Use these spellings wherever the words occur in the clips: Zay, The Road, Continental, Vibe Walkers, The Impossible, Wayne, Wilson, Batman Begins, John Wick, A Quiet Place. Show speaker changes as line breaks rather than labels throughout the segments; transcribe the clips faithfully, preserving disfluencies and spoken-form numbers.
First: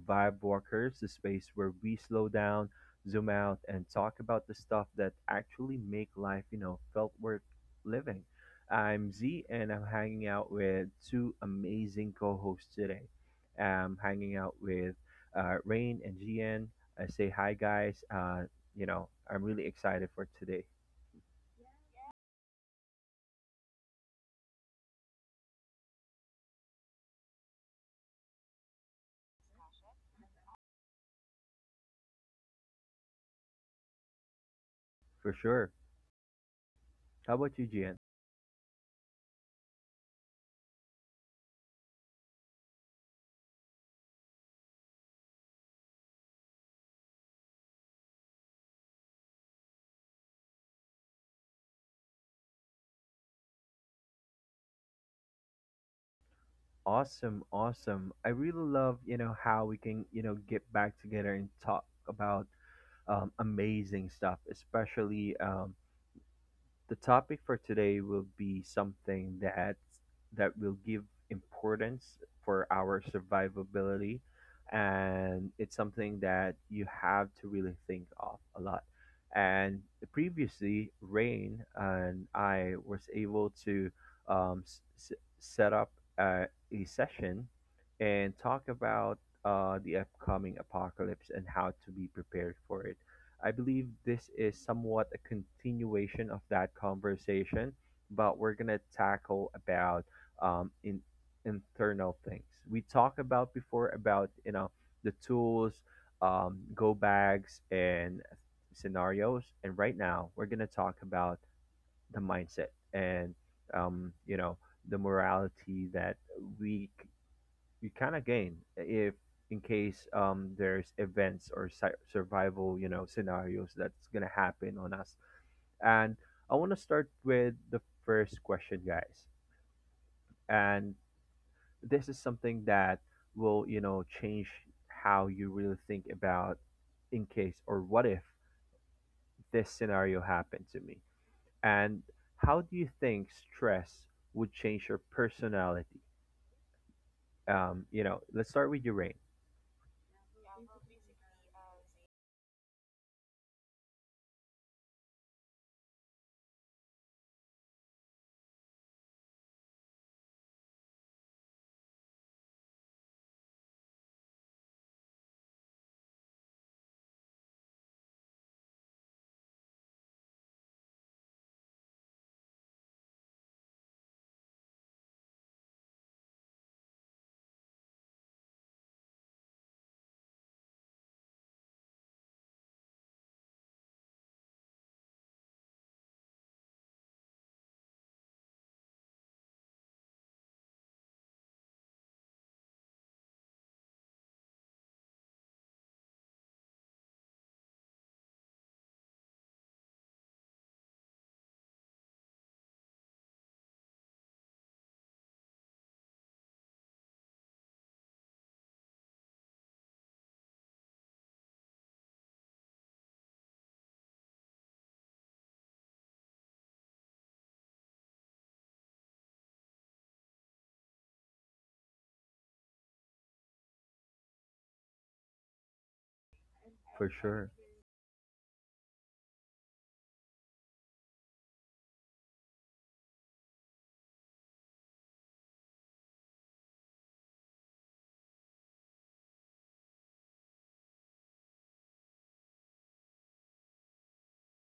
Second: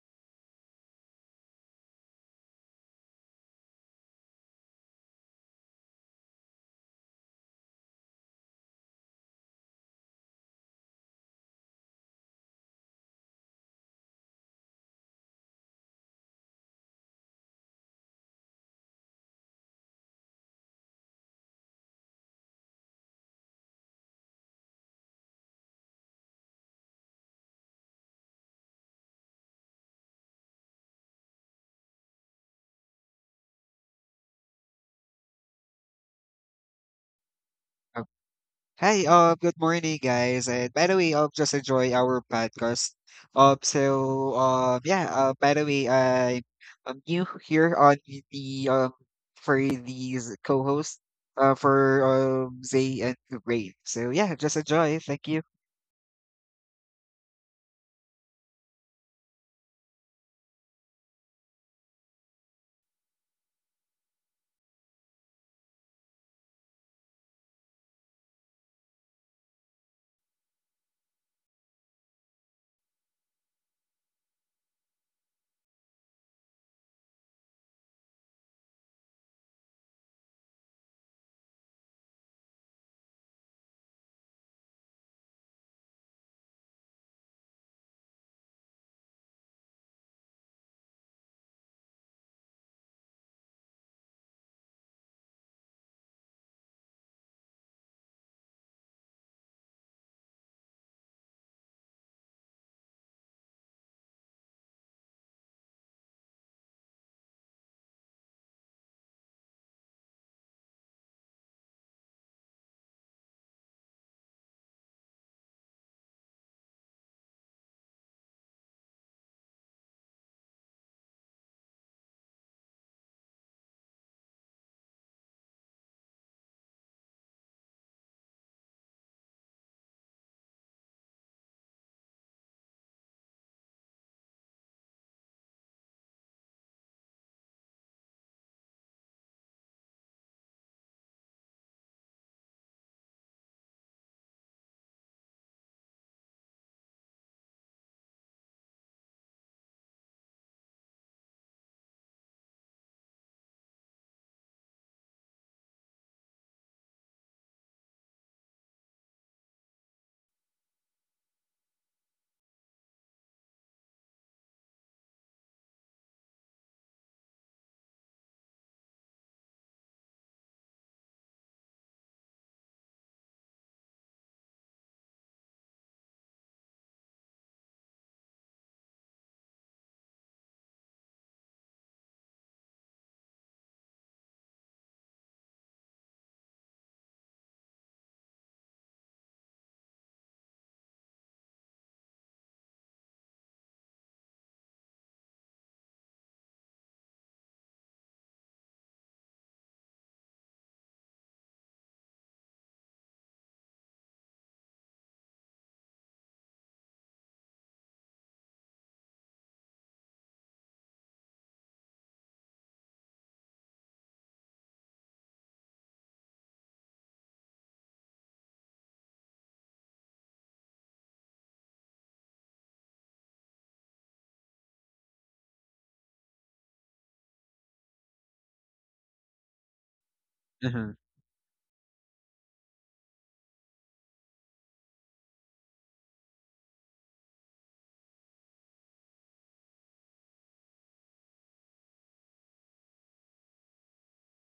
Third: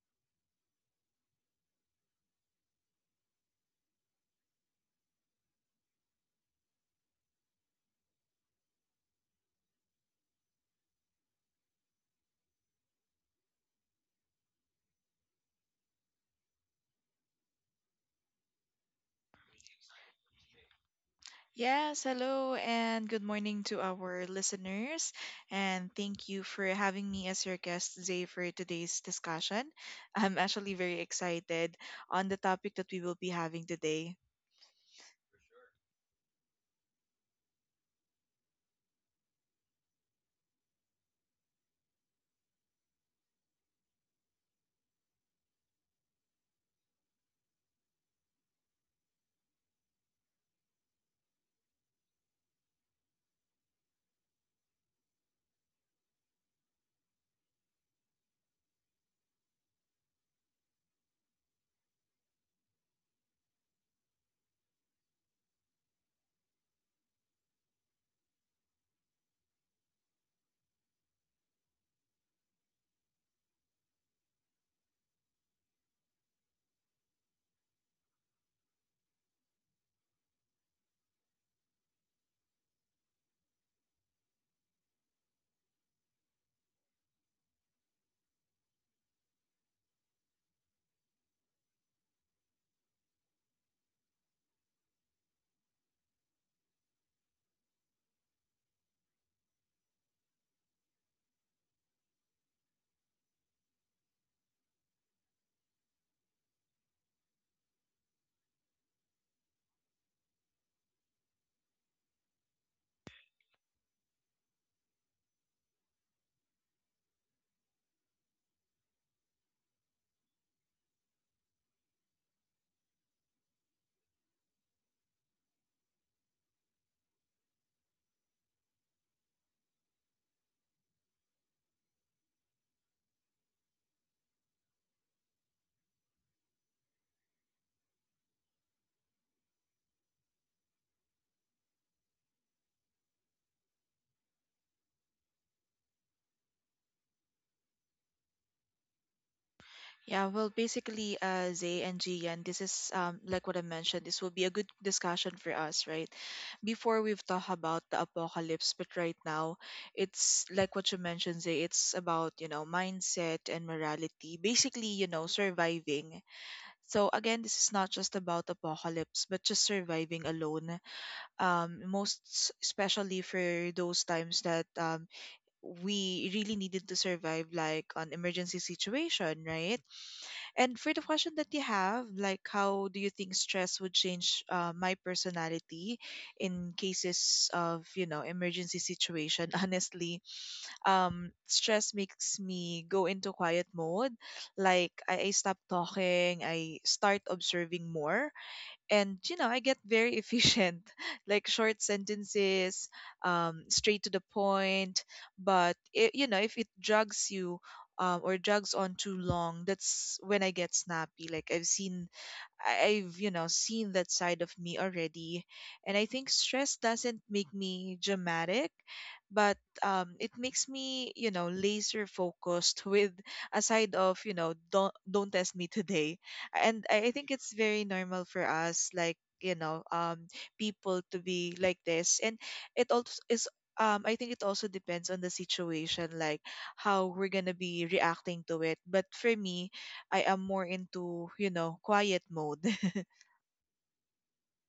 Vibe Walkers, the space where we slow down, zoom out, and talk about the stuff that actually make life, you know, felt worth living. I'm Z, and I'm hanging out with two amazing co hosts today. I'm hanging out with uh, Rain and G N. I say hi, guys. Uh, you know, I'm really excited for today,
Yes, hello and good morning to our listeners. And thank you for having me as your guest Zay, for today's discussion. I'm actually very excited on the topic that we will be having today.
for sure. How about you, G N?
Oh, Hi, uh, good morning, guys. And by the way, um, just enjoy our podcast. Um, so, um, yeah, uh, by the way, I, I'm new here on the, um, for these co-hosts, uh, for, um, Zay and Ray. So, yeah, just enjoy. Thank you.
Awesome, awesome. I really love, you know, how we can, you know, get back together and talk about um, amazing stuff, especially um, the topic for today will be something that that will give importance for our survivability, and it's something that you have to really think of a lot. And previously, Rain and I was able to um, s- s- set up uh, a session and talk about uh, the upcoming apocalypse and how to be prepared for it. I believe this is somewhat a continuation of that conversation, but we're gonna tackle about um, in internal things. We talked about before about you know the tools, um, go bags, and scenarios, and right now we're gonna talk about the mindset and, um, you know the morality that we you can again if in case um there's events or si- survival, you know, scenarios that's gonna happen on us. And I want to start with the first question, guys. And this is something that will, you know, change how you really think about in case, or what if this scenario happened to me. And how do you think stress would change your personality? Um you know let's start with your Rain.
Yeah, well, basically, uh, Zay and Gian, this is um, like what I mentioned. This will be a good discussion for us, right? Before we've talked about the apocalypse, but right now, it's like what you mentioned, Zay. It's about you know mindset and morality. Basically, you know, surviving. So again, this is not just about apocalypse, but just surviving alone. Um, most s- especially for those times that um, we really needed to survive, like an emergency situation, right? And for the question that you have, like how do you think stress would change uh, my personality in cases of, you know, emergency situation? Honestly, um, stress makes me go into quiet mode. Like I, I stop talking, I start observing more, and you know I get very efficient like short sentences, um, straight to the point. But it, you know, if it drags you, um, or drags on too long, that's when I get snappy. Like I've seen, I- I've, you know, seen that side of me already. And I think stress doesn't make me dramatic, but um, it makes me, you know, laser focused with a side of, you know, don't, don't test me today. And
For
I I think
sure.
it's very normal for us, like, you know, um, people
Hmm.
to be like this. And it also is, um, I think it also depends on the situation, like how we're going to be reacting to it. But for me, I am more into, you know, quiet mode.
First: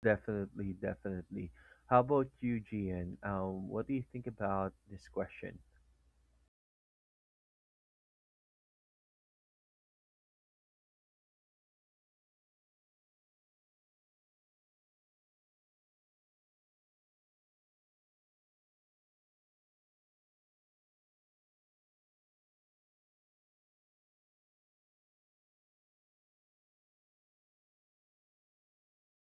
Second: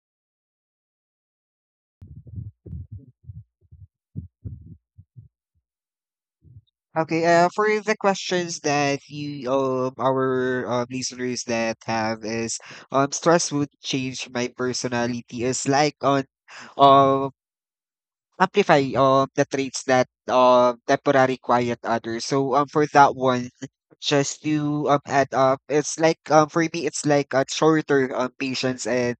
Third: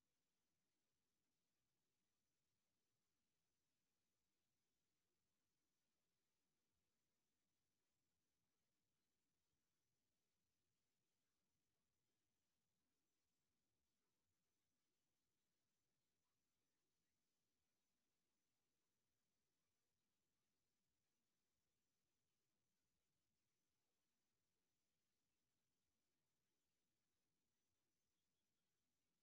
Definitely, definitely. How about you, Gian? Um, what do you think about this question?
Okay, uh, for the questions that you, um, our um, listeners that have is, um, stress would change my personality is like on, um, amplify um the traits that uh temporary quiet others. So um for that one, just to um add up, it's like um for me it's like a shorter um patience and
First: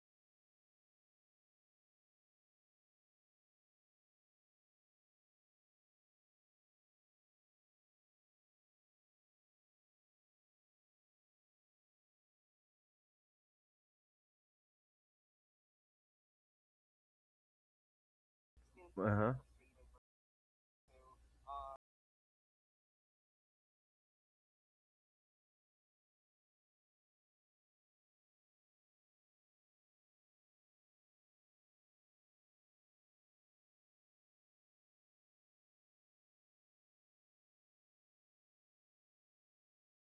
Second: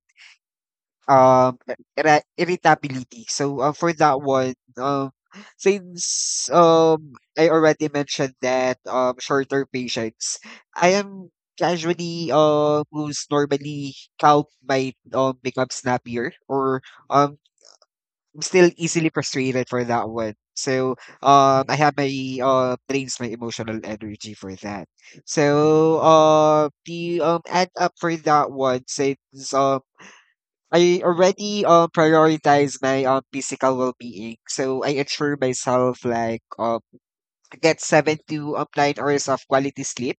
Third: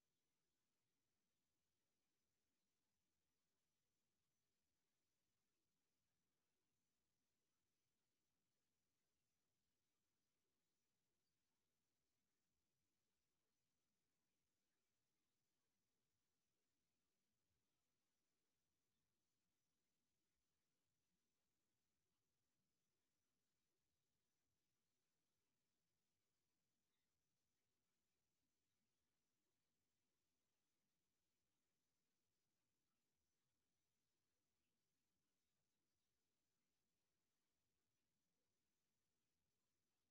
um irri- irritability. So um for that one, um since um I already mentioned that um shorter patience, I am casually uh who's normally calm might um become snappier or um I'm still easily
Uh-huh.
frustrated for that one. So um, I have my uh drains my emotional energy for that. So uh, the um add up for that one since um I already uh, prioritize my um physical well being. So I ensure myself like um I get seven to um nine hours of quality sleep,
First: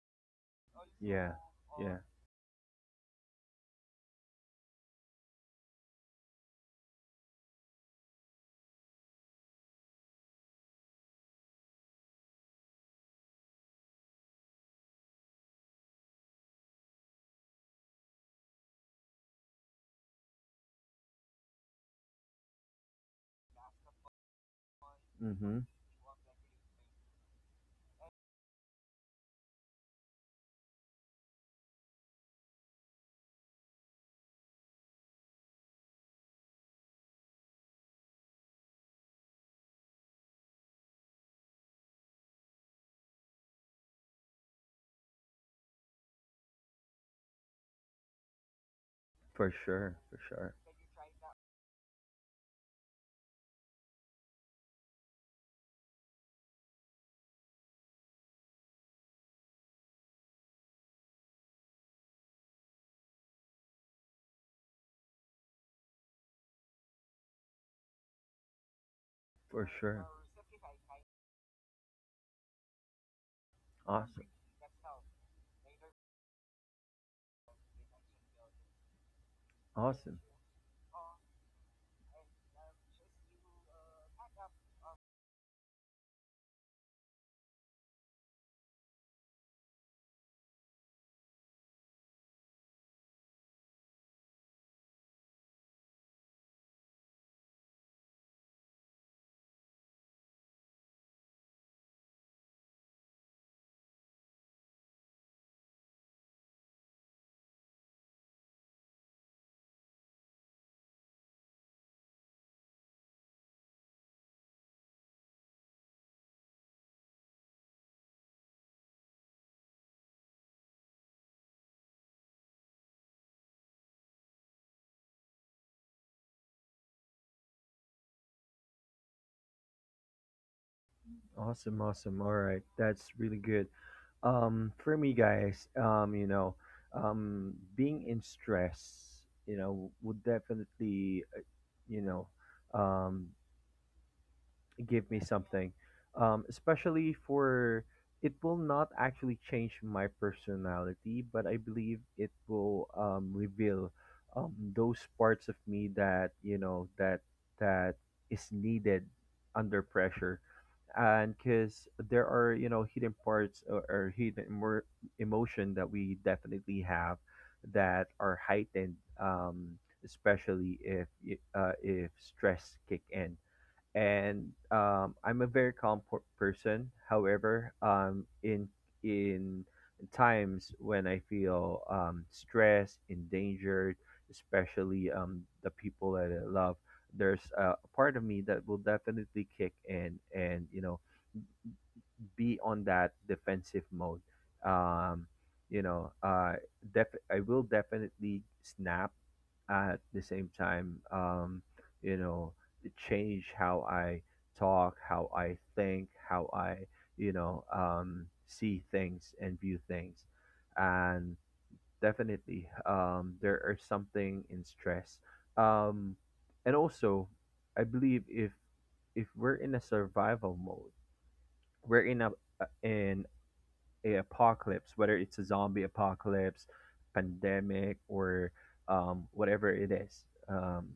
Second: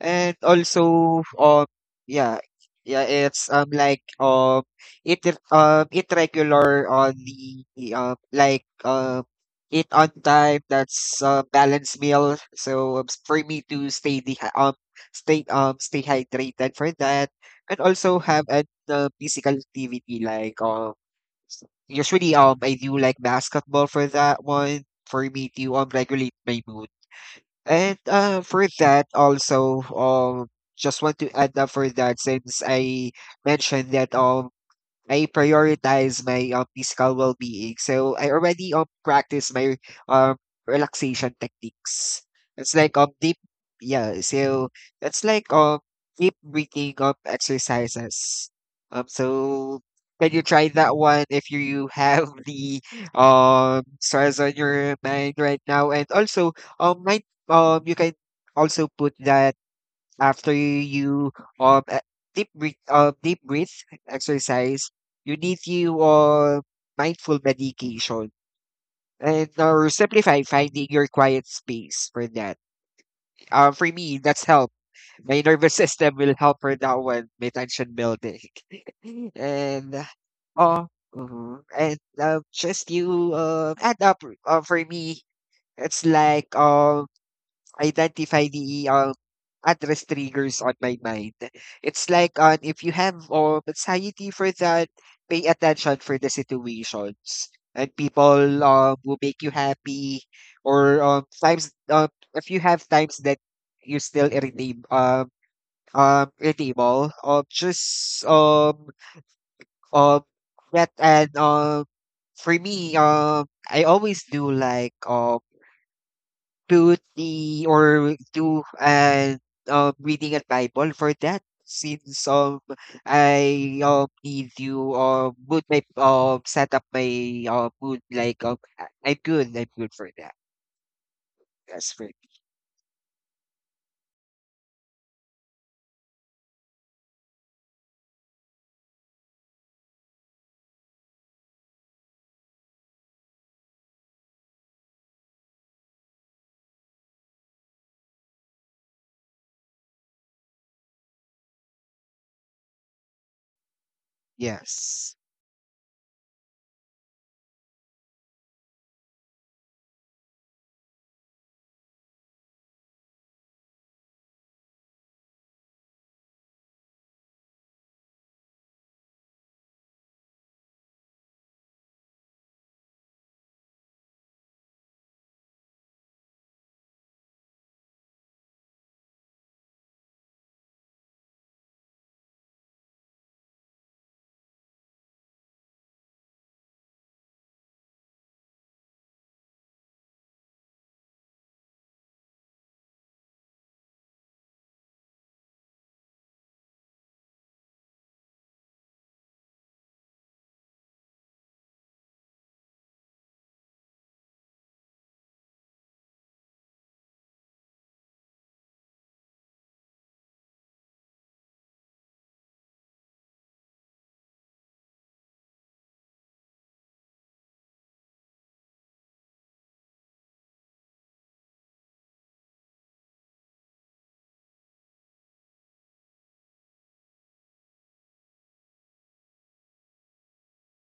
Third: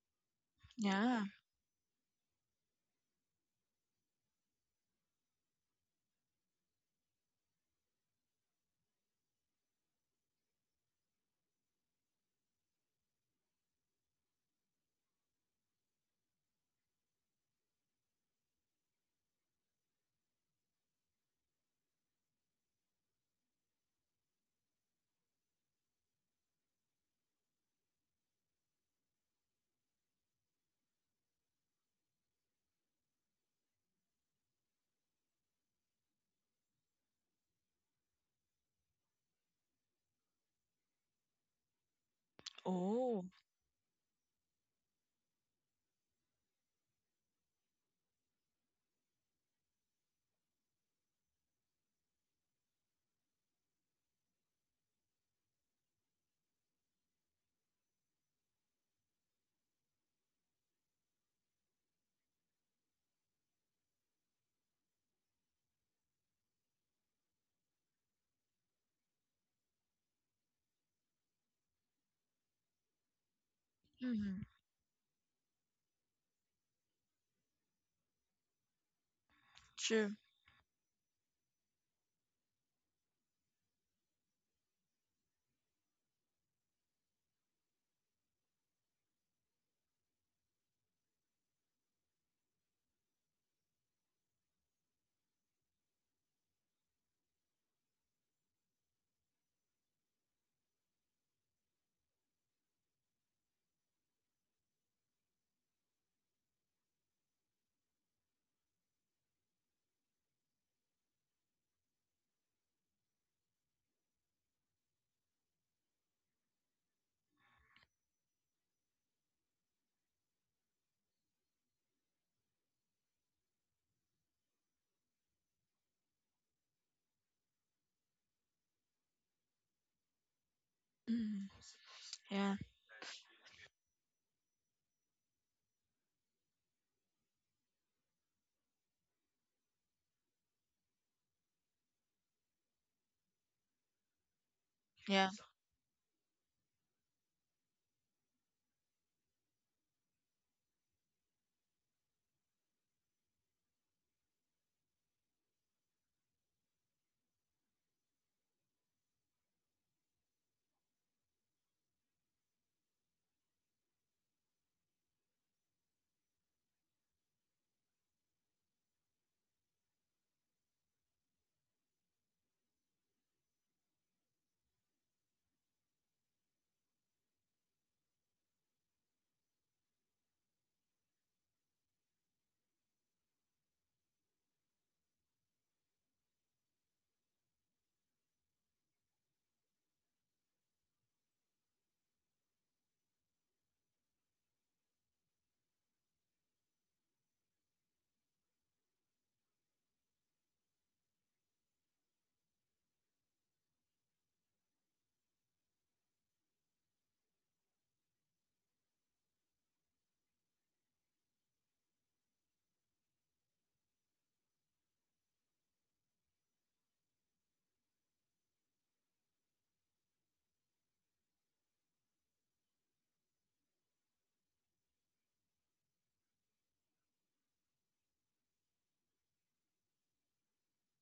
and also,
Yeah.
Yeah.
um,
Yeah.
yeah, yeah, it's um like um it um it regular on the um like um eat on time. That's a balanced meal. So um, s- for me to stay the um stay um stay hydrated for that, and also have an uh, physical activity like um usually um I do like basketball for that one for me
Mm-hmm.
to um regulate my mood. And uh, for that also, um, just want to add up for that since I mentioned that um I prioritize my um, physical well-being. So I already um, practice my um, relaxation techniques. It's like um
Oh.
deep Yeah, so it's like um deep breathing um exercises. Um
For sure.
so
For
can
sure.
you try that one if you have the um stress on your mind right now, and also um might um you can also put that after you um e- deep breath, uh, deep breath exercise, you need you uh, mindful meditation, and
For
or
sure.
simplify finding your quiet space for that. Uh, for me,
Awesome.
Mm-hmm.
that's help. My nervous system will help for that one. My tension building, and uh,
Sure.
Awesome.
oh. Mhm. And uh, just you uh, add up uh, for me. It's like um identify the uh, address triggers on my mind. It's like on if you have um, anxiety for that, pay attention for the situations and people um will make you happy, or um times, um if you have times that you're still irritable um um irritable um just um um that, and um for me um I always do like um put the or do an um reading a Bible for that since um I um need you um mood my um set up my uh mood like um I- I'm good, I'm good for that.
Mm-hmm.
Awesome.
That's for.
Awesome. All
Yeah.
right. That's really good. Um, for me, guys, um, you know, um, being in stress, you know, would definitely, uh, you know, um, give me
Yeah.
something. Um, especially for it will not actually change my personality, but I believe it will um, reveal um, those
Yes.
parts of me that you know that that is needed under pressure. And because there are you know hidden parts, or, or hidden emo- emotion that we definitely have that are heightened, um, especially if y- uh, if stress kick in. And um, I'm a very calm per- person. However, um, in in times when I feel um, stressed, endangered, especially um, the people that I love, there's a a part of me that will definitely kick in, and you know, be on that defensive mode. Um, you know, uh, def- I will definitely snap. At the same time, um, you know, it change how I talk, how I think, how I, you know, um, see things and view things. And definitely, um, there are something in stress. Um, and also, I believe if if we're in a survival mode, we're in a in a apocalypse, whether it's a zombie apocalypse, pandemic, or um, whatever it is. Um,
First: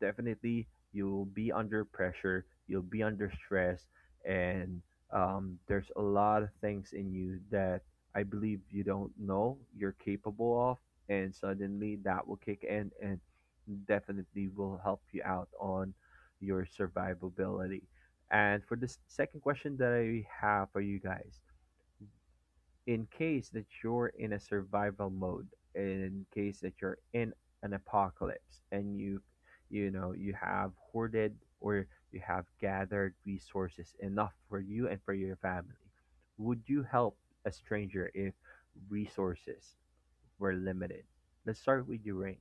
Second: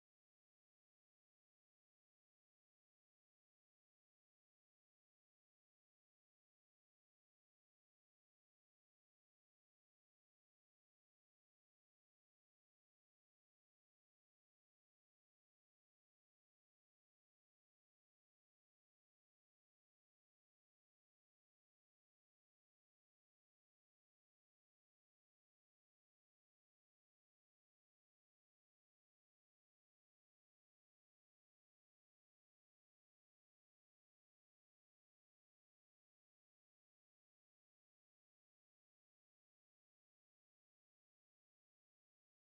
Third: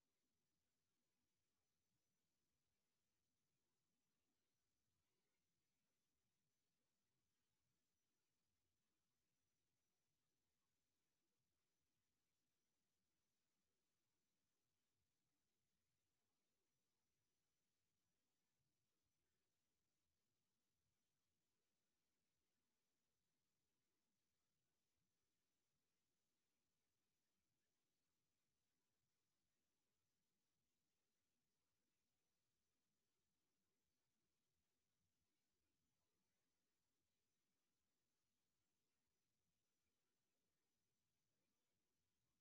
Definitely, you'll be under pressure, you'll be under stress, and um, there's a lot of things in you that I believe you don't know you're capable of, and suddenly that will kick in and definitely will help you out on your survivability. And for this second question that I have for you guys, in case that you're in a survival mode, in case that you're in an apocalypse and you you know you have hoarded, or you have gathered resources enough for you and for your family, would you help a stranger if resources were limited? Let's start with you, Rain.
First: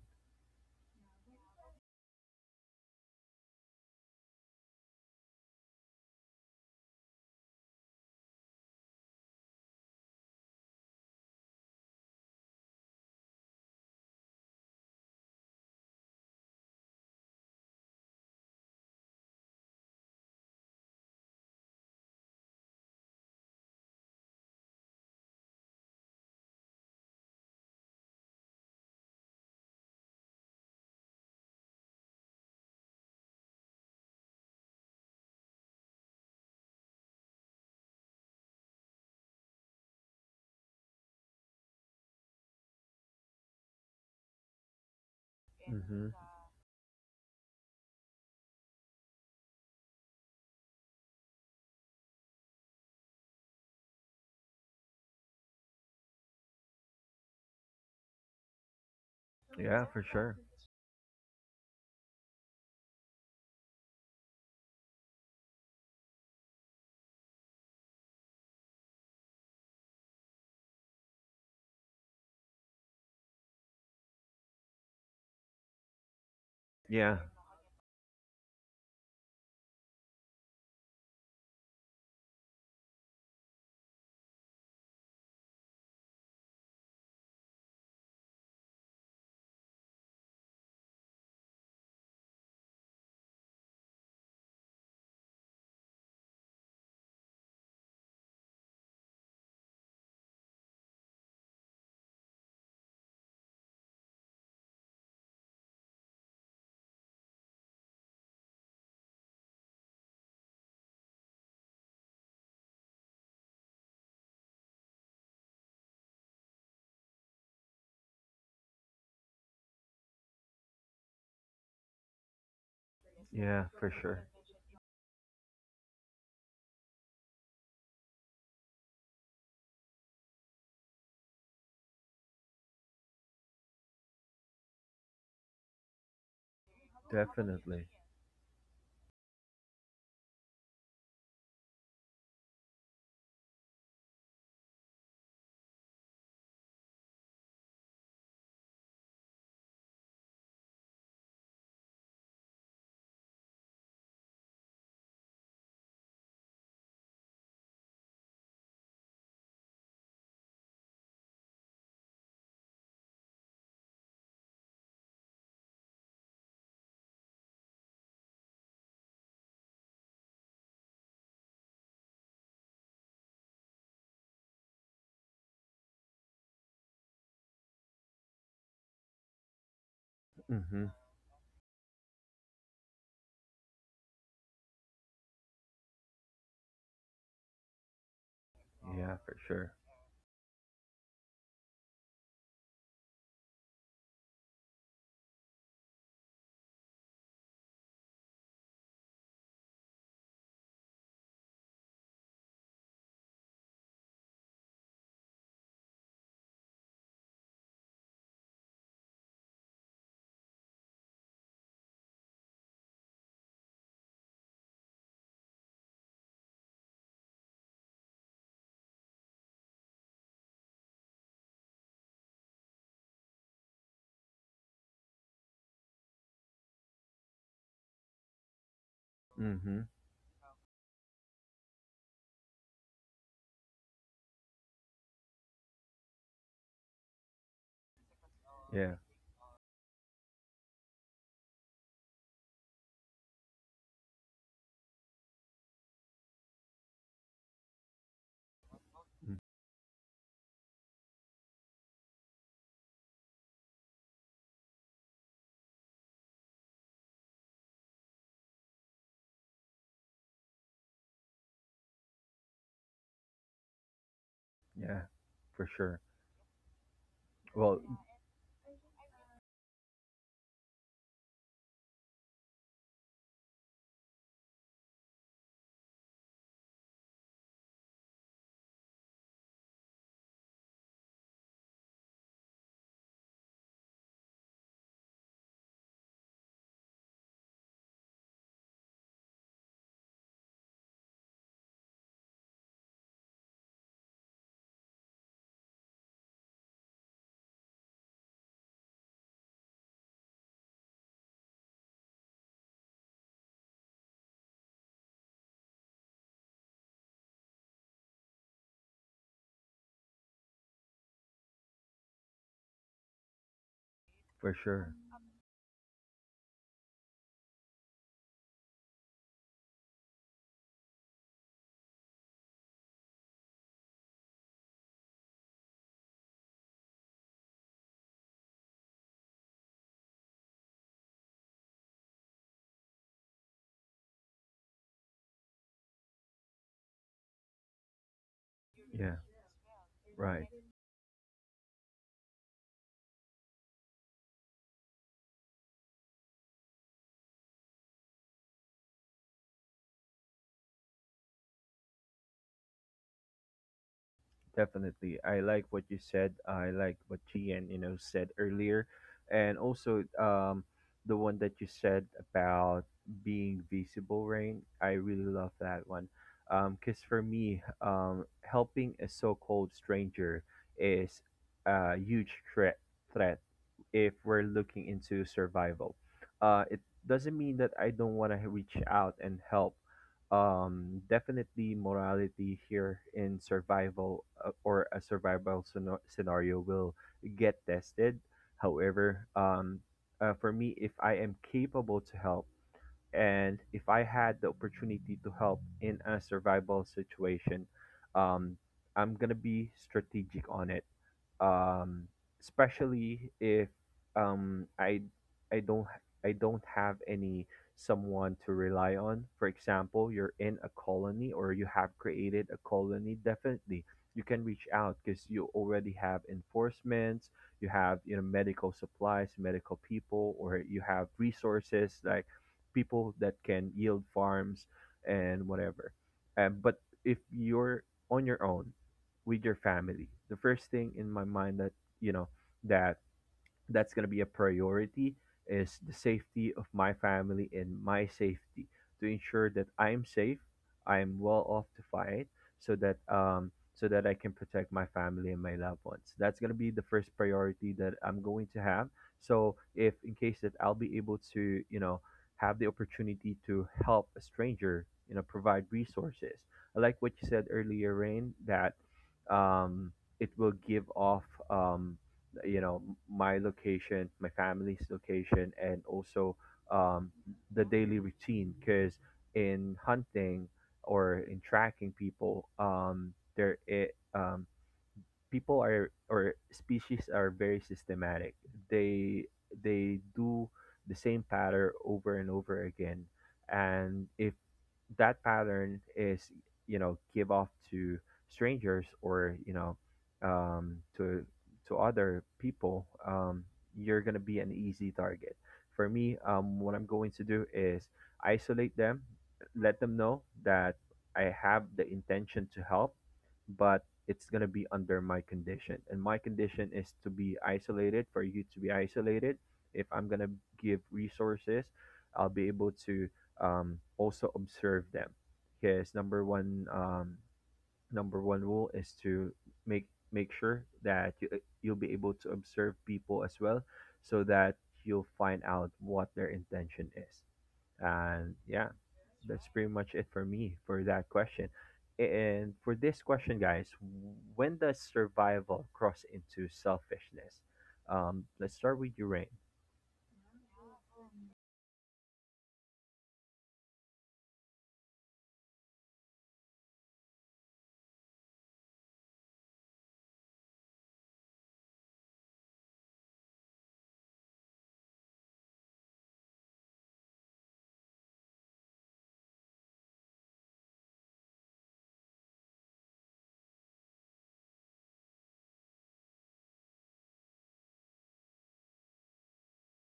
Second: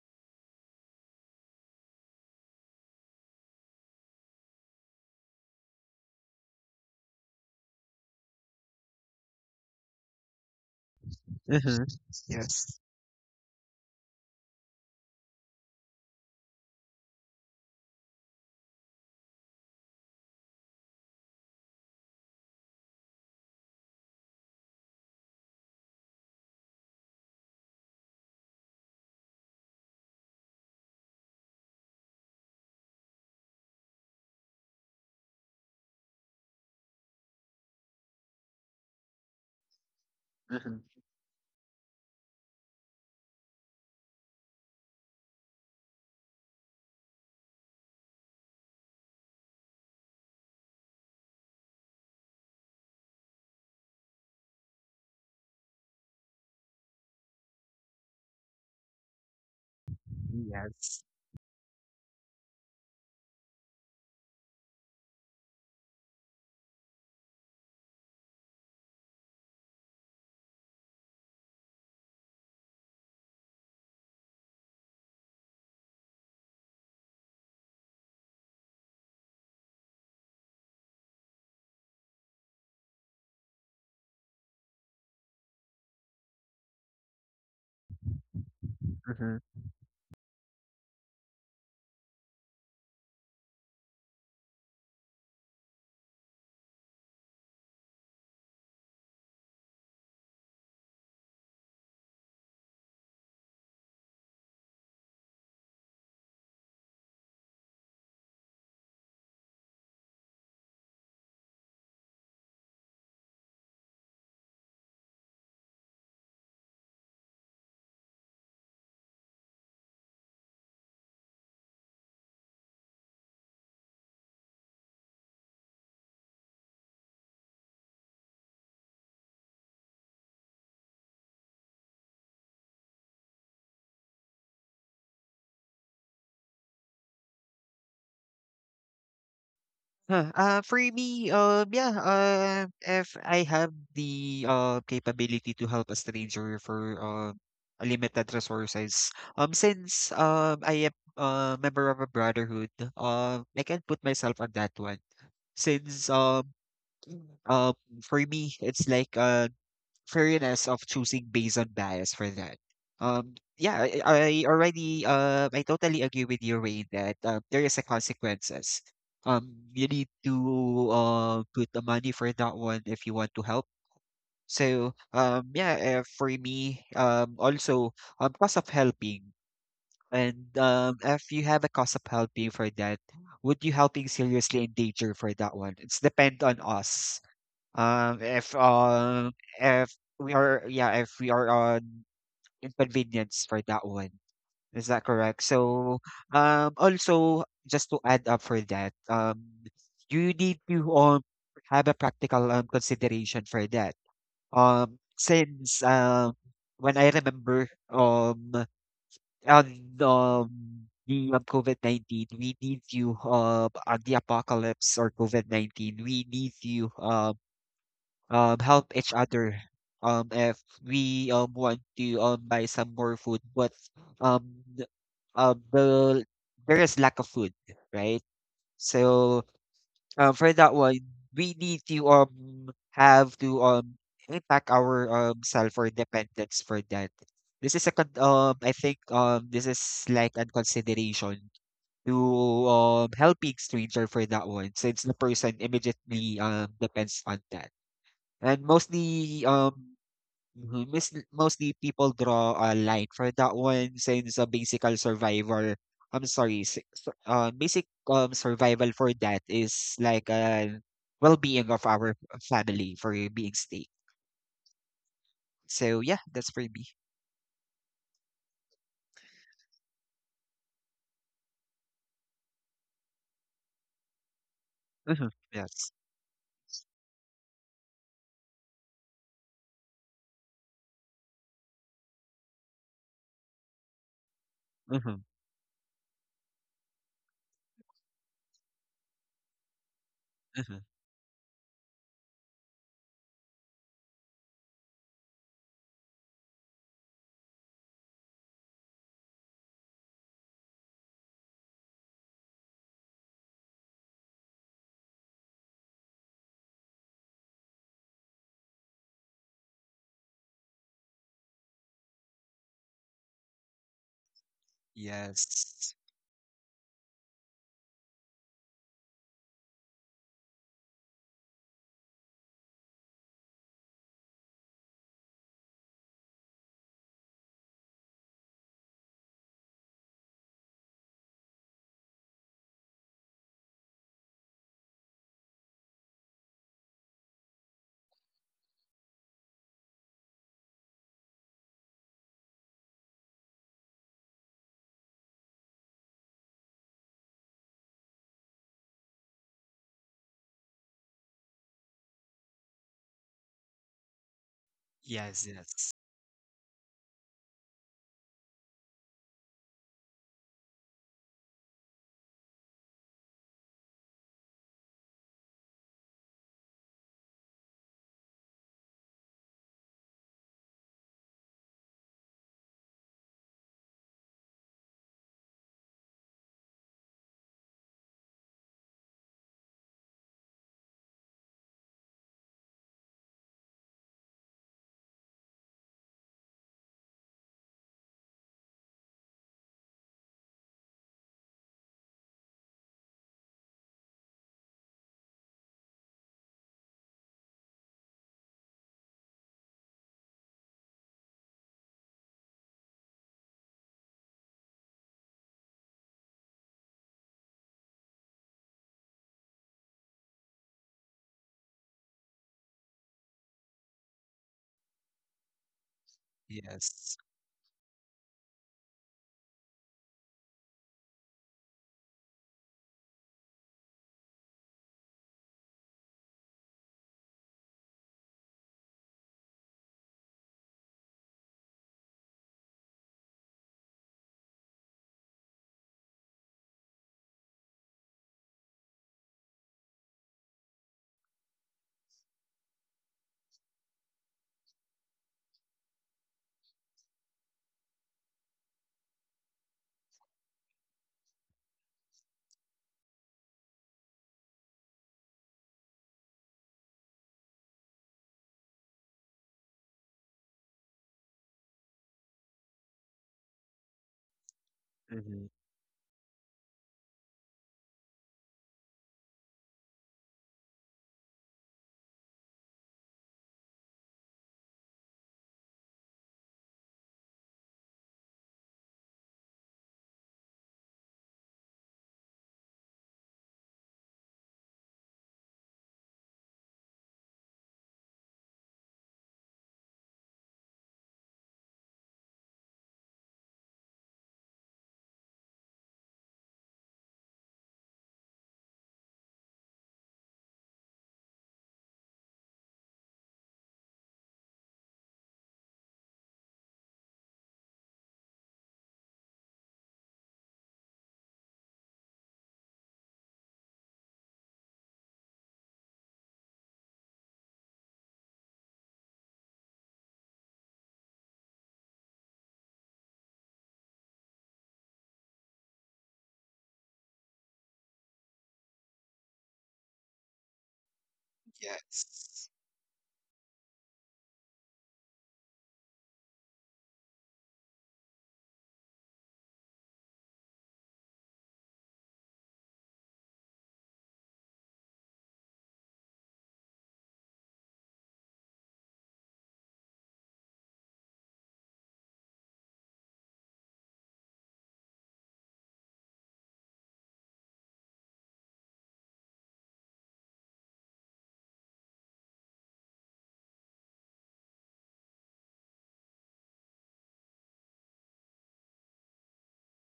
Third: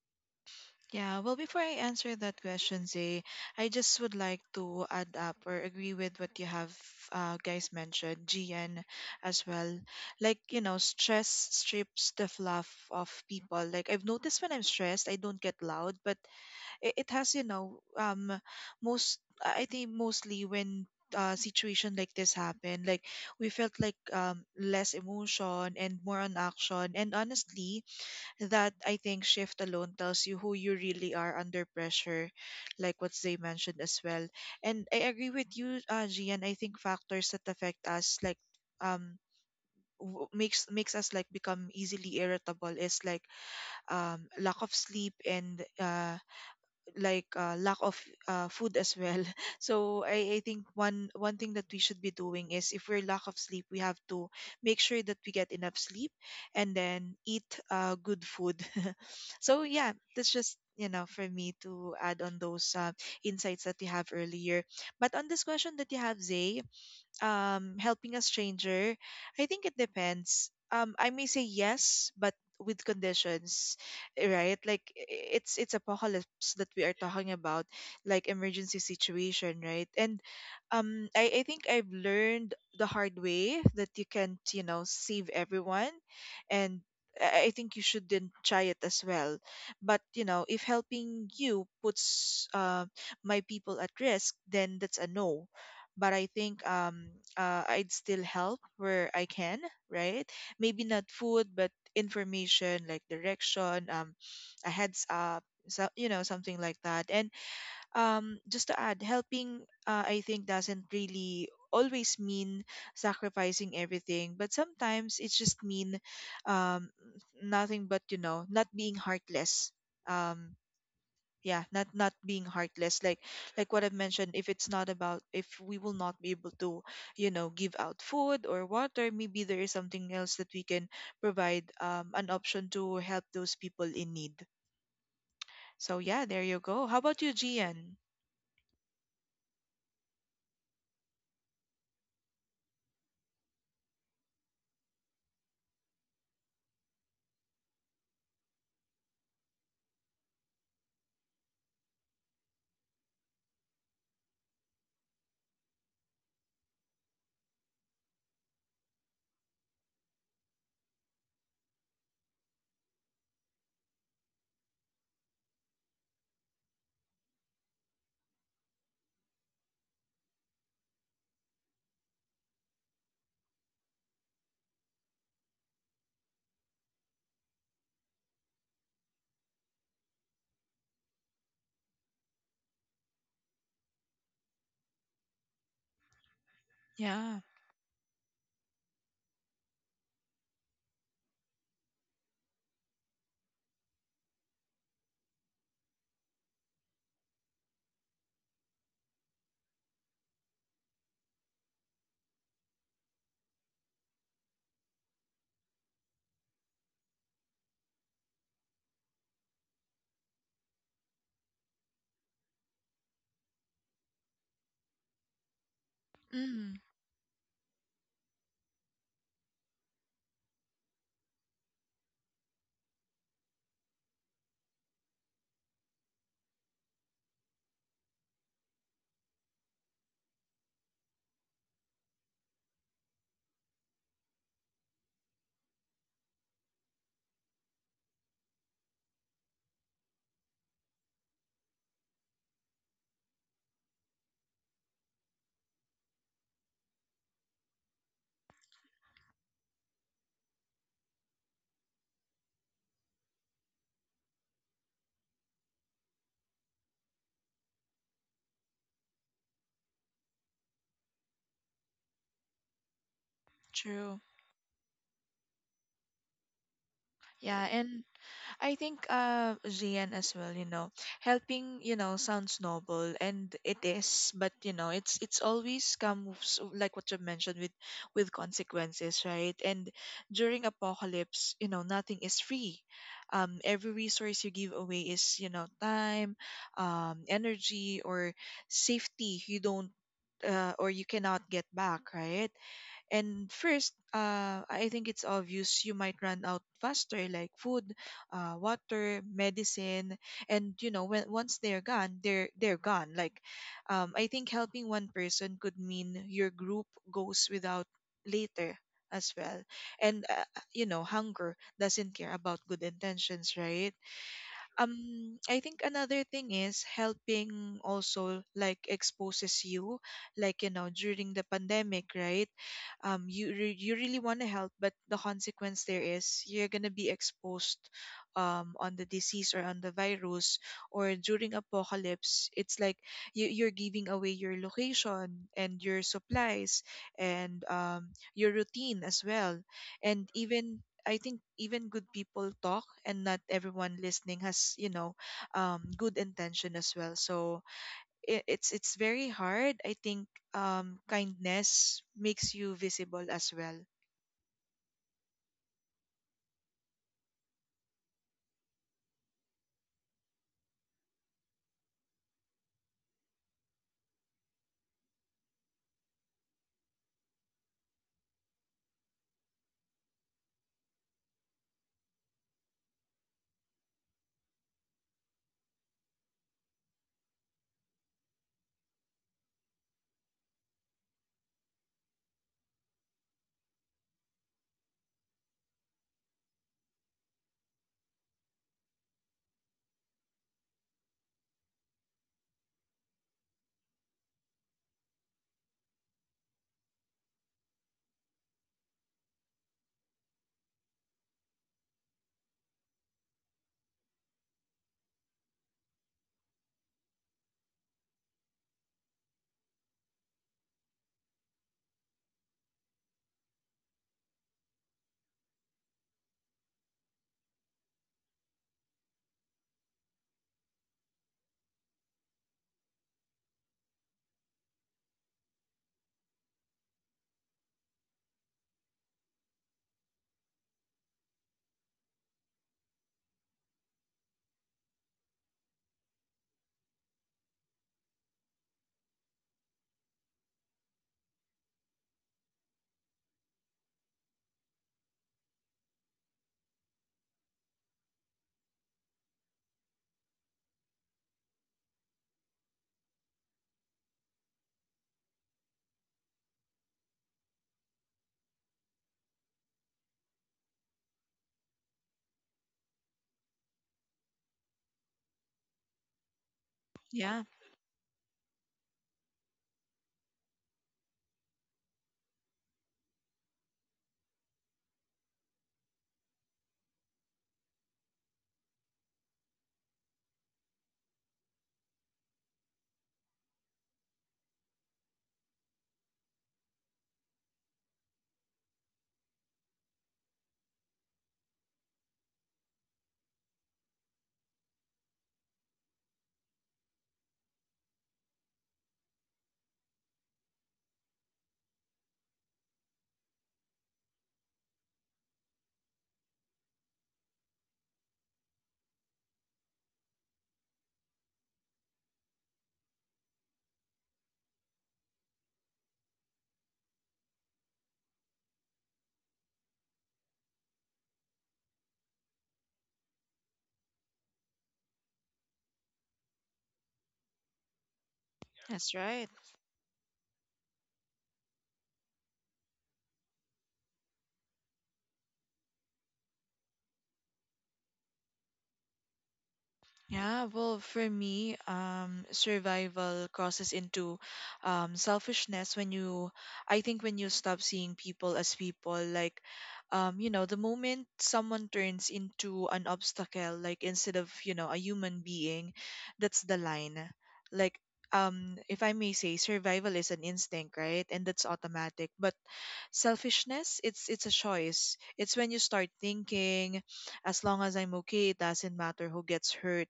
Yeah, well, before I answer that question, Zay, I just would like to add up or agree with what you have, uh, guys mentioned, G N as well. Like, you know, stress
Mm-hmm.
strips the fluff
Yes.
of people. Like, I've noticed when I'm stressed, I don't get loud, but it, it has you know um most, I think mostly when uh situation like this happened, like we felt like um less emotion and more on action. And honestly, that I think shift alone tells you who you really are under pressure, like what they mentioned as well. And I agree with you, uh Gian. I think factors that affect us, like um w- makes
Mm-hmm.
makes us like become easily irritable, is like um lack of sleep and
Mm-hmm.
uh like uh, lack of uh, food as well. So I, I think one one thing that we should be doing is if we're lack of sleep, we have to make sure that we get enough sleep and then eat uh, good food. So
Yeah,
yeah,
for
that's
sure.
just you
Yes.
know for me to add on those uh, insights that we have earlier. But on this question that you have, Zay, um, helping a stranger, I think it depends. Um, I may say yes, but with conditions, right? Like i- it's it's apocalypse that we are
Yeah.
talking about, like emergency situation, right? And um, I, I think I've learned the hard way that you can't, you know, save everyone, and I I think you shouldn't try it as well. But you know, if helping you puts uh, my people at risk, then that's a no. But I think um uh, I'd still help where I can, right? Maybe not food, but information, like direction, um, a heads up, so you know, something like that. And um, just to add, helping, uh, I think, doesn't really always mean sacrificing everything, but sometimes it just mean um nothing but you know, not being heartless. Um, yeah, not not being heartless, like
Yeah,
like what
for
I've
sure.
mentioned. If it's not about, if we will not be able to, you know, give out food or water, maybe there is something else that we can provide, um, an option to help those people in need. So yeah, there you go. How about you,
Definitely.
Gian?
Huh, uh, for me, um, yeah, uh, if I have the uh, capability to help a stranger for uh, limited resources, um, since um, I am a member of a brotherhood. um, I can put myself on that one. Since um, um, for me, it's like uh, fairness of choosing based on bias for that. Um, yeah, I, I already uh, I totally agree with you, Rain, that uh, there is a consequences. Um, you need to uh, put the money for that one if you want to help. So um, yeah, uh, for me, um, also um, cost of helping, and
Mm-hmm.
um, if you have a cost of helping for that, would you helping seriously in danger for that one? It's depend on us,
Yeah.
um, if
Yeah,
um,
for sure.
if we are, yeah, if we are on inconvenience for that one, is that correct? So, um, also just to add up for that, um, you need to um have a practical um consideration for that. Um, since um, when I remember um on um the um, COVID nineteen, we need you uh on the apocalypse, or COVID nineteen, we need
Mm.
you um um help each other, um if we um want to um buy some more food, but um th- uh, the there is lack of food, right. So
Mm-hmm.
um for that one we need to um have to um impact our um self or dependence for that. This is a con- um I think
Yeah.
um this is like a consideration to um helping stranger for that one since the person immediately um depends on that. And mostly,
Mm,
um, mhm, mis- mostly people draw a line for that one since a basical survival. I'm sorry, s- s- uh, basic um survival for that is like a well-being of our family for being stake.
True.
yeah, for
So
sure.
yeah, that's for me.
Yeah.
Well,
And I think, uh Gian as well, you know, helping, you know, sounds noble and it is, but you know, it's
Hmm.
it's
Yes.
always comes like what you mentioned, with with consequences, right? And during apocalypse, you know, nothing is free. Um, every resource you give away
Hmm.
is, you know, time, um energy, or safety you don't,
Hmm.
uh, or you cannot get back, right? And first, uh, I think it's obvious you might run out faster, like food, uh, water, medicine, and you know, when once they're gone, they're they're gone. Like, um, I think helping one person could mean your group goes without later as well. And uh, you know, hunger doesn't care about good intentions, right?
for sure.
um I think
Yes.
another thing is helping also like exposes you. Like you know, during the pandemic, right? Um you re- you really want to help, but the consequence there is you're going to be exposed um on the disease or on the virus. Or during apocalypse, it's like you, you're giving away your location and your supplies and um your routine
Yeah,
as well. And
right.
even I think even good people talk, and not everyone listening has you know um, good intention as well. So it, it's it's very hard. I think um, kindness makes you visible as well.
Definitely. I
Yes.
like what
Yes.
you said. I like what Gian, you know, said earlier. And also, um the one that you said about being visible, Rain. I really love that one. Um, 'cause for me, um helping a so-called stranger is a huge threat threat if we're looking into survival. Uh, it doesn't mean that I don't want to reach out and help. Um definitely morality here in survival, uh, or a survival scena- scenario will get tested. However, um uh, for me, if I am capable to help, and if I had the opportunity to help in a survival situation, um I'm gonna be strategic on it. um, Especially if um, I I don't, I don't have any someone to rely on. For example, you're in a colony, or you have created a colony. Definitely, you can reach out because you already have
Yes.
enforcements. You have, you know, medical supplies, medical people, or you have resources like people that can yield farms and whatever. Um, but if you're on your own with your family, the first thing in my mind that you know that that's going to be a priority is the safety of my family and my safety, to ensure that I'm safe, I'm well off to fight, so that um so that I can protect my family and my loved ones. That's going to be the first priority that I'm going to have. So if in case that I'll be able to, you know, have the opportunity to help a stranger, you know, provide resources. I like what you said earlier, Rain, that um, it will give off, um, you know my location, my family's
Hmm.
location, and also um,
Yeah,
the daily routine. Because in hunting or in tracking people, um, there it um, people are, or species are very systematic. They they do the same pattern over and over again, and if that pattern is you know give off to strangers, or you know, um, to to other people, um, you're gonna be an easy target. For me, um, what I'm going to do is isolate them, let them know that I have the intention to help, but it's gonna be under my condition, and my condition is to be isolated. For you to be isolated, if I'm gonna give resources, I'll be able to um, also observe them. Because number one, um, number one rule is to make make sure that you, you'll be able to observe people as well, so that you'll find out what their intention is. And yeah.
that's right.
That's pretty much it for me for that question.
Yes.
And for this question, guys, when does survival cross into selfishness? Um, let's start with you, Rain.
Yeah, well, for me, um, survival crosses into um, selfishness when you, I think, when you stop seeing people as people. Like, um, you know, the moment someone turns into an obstacle, like instead of, you know, a human being, that's the line. Like, um, if I may say, survival is an instinct, right? And that's automatic. But selfishness, it's it's a choice. It's when you start thinking, as long as I'm okay, it doesn't matter who gets hurt.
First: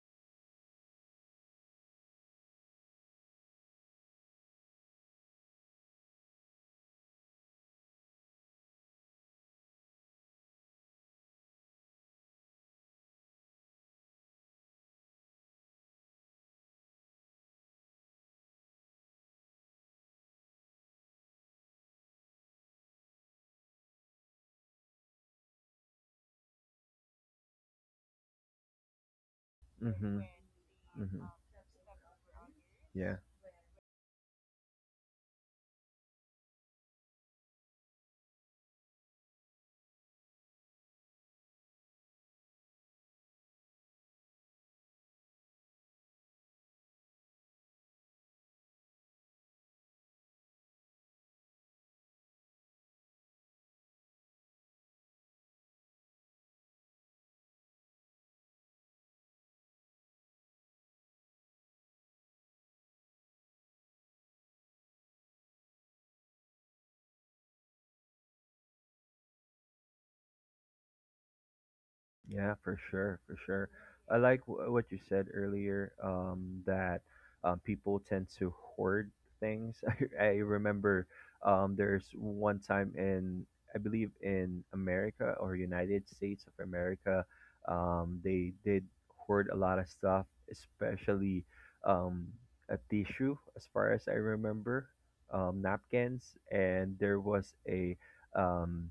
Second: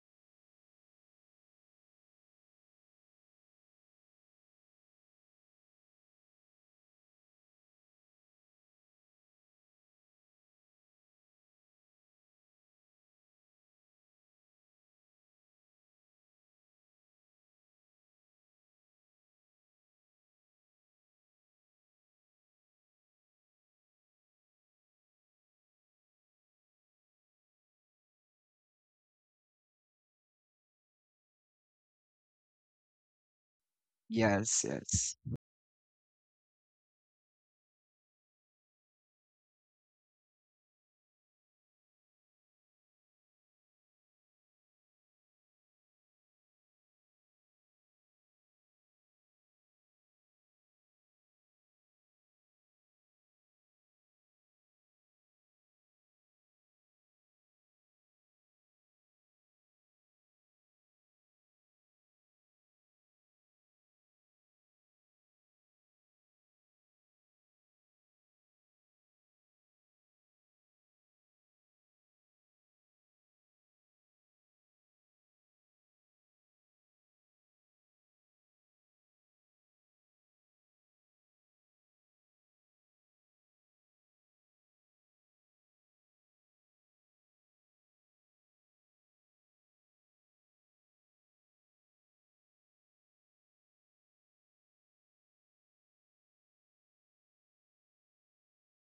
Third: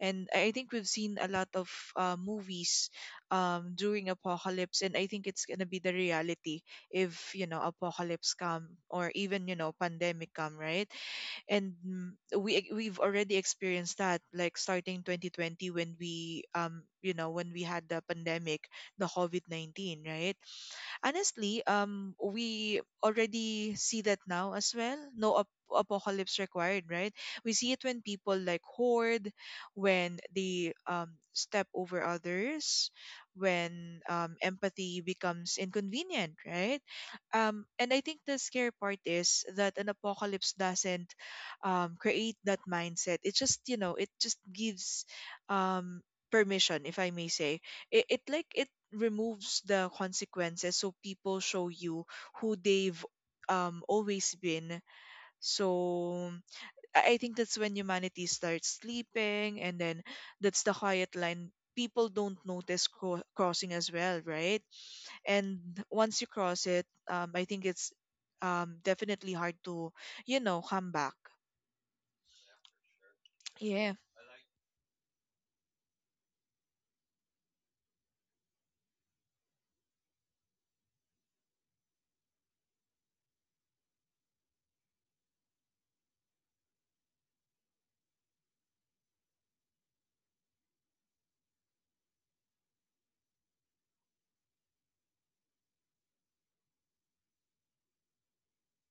And I I think we've seen a lot of uh, movies um, during apocalypse, and I think it's gonna be the reality if you know apocalypse come, or even you know pandemic come, right? And mm, we we've already experienced that, like starting twenty twenty when we um you know, when we had the pandemic, the COVID nineteen, right? Honestly, um, we already see that now as well. No ap- apocalypse required, right? We see it when people like hoard, when
Mm-hmm.
they um,
Mm-hmm.
step over others,
Yeah.
when um,
Yes.
empathy
Yes.
becomes inconvenient, right? Um, and I think the scary part is that an apocalypse doesn't um, create that mindset. It just, you know, it just gives um, permission, if I may say it, it like it removes the consequences, so people show you who they've um always been. So i I think that's when humanity starts sleeping, and then that's the quiet line people don't notice cro- crossing as well, right? And once you cross it, um I think it's um definitely hard to you know come back.
Yeah, for sure, for sure.
Yeah.
I like wh- what you said earlier, um, that um, people tend to hoard things. I, I remember um, there's one time in, I believe in America, or United States of America, um, they did hoard a lot of stuff, especially um, a tissue, as far as I remember, um, napkins, and there was a um,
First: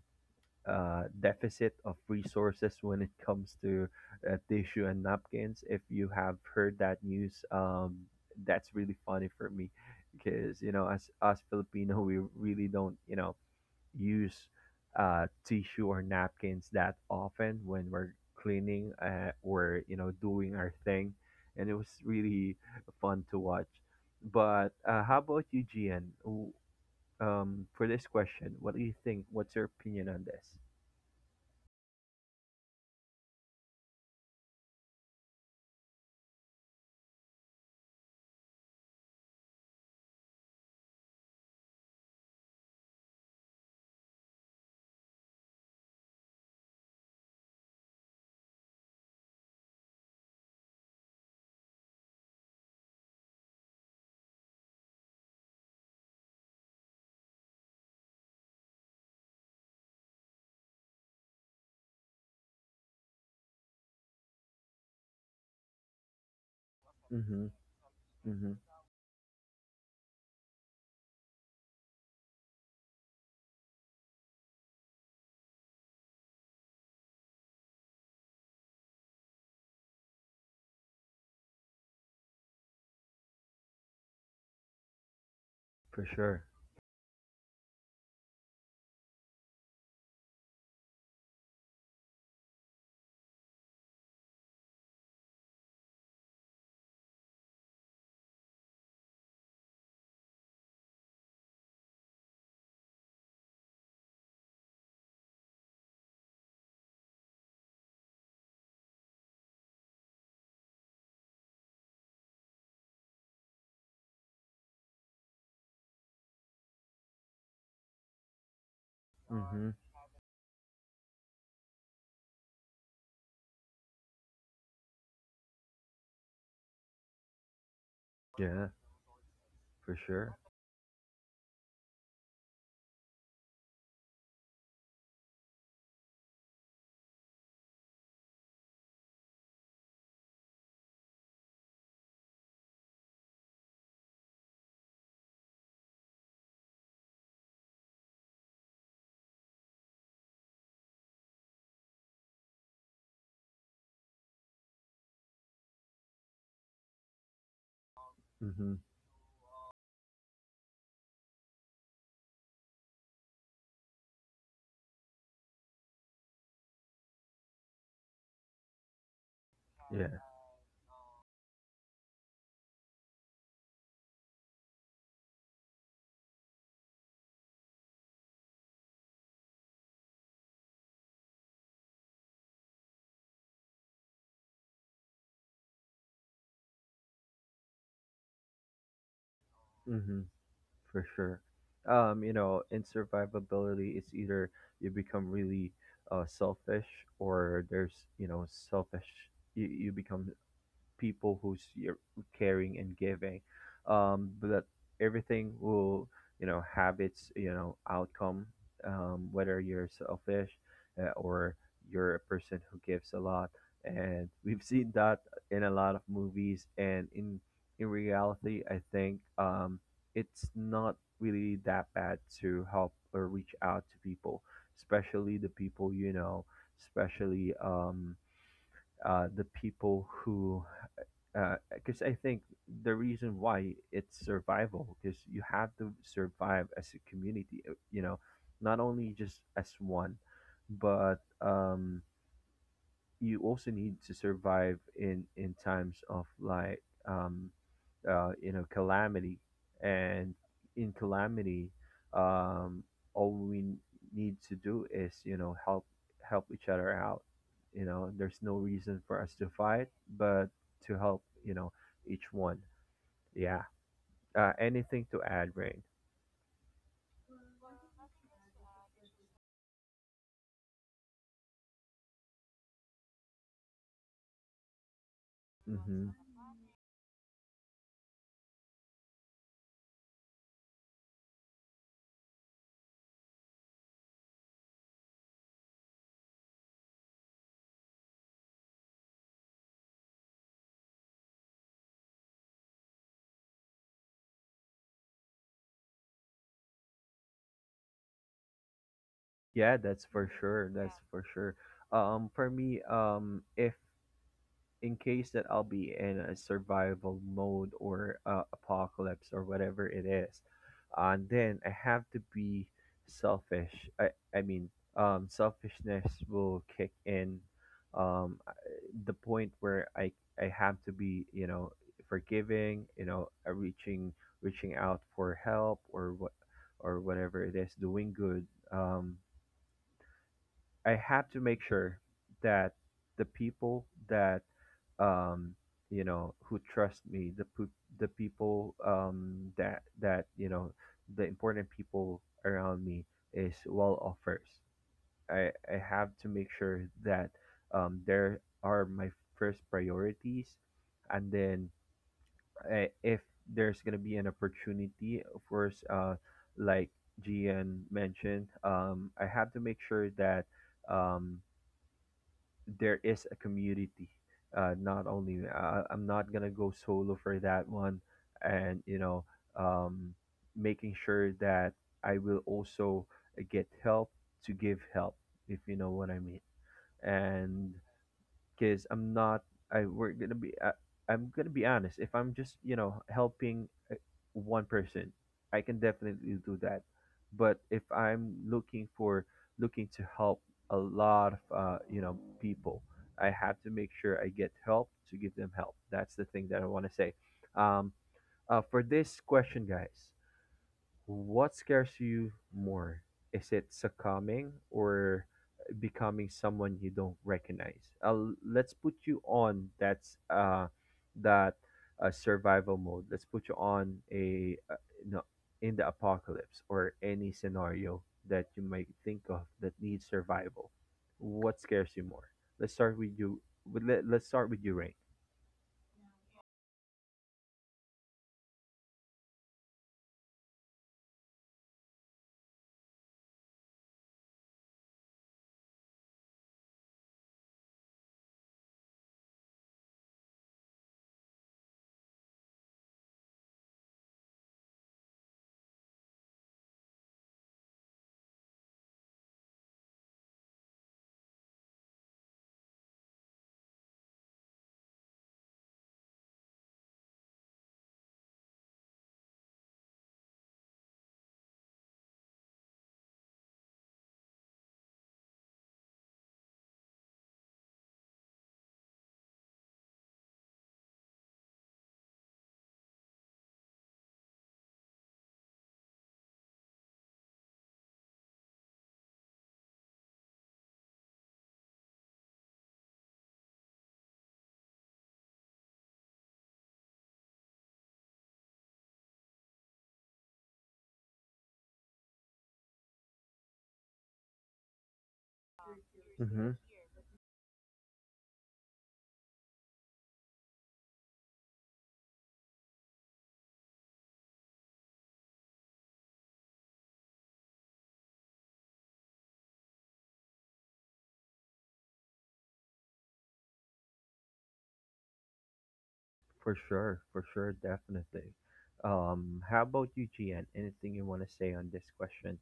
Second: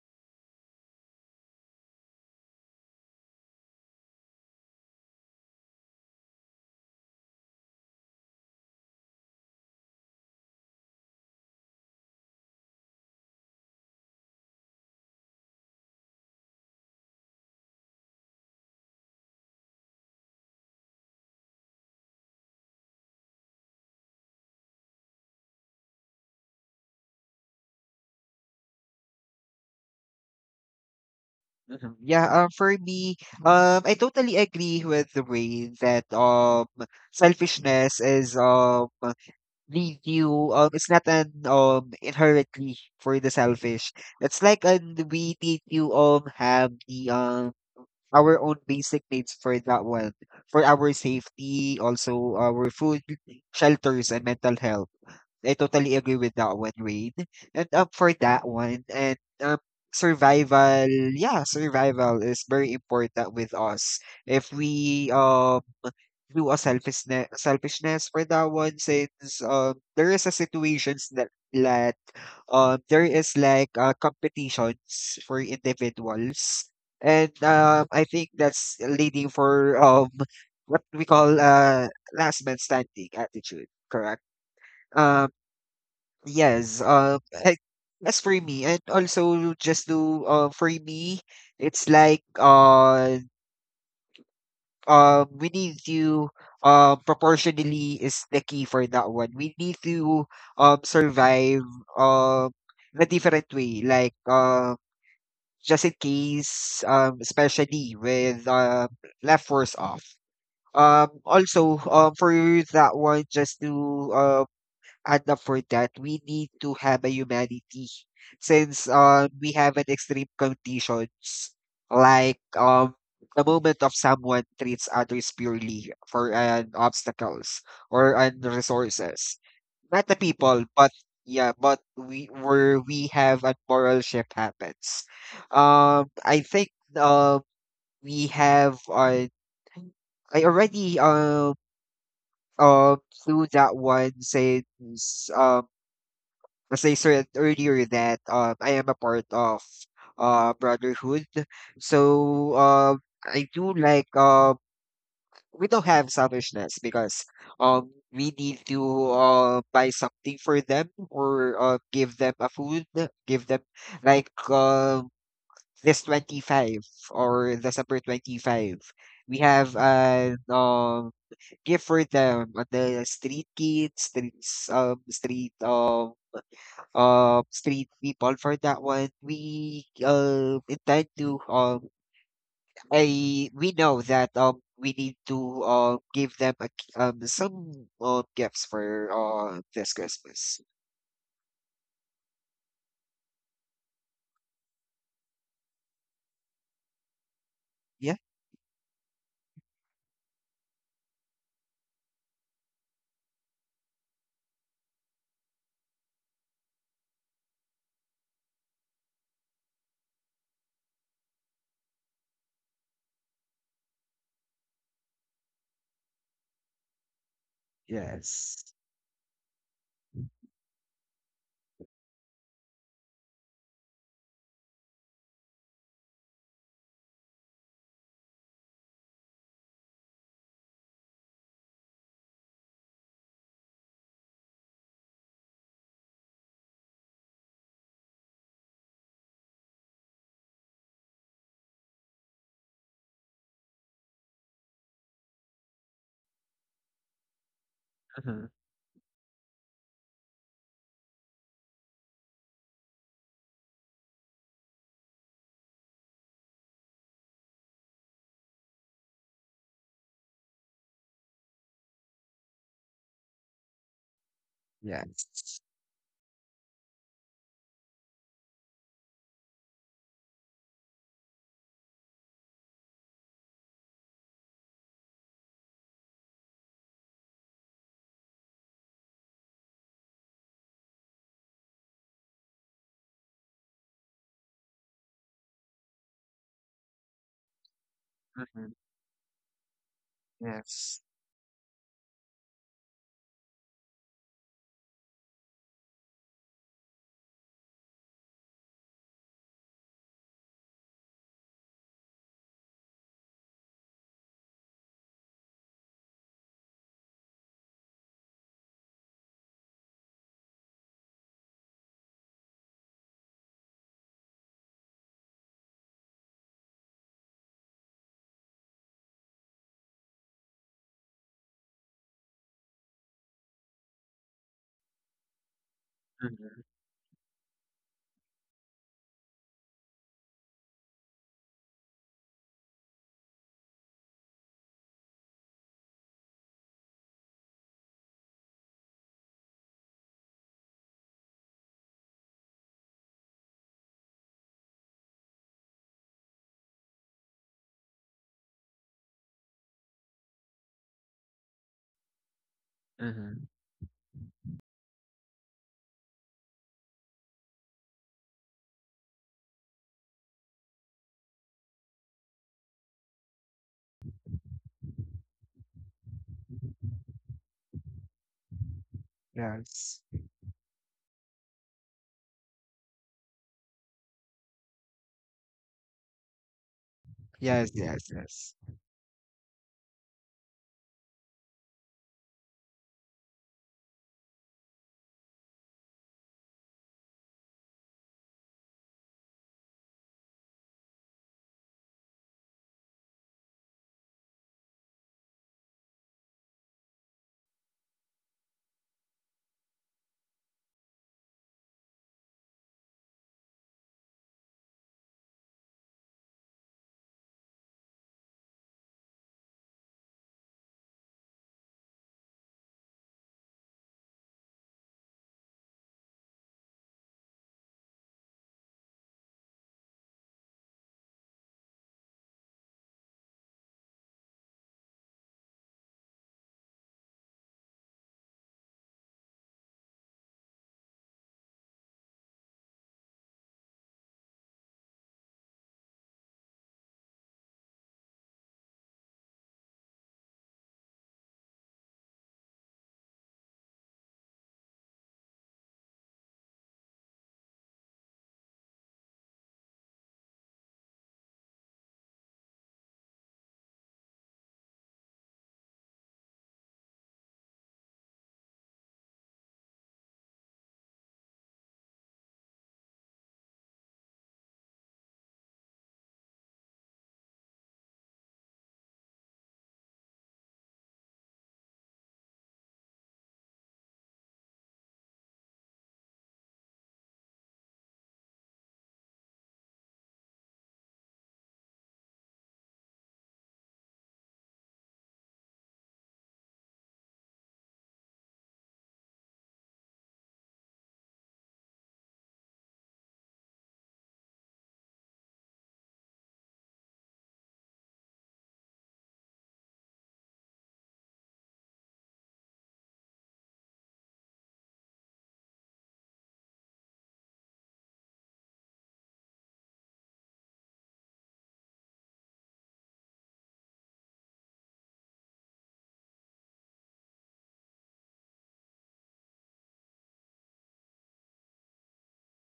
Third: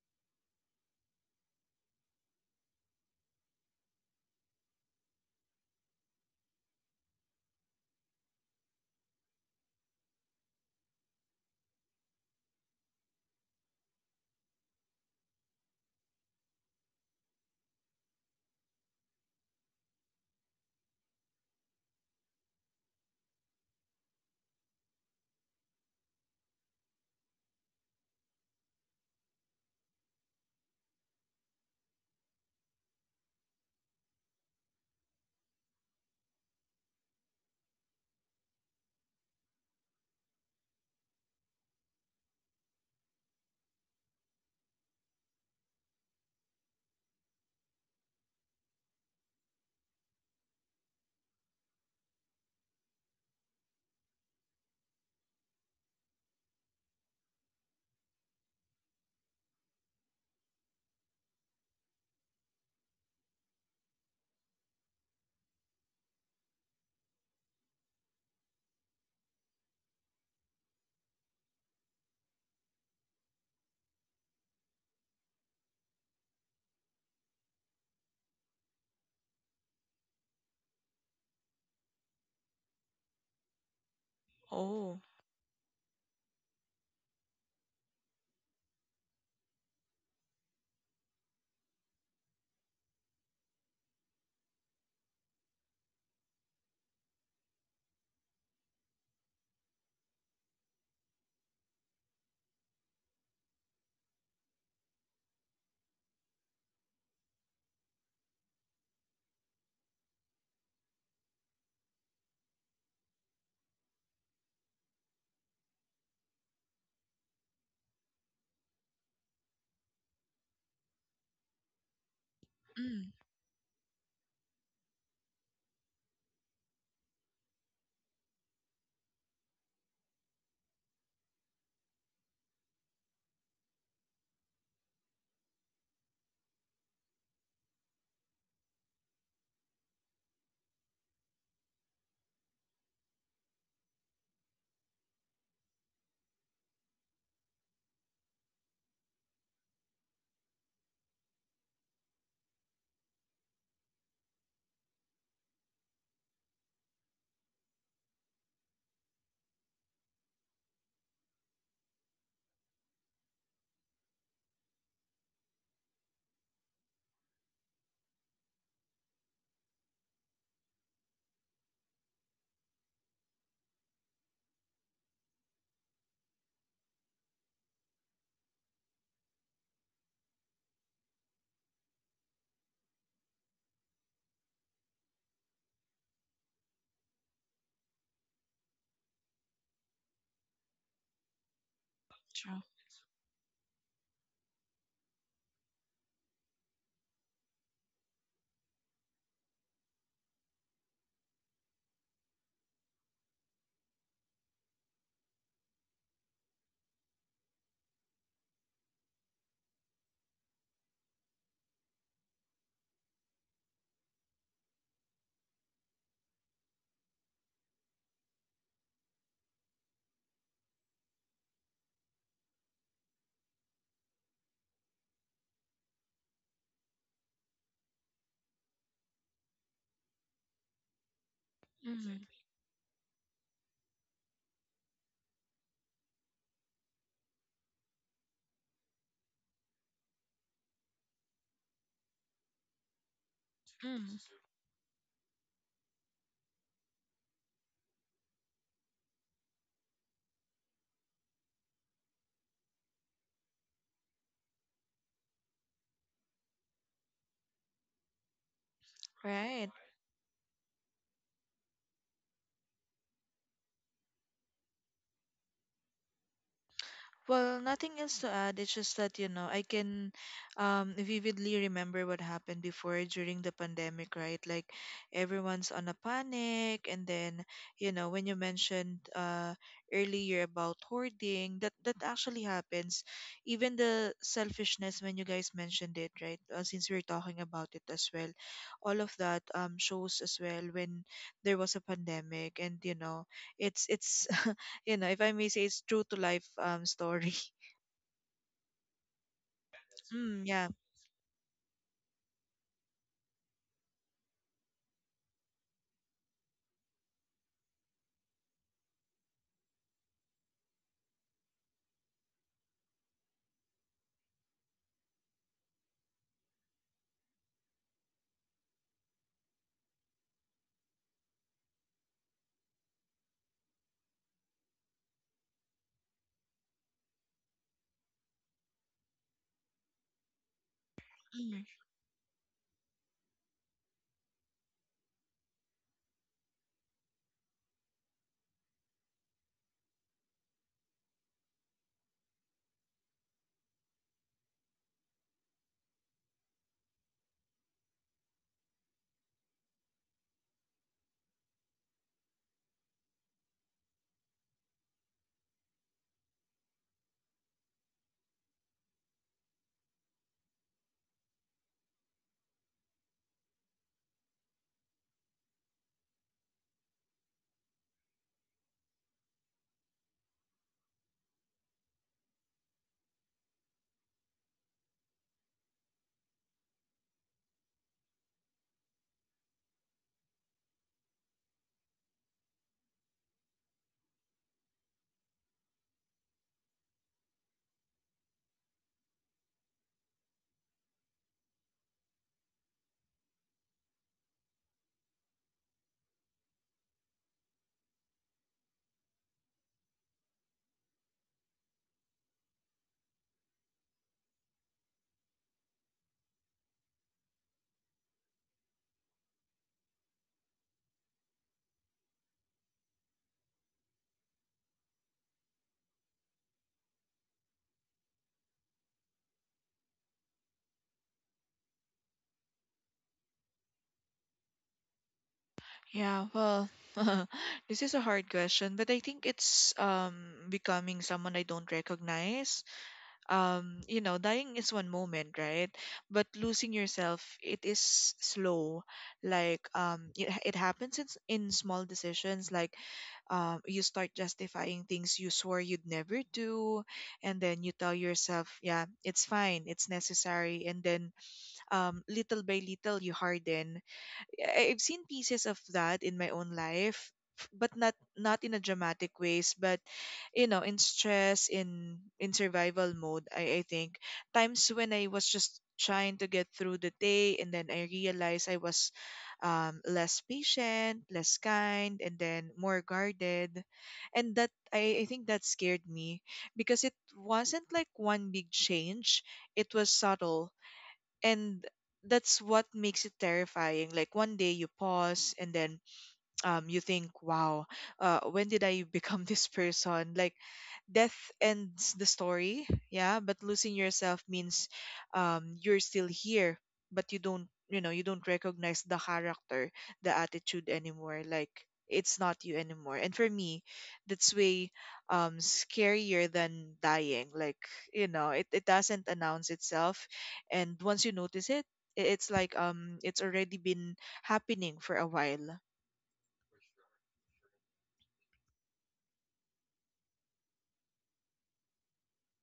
uh, deficit of resources when it comes to uh, tissue and napkins. If you have heard that news, um, that's really funny for me, because you know, as us Filipino, we really don't, you know, use uh, tissue or napkins that often when we're cleaning, uh, or you know doing our thing, and it was really fun to watch. But uh, how about you, Gian? W- Um, for this question, what do you think? What's your opinion on this?
Mhm. Yeah, um, for me, um, I totally agree with the way that um selfishness is um lead you, um it's not an um inherently for the selfish. It's like an we need you um have the um our own basic needs for that one, for our safety, also our food, shelters, and mental health. I totally agree with that one, Wade. And um, for that one, and um, survival, yeah, survival is very important with us. If we um do a selfishness,
Mhm.
selfishness for that
Mhm.
one, since um there is a situations that that um there is like uh, competitions for individuals, and um I think that's leading for um what we call uh last man standing attitude, correct?
Oh.
um
For sure.
Yes. uh, I, as for me, and also just to uh, for me, it's like uh, um, we need to, uh, proportionally is the key for that one. We need to um survive um in a different way, like uh, just in case um especially with uh, left force off. Um, also um for that one, just to uh and uh, for that, we need to have a humanity since um, we
Mhm.
have an extreme conditions like um,
Mm.
the moment of someone treats others purely for an obstacles or an
Yeah.
resources.
For
Not the
sure.
people, but, yeah, but we where we have a moral shift happens. Um, I think um we have uh, I already um uh, flew that one since um as I said earlier that um, I am a part of uh brotherhood. So um I do like uh we don't have selfishness because um we need
Mhm.
to uh buy something for them or uh give them a food, give them like um this twenty five, or the December twenty five. We have
Yeah.
an um gift for them on the street kids, streets um street um uh street people for that one. We uh intend to um I we know that um we need to uh give them a, k- um some uh, gifts for uh this
Mhm.
Christmas.
For sure. Um, you
True.
know, in survivability, it's either you become really, uh, selfish, or there's you
Yeah.
know selfish. You you become people who's you caring and giving. Um but everything will, you know, have its, you know, outcome, um whether you're selfish, uh, or you're a person who gives a lot. And we've seen that in a lot of movies, and in in reality. I
Yes.
think um it's not really that bad to help or reach out to people, especially the people you know, especially um uh, the people who, because I
Mm.
think the reason why it's survival, because you have to survive as a community, uh, you know, not only just as one, but um, you also need to
Mm.
survive in in times of like, um uh you
Hmm.
know, calamity. And in calamity, um all we need to do is, you know, help help each other out. You know, there's no reason for us to
Right.
fight, but to help, you know, each one. Yeah. Uh, anything to add,
Yes.
Rain?
Well, nothing else to add. It's just that, you know, I can um, vividly remember what happened before during the pandemic, right? Like everyone's on a
Mm-hmm.
panic. And then, you know, when you mentioned uh, earlier about hoarding, that, that actually happens. Even the selfishness, when you guys mentioned it, right? Uh, since we are talking about it as well,
Hmm.
all of that um, shows as well when
Yes.
there was a pandemic. And, you know, it's, it's, you know, if I may say, it's true to life um story.
Yeah, that's for
Mm, yeah.
sure, that's for sure. Um for me, um if in case that I'll be in a survival mode, or uh, apocalypse, or whatever it is, and then I have to be selfish. I, I mean, um, selfishness will kick in um, uh, the point where I, I have to be, you know, forgiving, you know, uh, reaching reaching out for help, or what
Hmm.
or whatever it is, doing good. Um, I have to make
Mm,
sure that the people that um you know who trust me the peo- the people um that that you know the important people around me is well off first. I i have to make sure that um there are my first priorities. And then I, if
Hmm.
there's gonna be an opportunity, of course, uh like Gian mentioned, um I have to make sure that um there is a community. Uh, not only uh, I'm not gonna go solo for that one, and you know,
Yes.
um, making sure that I will also get help to give help, if you know what I mean. And
Yes. Yes. Yes.
because I'm not. I we're gonna be. I, I'm gonna be honest. If I'm just you know helping uh, one person, I can definitely do that. But if I'm looking for looking to help a lot of uh, you know people, I have to make sure I get help to give them help. That's the thing that I want to say. Um, uh, for this question, guys, what scares you more? Is it succumbing or becoming someone you don't recognize? Uh, let's put you on that's uh, that uh, Survival mode. Let's put you on a uh, no, in the apocalypse or any scenario that you might think of that needs survival. What scares you more? Let's start with you. With, let, let's start with you,
yeah. Well, this is a hard question, but I think it's um becoming someone I don't recognize. Um, you know, dying is one moment, right? But losing yourself, it is slow. Like um, it, it happens in, s- in small decisions, like um, you start justifying things you swore you'd never do, and then you tell yourself, yeah, it's fine, it's necessary. And then um, little by little you harden. I- I've seen pieces of that in my own life, f- but not not in a dramatic ways. But you know, in stress, in in survival mode, I, I think times when I was just trying to get through the day, and then I realized I was um, less patient, less kind, and then more guarded. And that I, I think that scared me because it wasn't like one big change. It was subtle, and that's what makes it terrifying. Like one day you pause, and then um, you think, wow, uh, when did I become this person? Like, death ends the story, yeah, but losing yourself means um, you're still
Rain.
here, but you don't, you know, you don't recognize the character, the attitude anymore. Like, it's not you anymore. And for me, that's way um, scarier than dying. Like, you know, it, it doesn't announce itself. And once you notice it, i- it's like um it's already been happening for a while.
For sure, for sure, definitely. Um, how about you, Gian? Anything you want to say on this question?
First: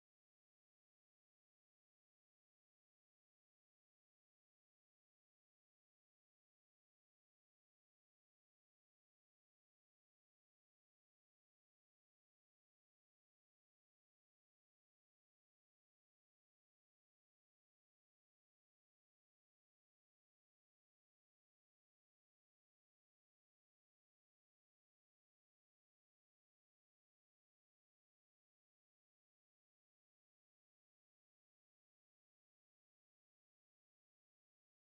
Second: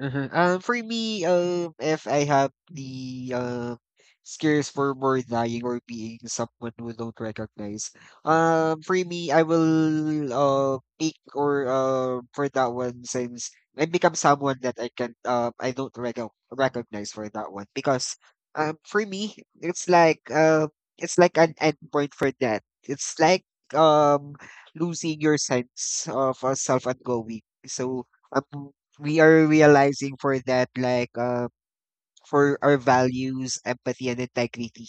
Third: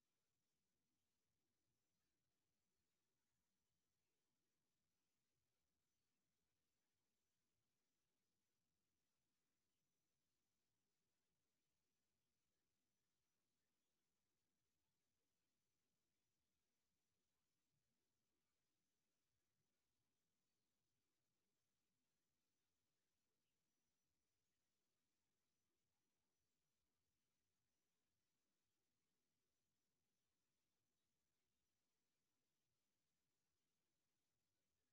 Mm-hmm. Uh huh. Um, for me, um, if I have the, um, scares for more dying or being someone who don't recognize, um, for me, I will, uh, pick or, uh, for that one since I become someone that I can, um, I don't recog recognize for that one because, um, for me, it's like, uh, it's like an end point for that. It's like, um, losing your sense of uh, self and going. So, um, we are realizing for that like uh for our values, empathy and integrity,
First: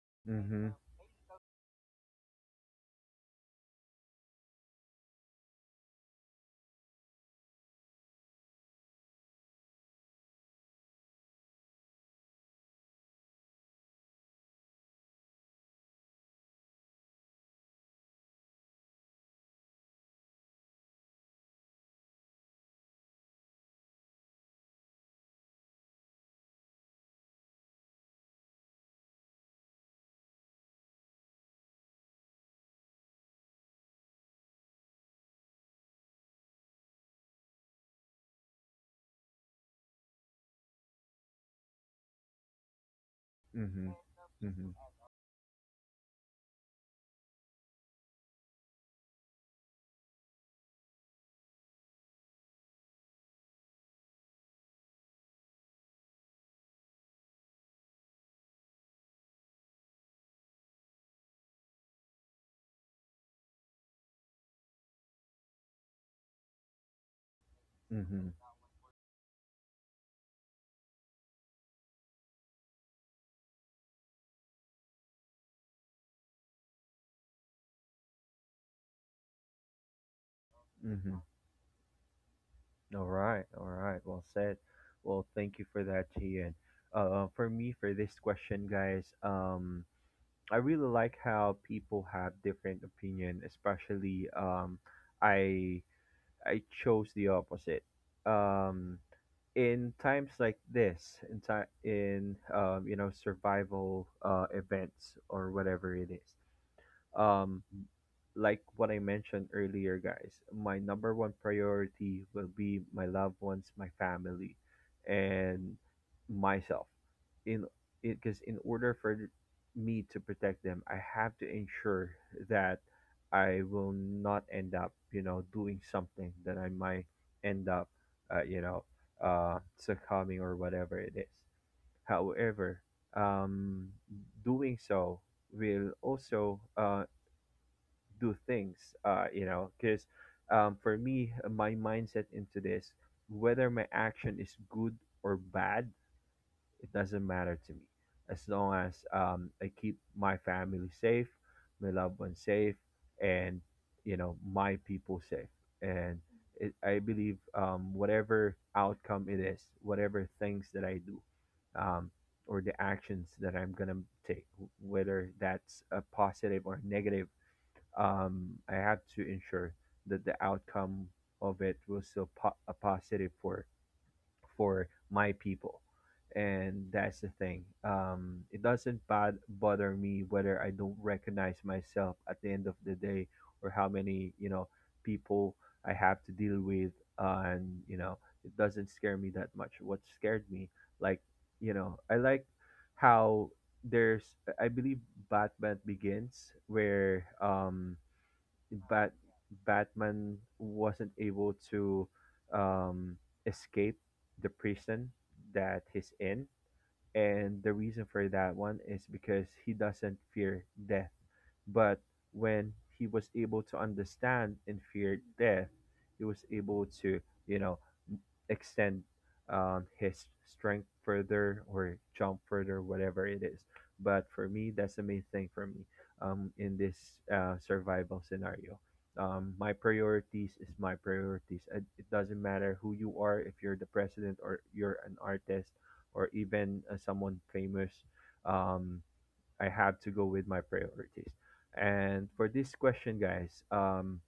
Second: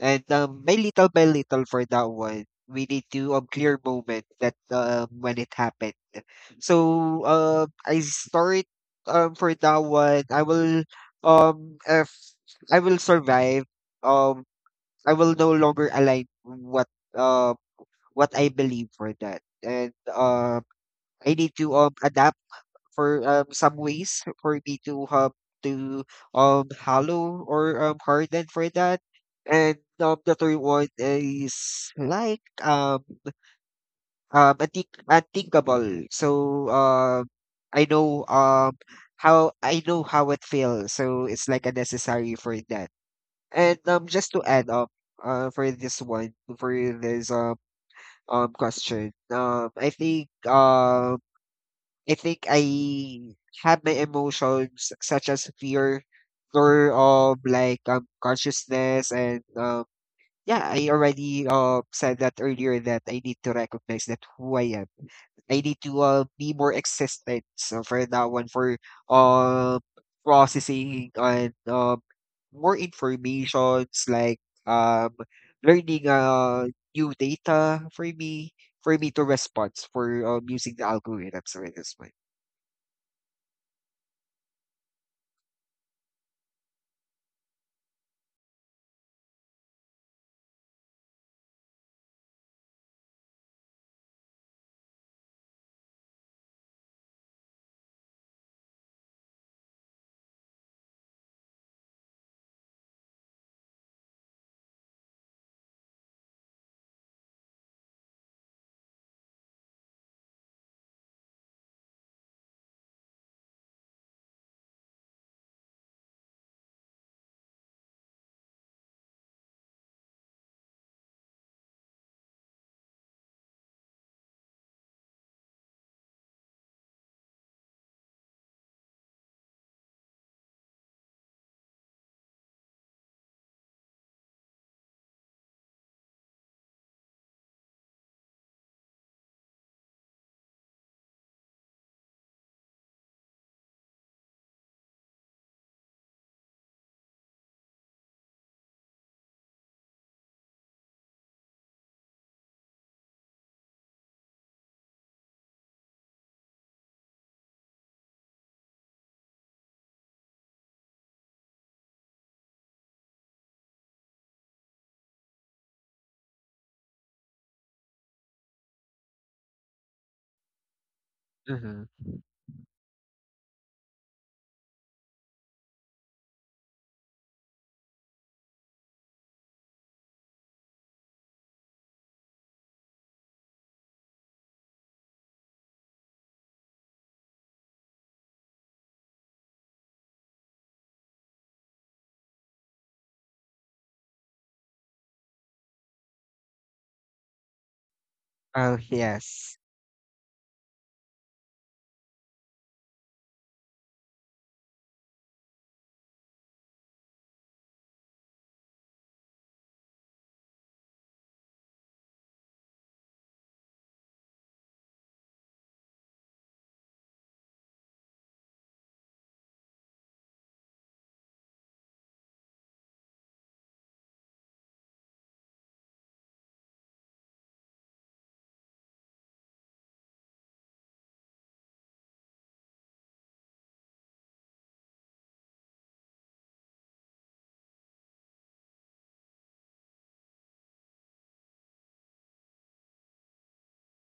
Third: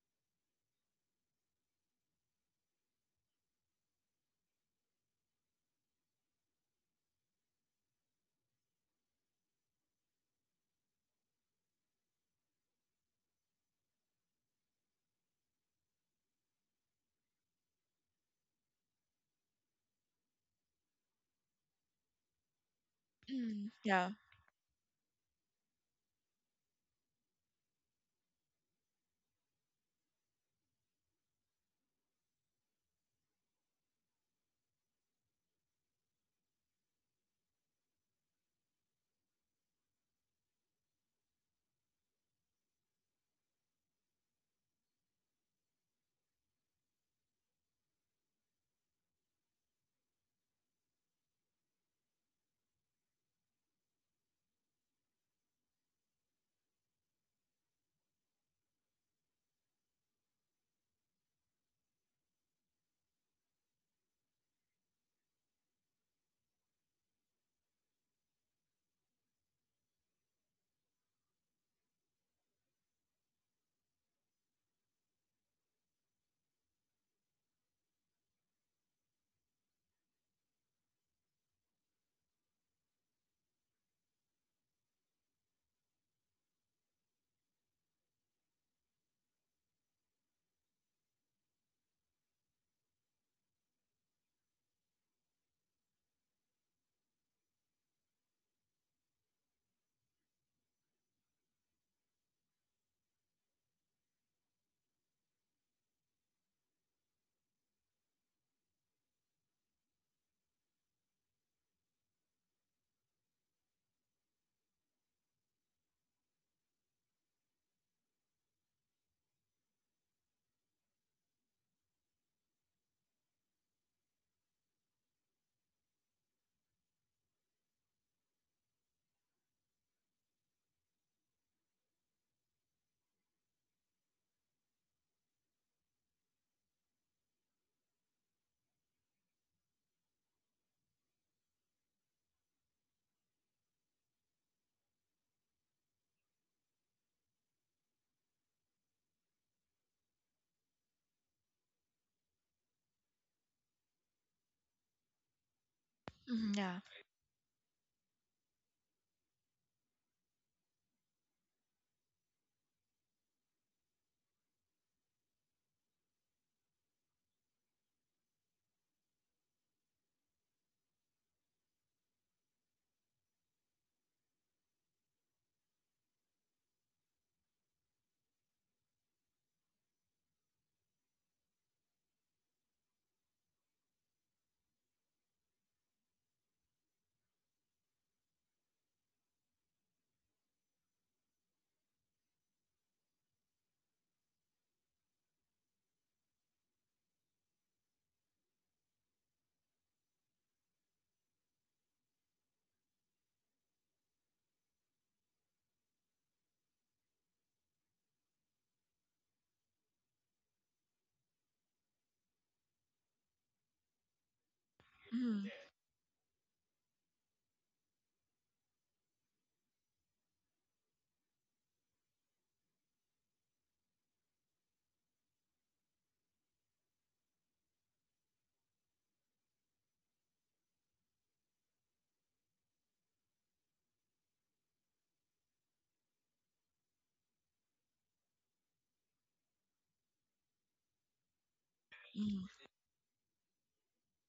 and um
Mm-hmm.
by little by little for that one we need to um clear moment that um when it happened. So uh I start, um for that one I will, um if I will survive, um I will no longer align what uh what I believe for that. And uh I need to um adapt for um, some
Yeah.
ways for me to um to um hollow or um harden for that. And um the third one is like um um unthink unthinkable. So um I know um how I know how it feels. So it's like a necessary for that. And
Mm-hmm.
um just to add
Mm-hmm.
up uh for this one for this um um question. Um I think um I think I have my emotions such as fear, fear of like um consciousness and um yeah, I already uh said that earlier that I need to recognize that who I am. I need to uh, be more existent. So for that
Mm-hmm.
one, for uh processing and um more informations like um learning uh new data for me for me to respond for um using the
Mm-hmm.
algorithms for this one.
All right, all right. Well said. Well, thank you for that, Gian. Uh, for me, for this question, guys, um, I really like how people have different opinion, especially, um, I I chose the opposite. Um, in times like this, in time in um, you know, survival uh, events or whatever it is, um like what I mentioned earlier, guys, my number one priority will be my loved ones, my family, and myself. In because in order for me to protect them, I have to ensure that I will not end up, you know, doing something that I might end up, uh, you know, uh, succumbing or whatever it is. However, um, doing so will also uh, do things, uh you know, because um for me, uh, my mindset into this, whether my action is good or bad, it doesn't matter to me, as long as um I keep my family safe, my loved ones safe, and you know, my people safe. And
Mhm.
it,
Yeah.
i believe um whatever outcome it is, whatever things that I do, um or the actions that I'm gonna take, whether that's a positive or negative, um, I had to ensure that the outcome of it
Mhm.
was still po- a positive for for my people, and that's the thing. Um, it doesn't bad bother me whether I don't recognize myself at the end of the day or how many, you know, people I have to deal with, uh, and you know, it doesn't scare me that much. What scared me, like, you know, I like how there's, I believe, Batman Begins, where um
Oh,
Bat
yes.
Batman wasn't able to um, escape the prison that he's in, and the reason for that one is because he doesn't fear death. But when he was able to understand and fear
Mm.
death, he was able to, you know, extend um, his strength further or jump further, whatever it is. But for me, that's the main thing for me um, in this uh, survival scenario. Um, my priorities is my priorities. It it doesn't matter who you are, if you're the president or you're an artist or even uh, someone famous. Um, I have to go with my priorities. And
Mm.
for this question, guys, um,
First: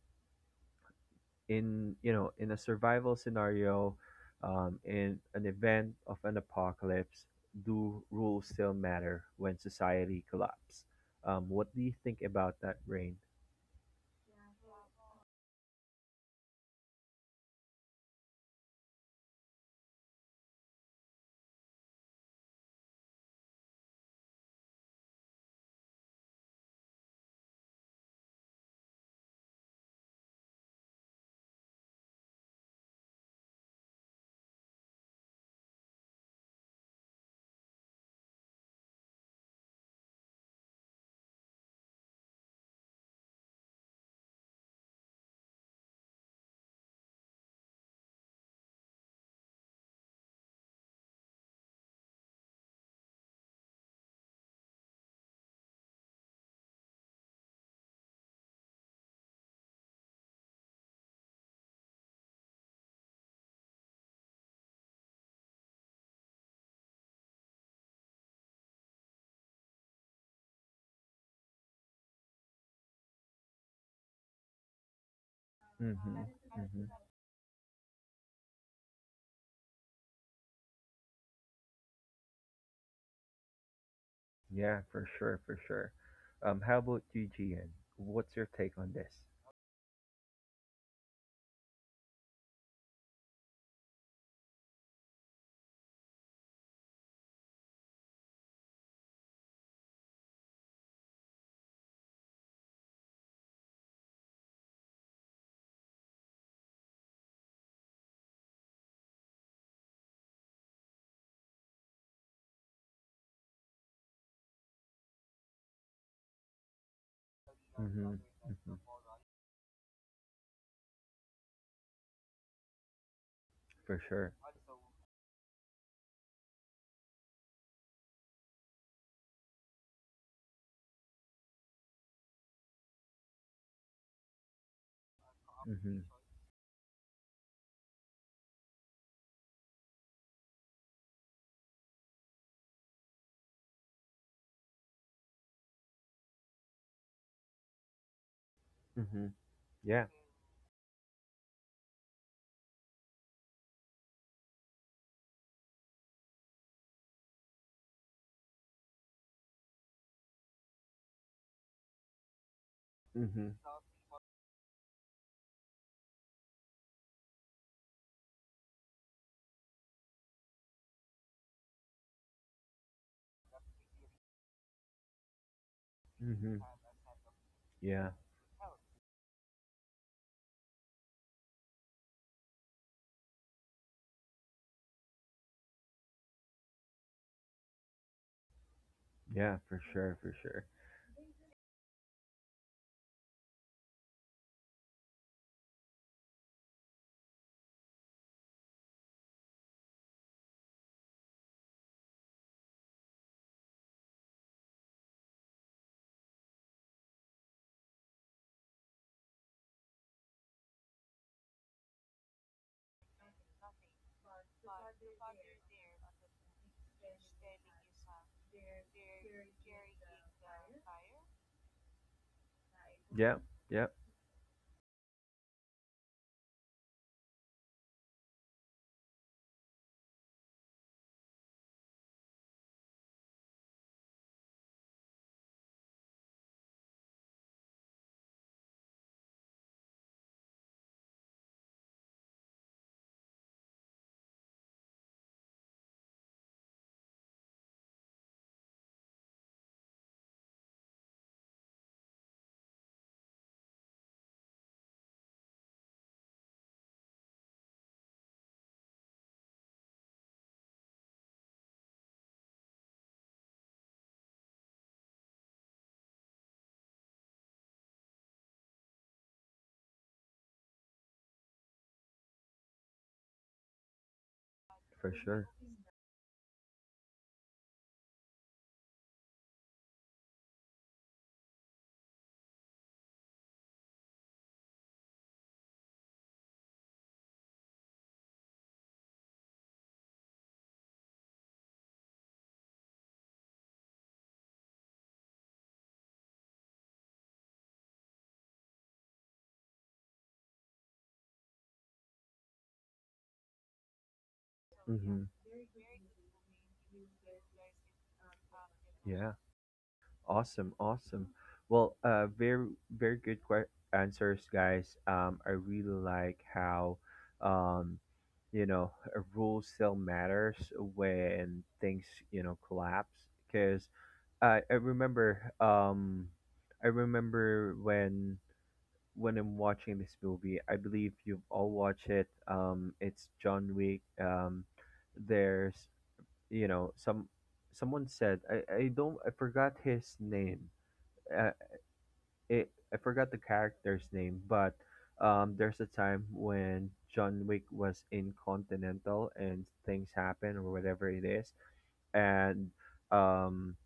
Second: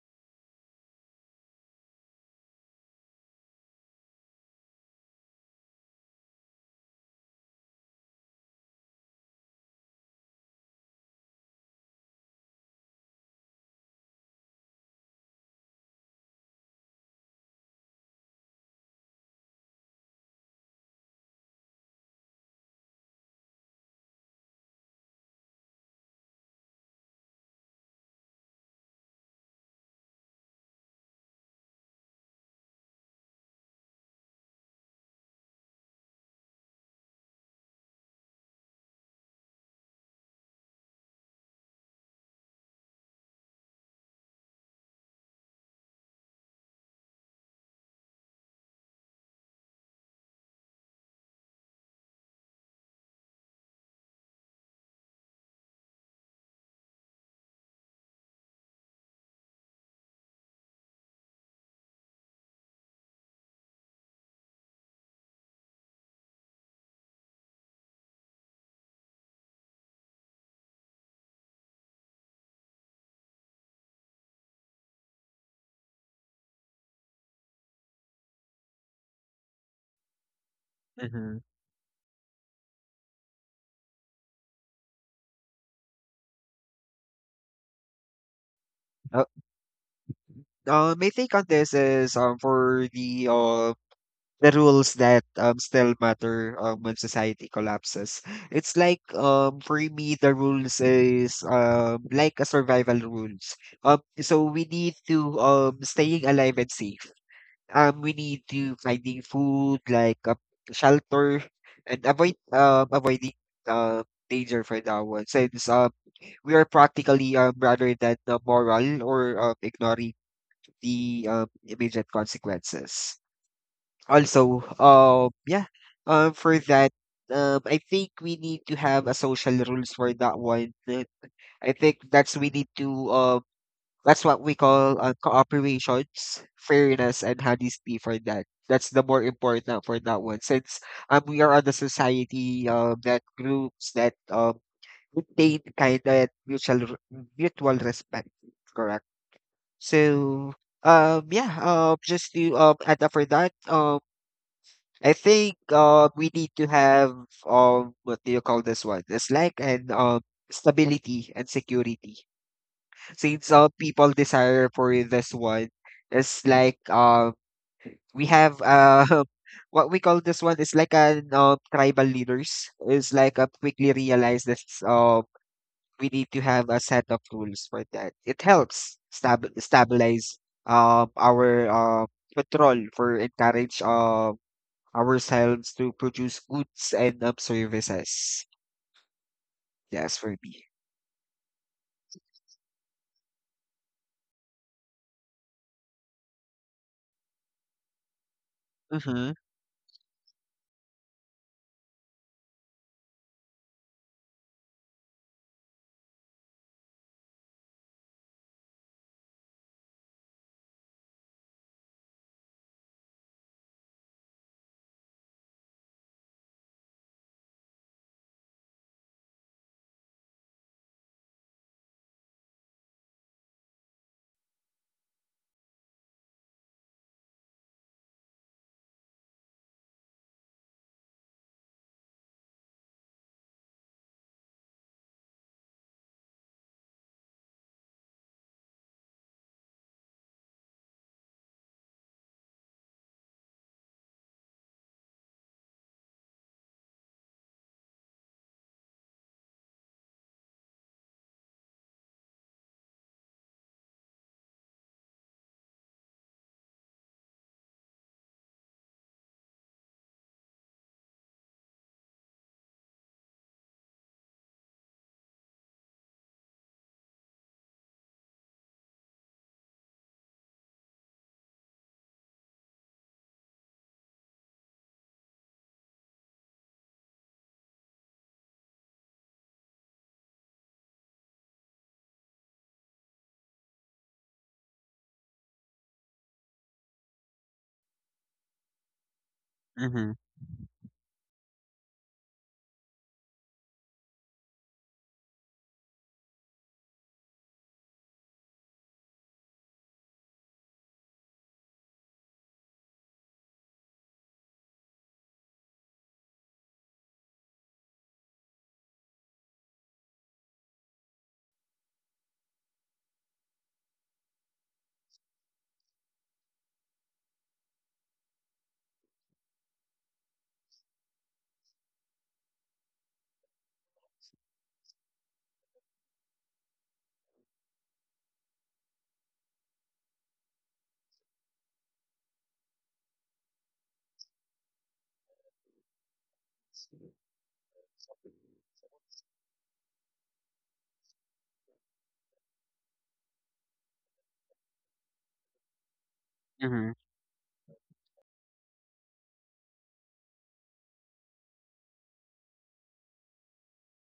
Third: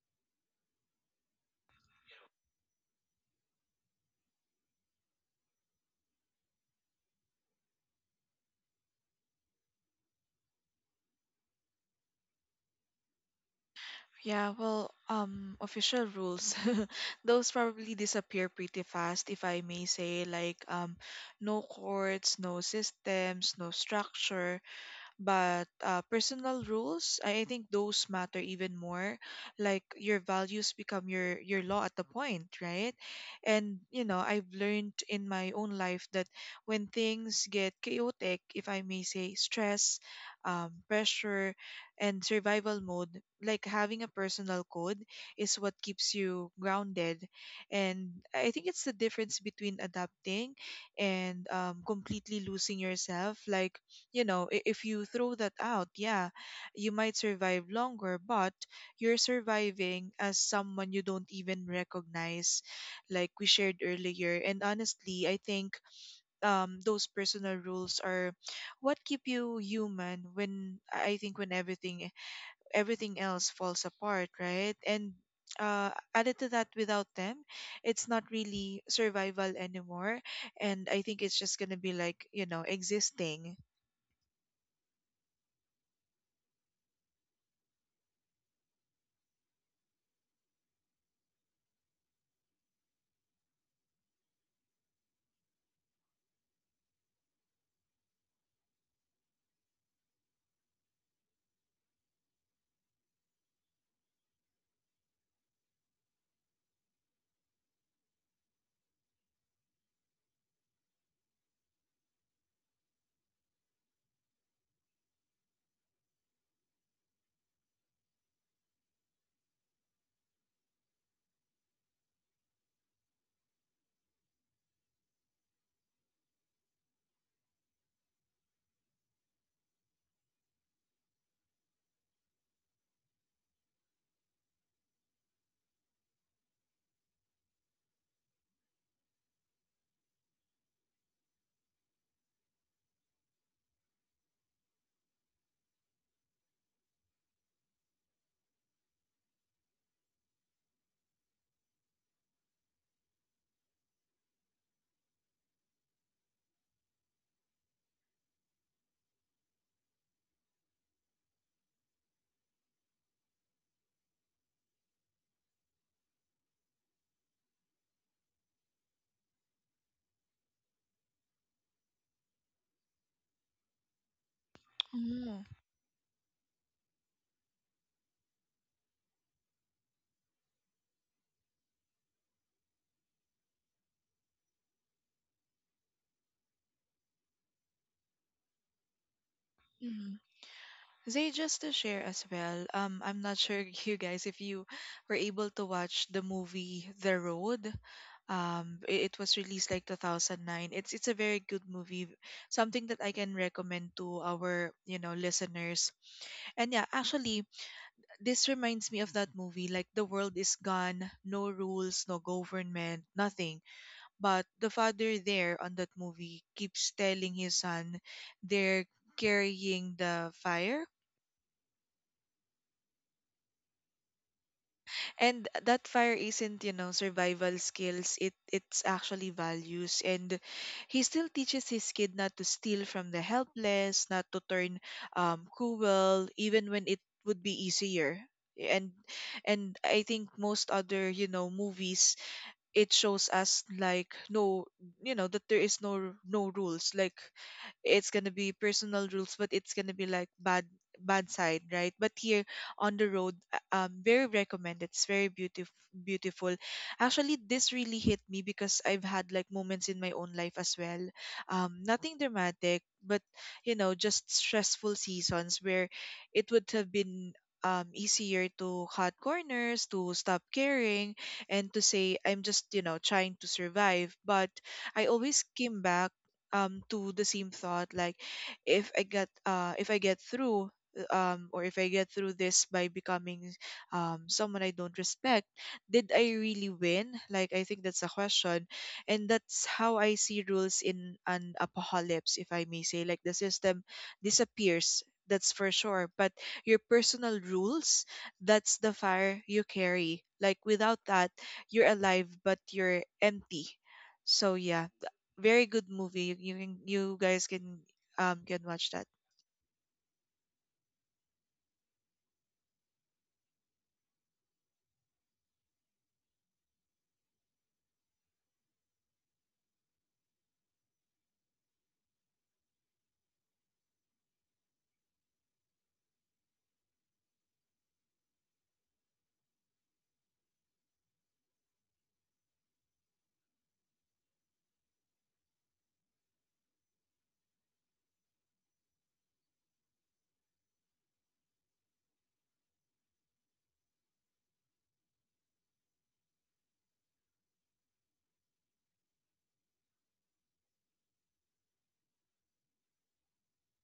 in you know, in a survival scenario, um, in an event of an apocalypse, do rules still matter when society collapse? Um, what do you think about that, Rain?
Yeah, well, um, official rules. Those probably disappear pretty fast, if I may say, like um, no courts, no systems, no structure. But uh, personal rules, I I think those matter even more. Like your values become your your law at the point, right? And you know, I've learned in my own life that when things get chaotic, if I may say, stress, um, pressure, and survival mode, like having a personal code is what keeps you grounded. And I think it's the difference between adapting and um, completely losing yourself. Like you know i- if you throw that out, yeah, you might survive longer, but you're surviving as someone you don't even recognize, like we shared earlier. And honestly, I think um those personal rules are what keep you human when I think when everything everything else falls apart, right? And uh,
Mm-hmm.
added to that,
Mm-hmm.
without them it's not really survival anymore, and I think it's
Mhm.
just gonna be like, you know, existing.
Yeah, for sure, for sure. Um, how about you, Gian? What's your take on this?
Uh, uh, my take on this is um for the uh the rules that um still matter um when society collapses. It's like um for me the rules is um like a survival rules. Um so we need to um staying alive and safe. Um, we need to finding food like a shelter and avoid um avoiding uh danger for that one, since um we are practically, um rather
Mm-hmm.
than
Mm-hmm.
uh, moral, or um, ignoring the um, immediate consequences.
For sure.
Also, um yeah, um for that, um I think we need to have a social rules for that one. Uh, I think that's we need to um that's what we call uh,
Mm-hmm.
cooperations, fairness, and honesty for that. That's the more important for that one, since um we are on the society, um that groups that um maintain kind of mutual r- mutual respect, correct?
Mm-hmm. Yeah.
So um yeah um just to um add up for that, um I think uh we need to have um what do you call this one? It's like an um stability and security things uh,
Mm-hmm.
people desire for this one, is like uh, we have, uh, what we call this one is like an uh, tribal leaders is like uh, quickly realize that, uh, we need to have
Mm-hmm.
a set of rules for that.
Yeah.
It helps stab- stabilize uh, our uh, control for encourage uh, ourselves to produce goods and, um, services.
Yeah, for
Yes, for
sure,
Mhm.
for
me.
sure.
Zay, just to share as well, um, I'm not sure you guys if you were able to watch the movie The Road. Um, i-
Mm-hmm.
it was released like twenty oh nine. It's it's a very good movie, something that I can recommend to our, you know, listeners. And yeah, actually, this reminds me of that movie. Like the world is gone, no rules, no government, nothing. But the father there on that movie keeps telling his son, they're carrying the fire,
Yeah, yeah,
and that fire isn't, you know, survival skills. It it's actually values, and he still teaches his kid not to steal from the helpless, not to turn um cruel even when it would be easier. And and I think most other, you know, movies, it shows us like, no, you know, that there is no no rules. Like it's gonna be personal rules, but it's gonna be like bad, bad side, right? But here on the road, uh, um, very recommended. It's very beautiful, beautiful. Actually, this really hit me because I've had like moments in my own life as well. Um, nothing dramatic, but you know, just stressful seasons where it would have been um, easier to cut corners, to stop caring, and to say, I'm just, you know, trying to survive. But I
for
always
sure.
came back um to the same thought, like if i get uh if I get through um or if I get through this by becoming um someone I don't respect, did I really win? Like I think that's a question, and that's
Mm-hmm.
how I see rules in an apocalypse, if I may say. Like the system disappears, that's for sure, but your personal rules, that's the fire you carry. Like without that, you're alive but you're empty, so yeah,
Mhm.
very good movie. You can you guys can um can watch that.
Yeah, awesome, awesome. Well, uh, very, very good que- answers, guys. Um, I really like how, um, you know, a rule still matters when things, you know, collapse. Because I, I remember, um, I remember when when I'm watching this movie. I believe you've all watched it. Um, it's John Wick. Um, there's, you know, some someone said, I, I don't, I forgot his name. Uh, it I forgot the character's name, but um, there's a time
Mm-hmm.
when John Wick was in Continental and things happen or whatever it is, and um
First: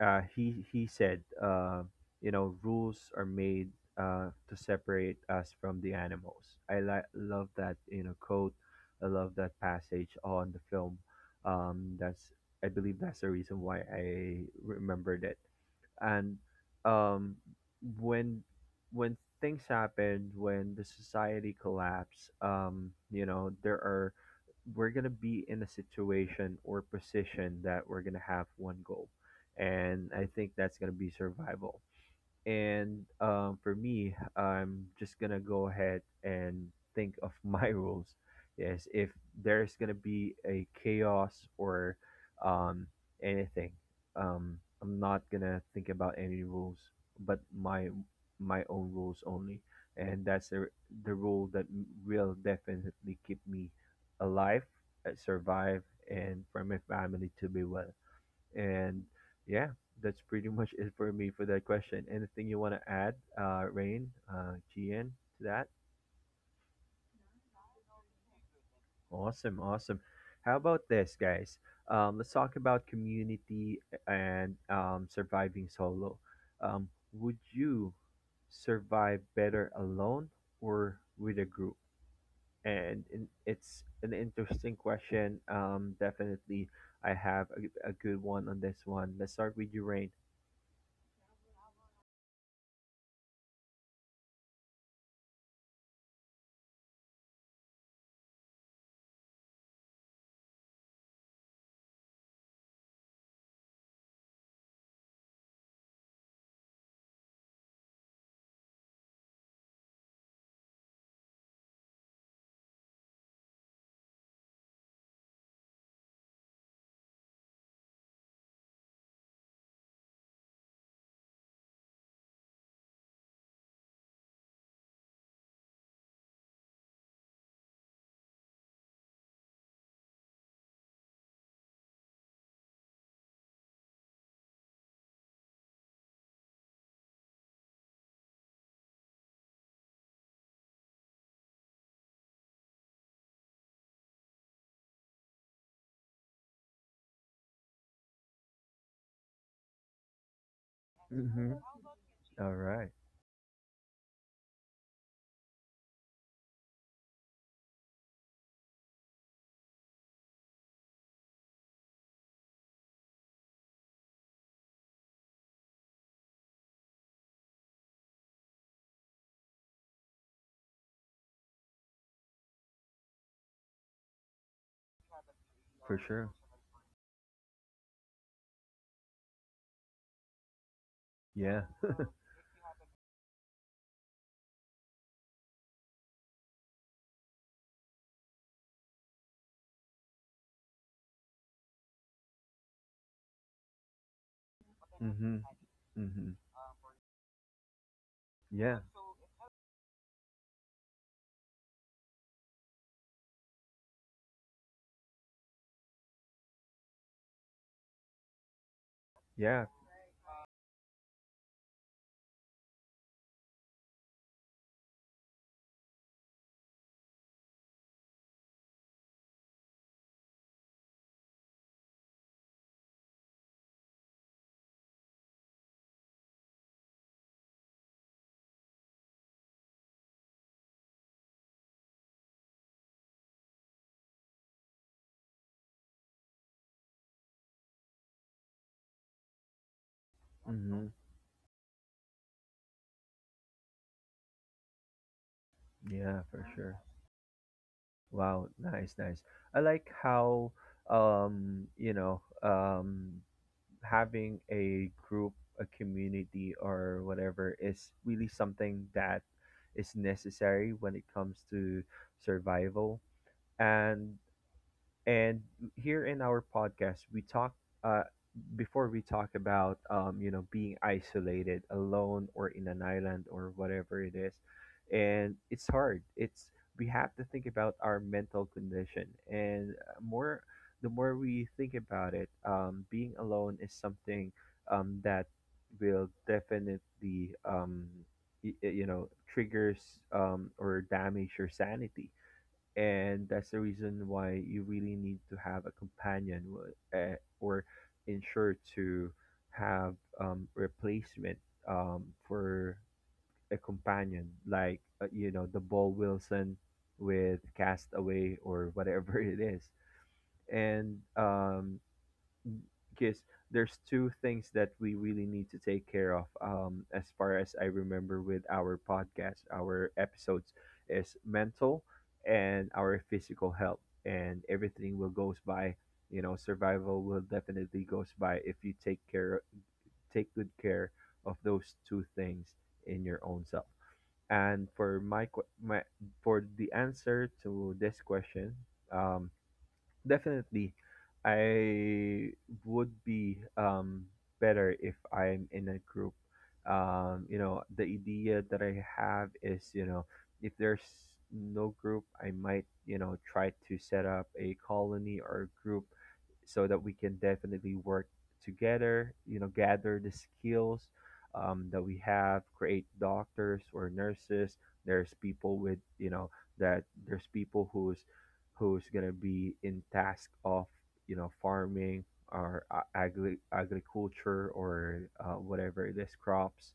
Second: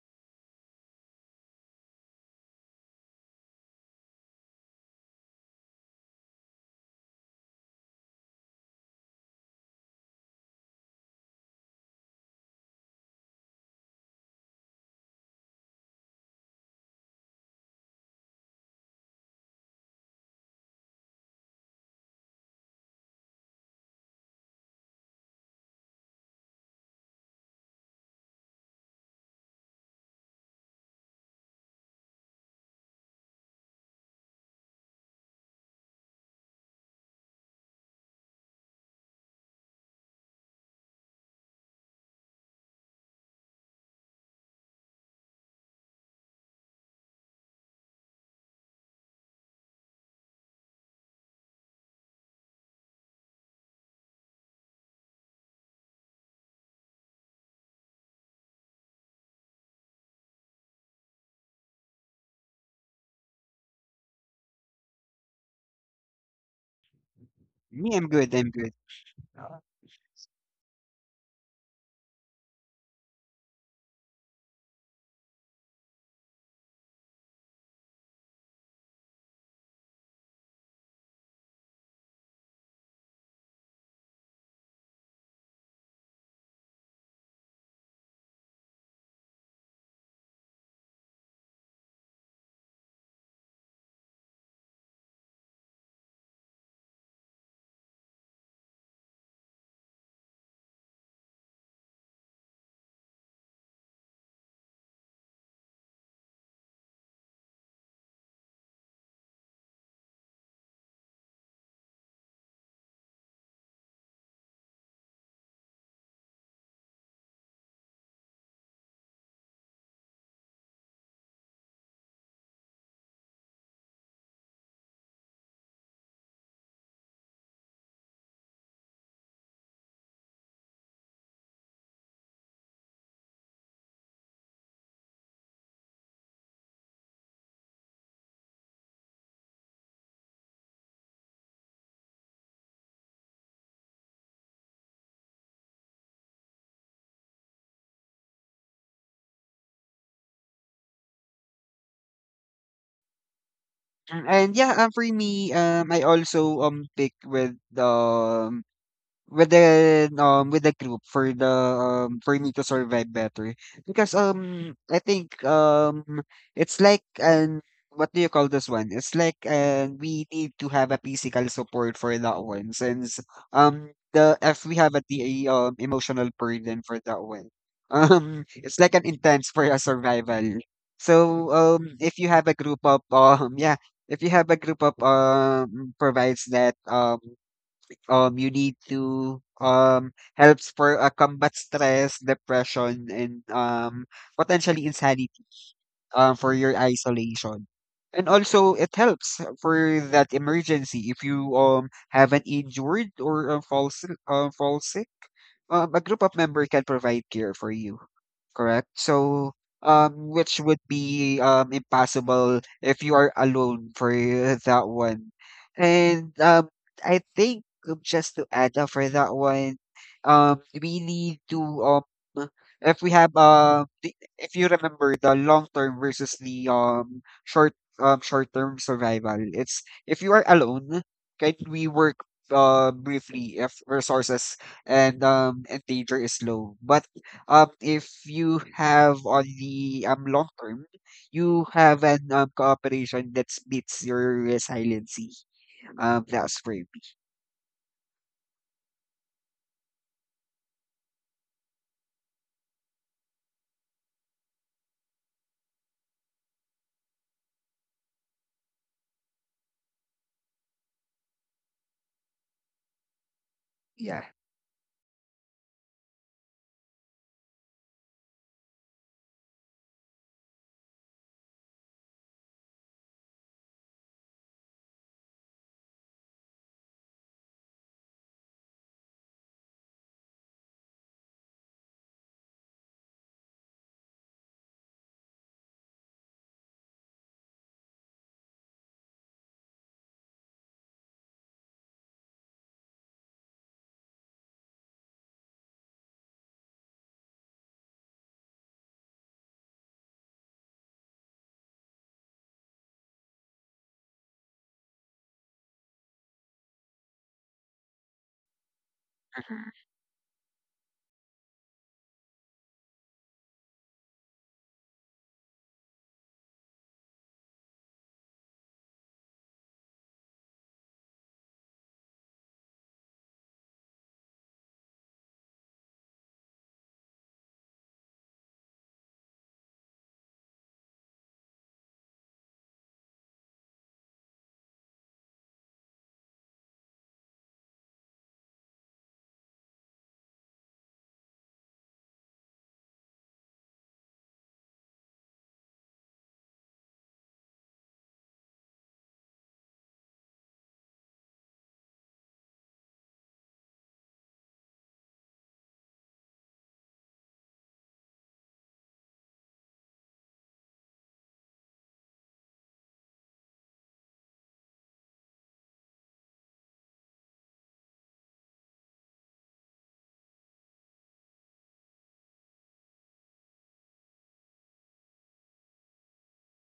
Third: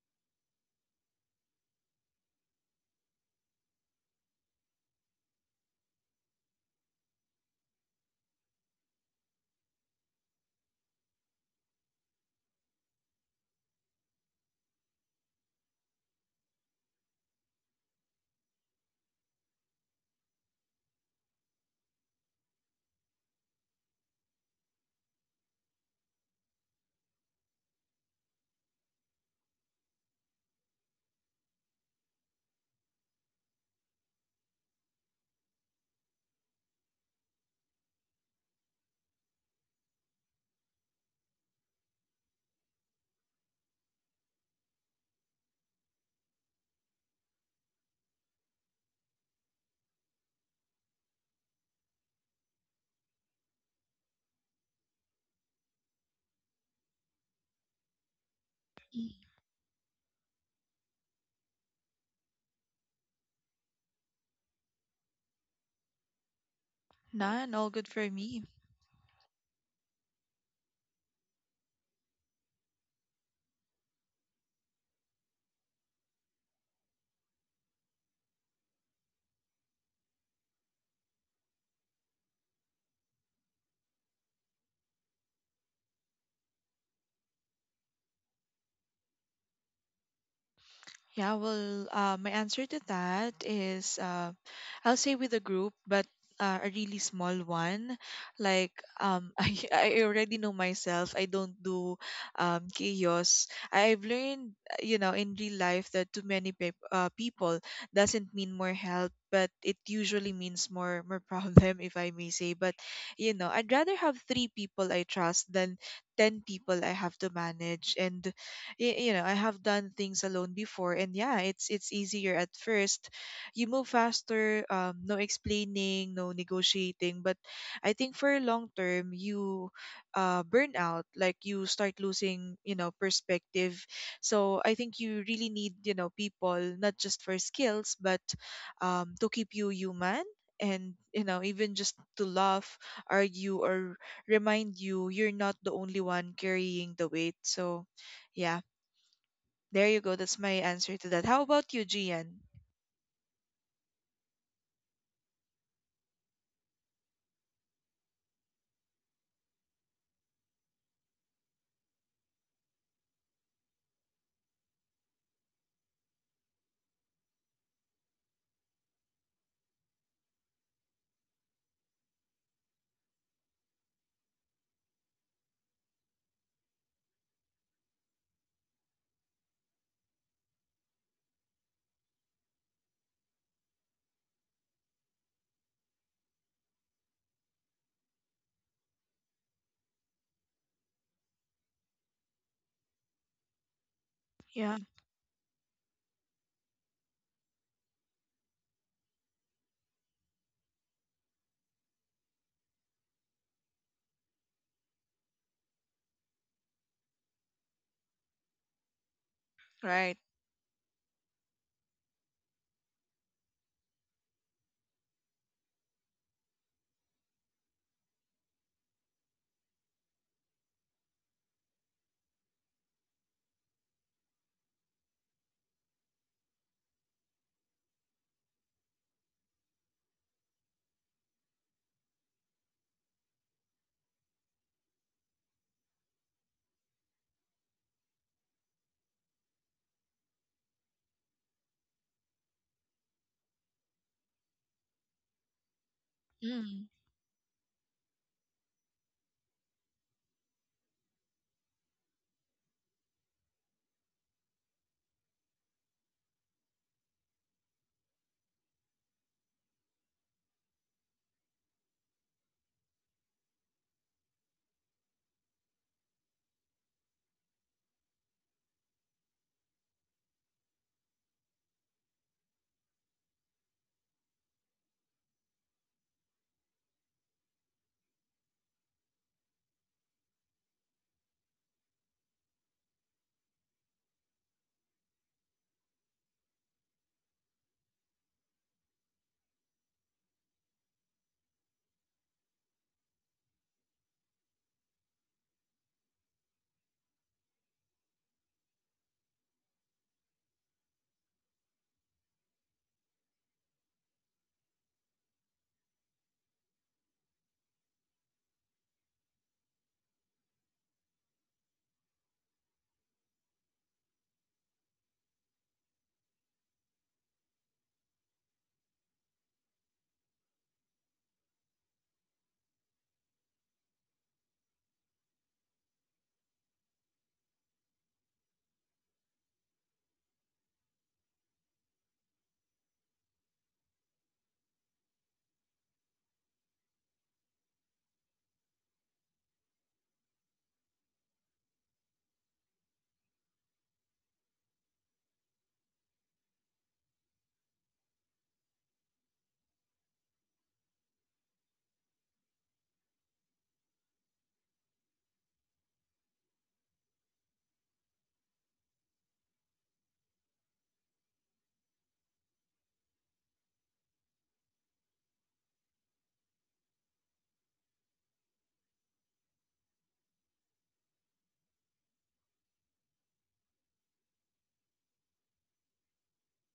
uh, he he said, uh, you know, rules are made uh, to separate us from the animals. I li- love that, you know, quote. I love that passage on the film. Um, that's I believe that's the reason why I remembered it, and um, when when things happen, when the society collapse, um, you know, there are we're gonna be in a situation or position that we're gonna have one goal, and I think that's gonna be survival. And um, for me, I'm just gonna go ahead and think of my rules. Yes, if there's gonna be a chaos or um, anything, um, I'm not gonna think about any rules, but my my own rules only. And that's the the rule that m- will definitely keep me alive, uh, survive, and for my family to be well. And
Mm.
yeah, that's pretty much it for me for that question. Anything you want to add, uh, Rain, uh, Gian, to that?
None, all good
Me, I'm
for
good.
me.
I'm good.
Awesome, awesome. How about this, guys? Um, let's talk about community and um, surviving solo. Um, would you survive better alone or with a group? And in, it's an interesting question. Um, definitely, I have a, a good one on this one. Let's start with you, Rain.
Yeah, well, uh, my answer to that is uh, I'll say with a group, but uh, a really small one. Like um, I, I already know myself. I don't do um, chaos. I've learned, uh, you know, in real life that too many pe- uh, people doesn't mean more help, but it usually means more more problem, if I may say. But you know, I'd rather have three people I trust than ten people I have to manage. And y- you know, I have done things alone before, and yeah, it's it's easier at first. You move faster, um, no explaining, no negotiating, but I think for long term you uh, burn out. Like you start losing, you know, perspective. So I think you really need, you know, people not just for skills, but um, to keep you human, and you know, even just to laugh, argue, or remind you you're not the only one carrying the weight. So yeah, there you go. That's my answer to that. How
Mm-hmm.
about you, Gian?
All right,
Mm. And yeah, um, for me, um, I also um pick with the with the um with the group for the um for me to survive better, because um I think um it's like an, what do you call this one? It's like uh, we need to have a physical support for that one, since um the, if we have a, the um
for
emotional
sure.
burden for that one, um it's like an intense for a survival. So
Yeah.
um if you have a group of um yeah, if you have a group of um provides that um um you need to um helps for uh, combat stress, depression, and um
Yeah.
potentially insanity
Mhm. Mhm.
um for your isolation. And also
Yeah.
it helps for that emergency if you um have an injured or uh, fall si- uh, fall sick. Um, a group of member can provide care for you. Correct. So,
Yeah.
Right.
um, which would be um impossible if you are alone for that one. And um, I think um, just to add up for that one, um, we need to um, if we have um, the, if you remember the long term versus the um short um short term survival. It's if you are alone, can we work uh briefly if resources and um and danger is low, but um if you have on the um long term,
Mhm.
you have an um cooperation that beats your resiliency.
Yeah,
um
for
that's for
sure.
Mm,
me.
Wow, nice, nice. I like how, um, you know, um having a group, a community or whatever, is really something that is necessary when it comes to survival. And
Yeah.
And here in our podcast, we talk, uh, before we talk about, um, you know, being isolated, alone, or in an island, or whatever it is. And it's hard. It's We have to think about our mental condition, and uh, more the more we think about it, um, being alone is something um, that will definitely um, y- y- you know, triggers um, or damage your sanity. And that's the reason why you really need to have a companion, w- eh, or ensure to have um, replacement um, for a companion, like, uh, you know, the ball Wilson with Castaway or whatever it is. And um, because there's two things that we really need to take care of, um, as far as I remember with our podcast our episodes, is mental and our physical health. And everything will goes by, you know, survival will definitely goes by if you take care, take good care of those two things in your own self. And for my, que- my for the answer to this question, um, definitely, I would be um, better if I'm in a group. Um, you know, the idea that I have is, you know, if there's no group, I might, you know, try to set up a colony or a group so that we can definitely work together, you know, gather the skills um, that we have, create doctors or nurses. There's people with, you know, that there's people who's who's gonna be in task of, you know, farming or a- agri- agriculture or uh, whatever it is, crops.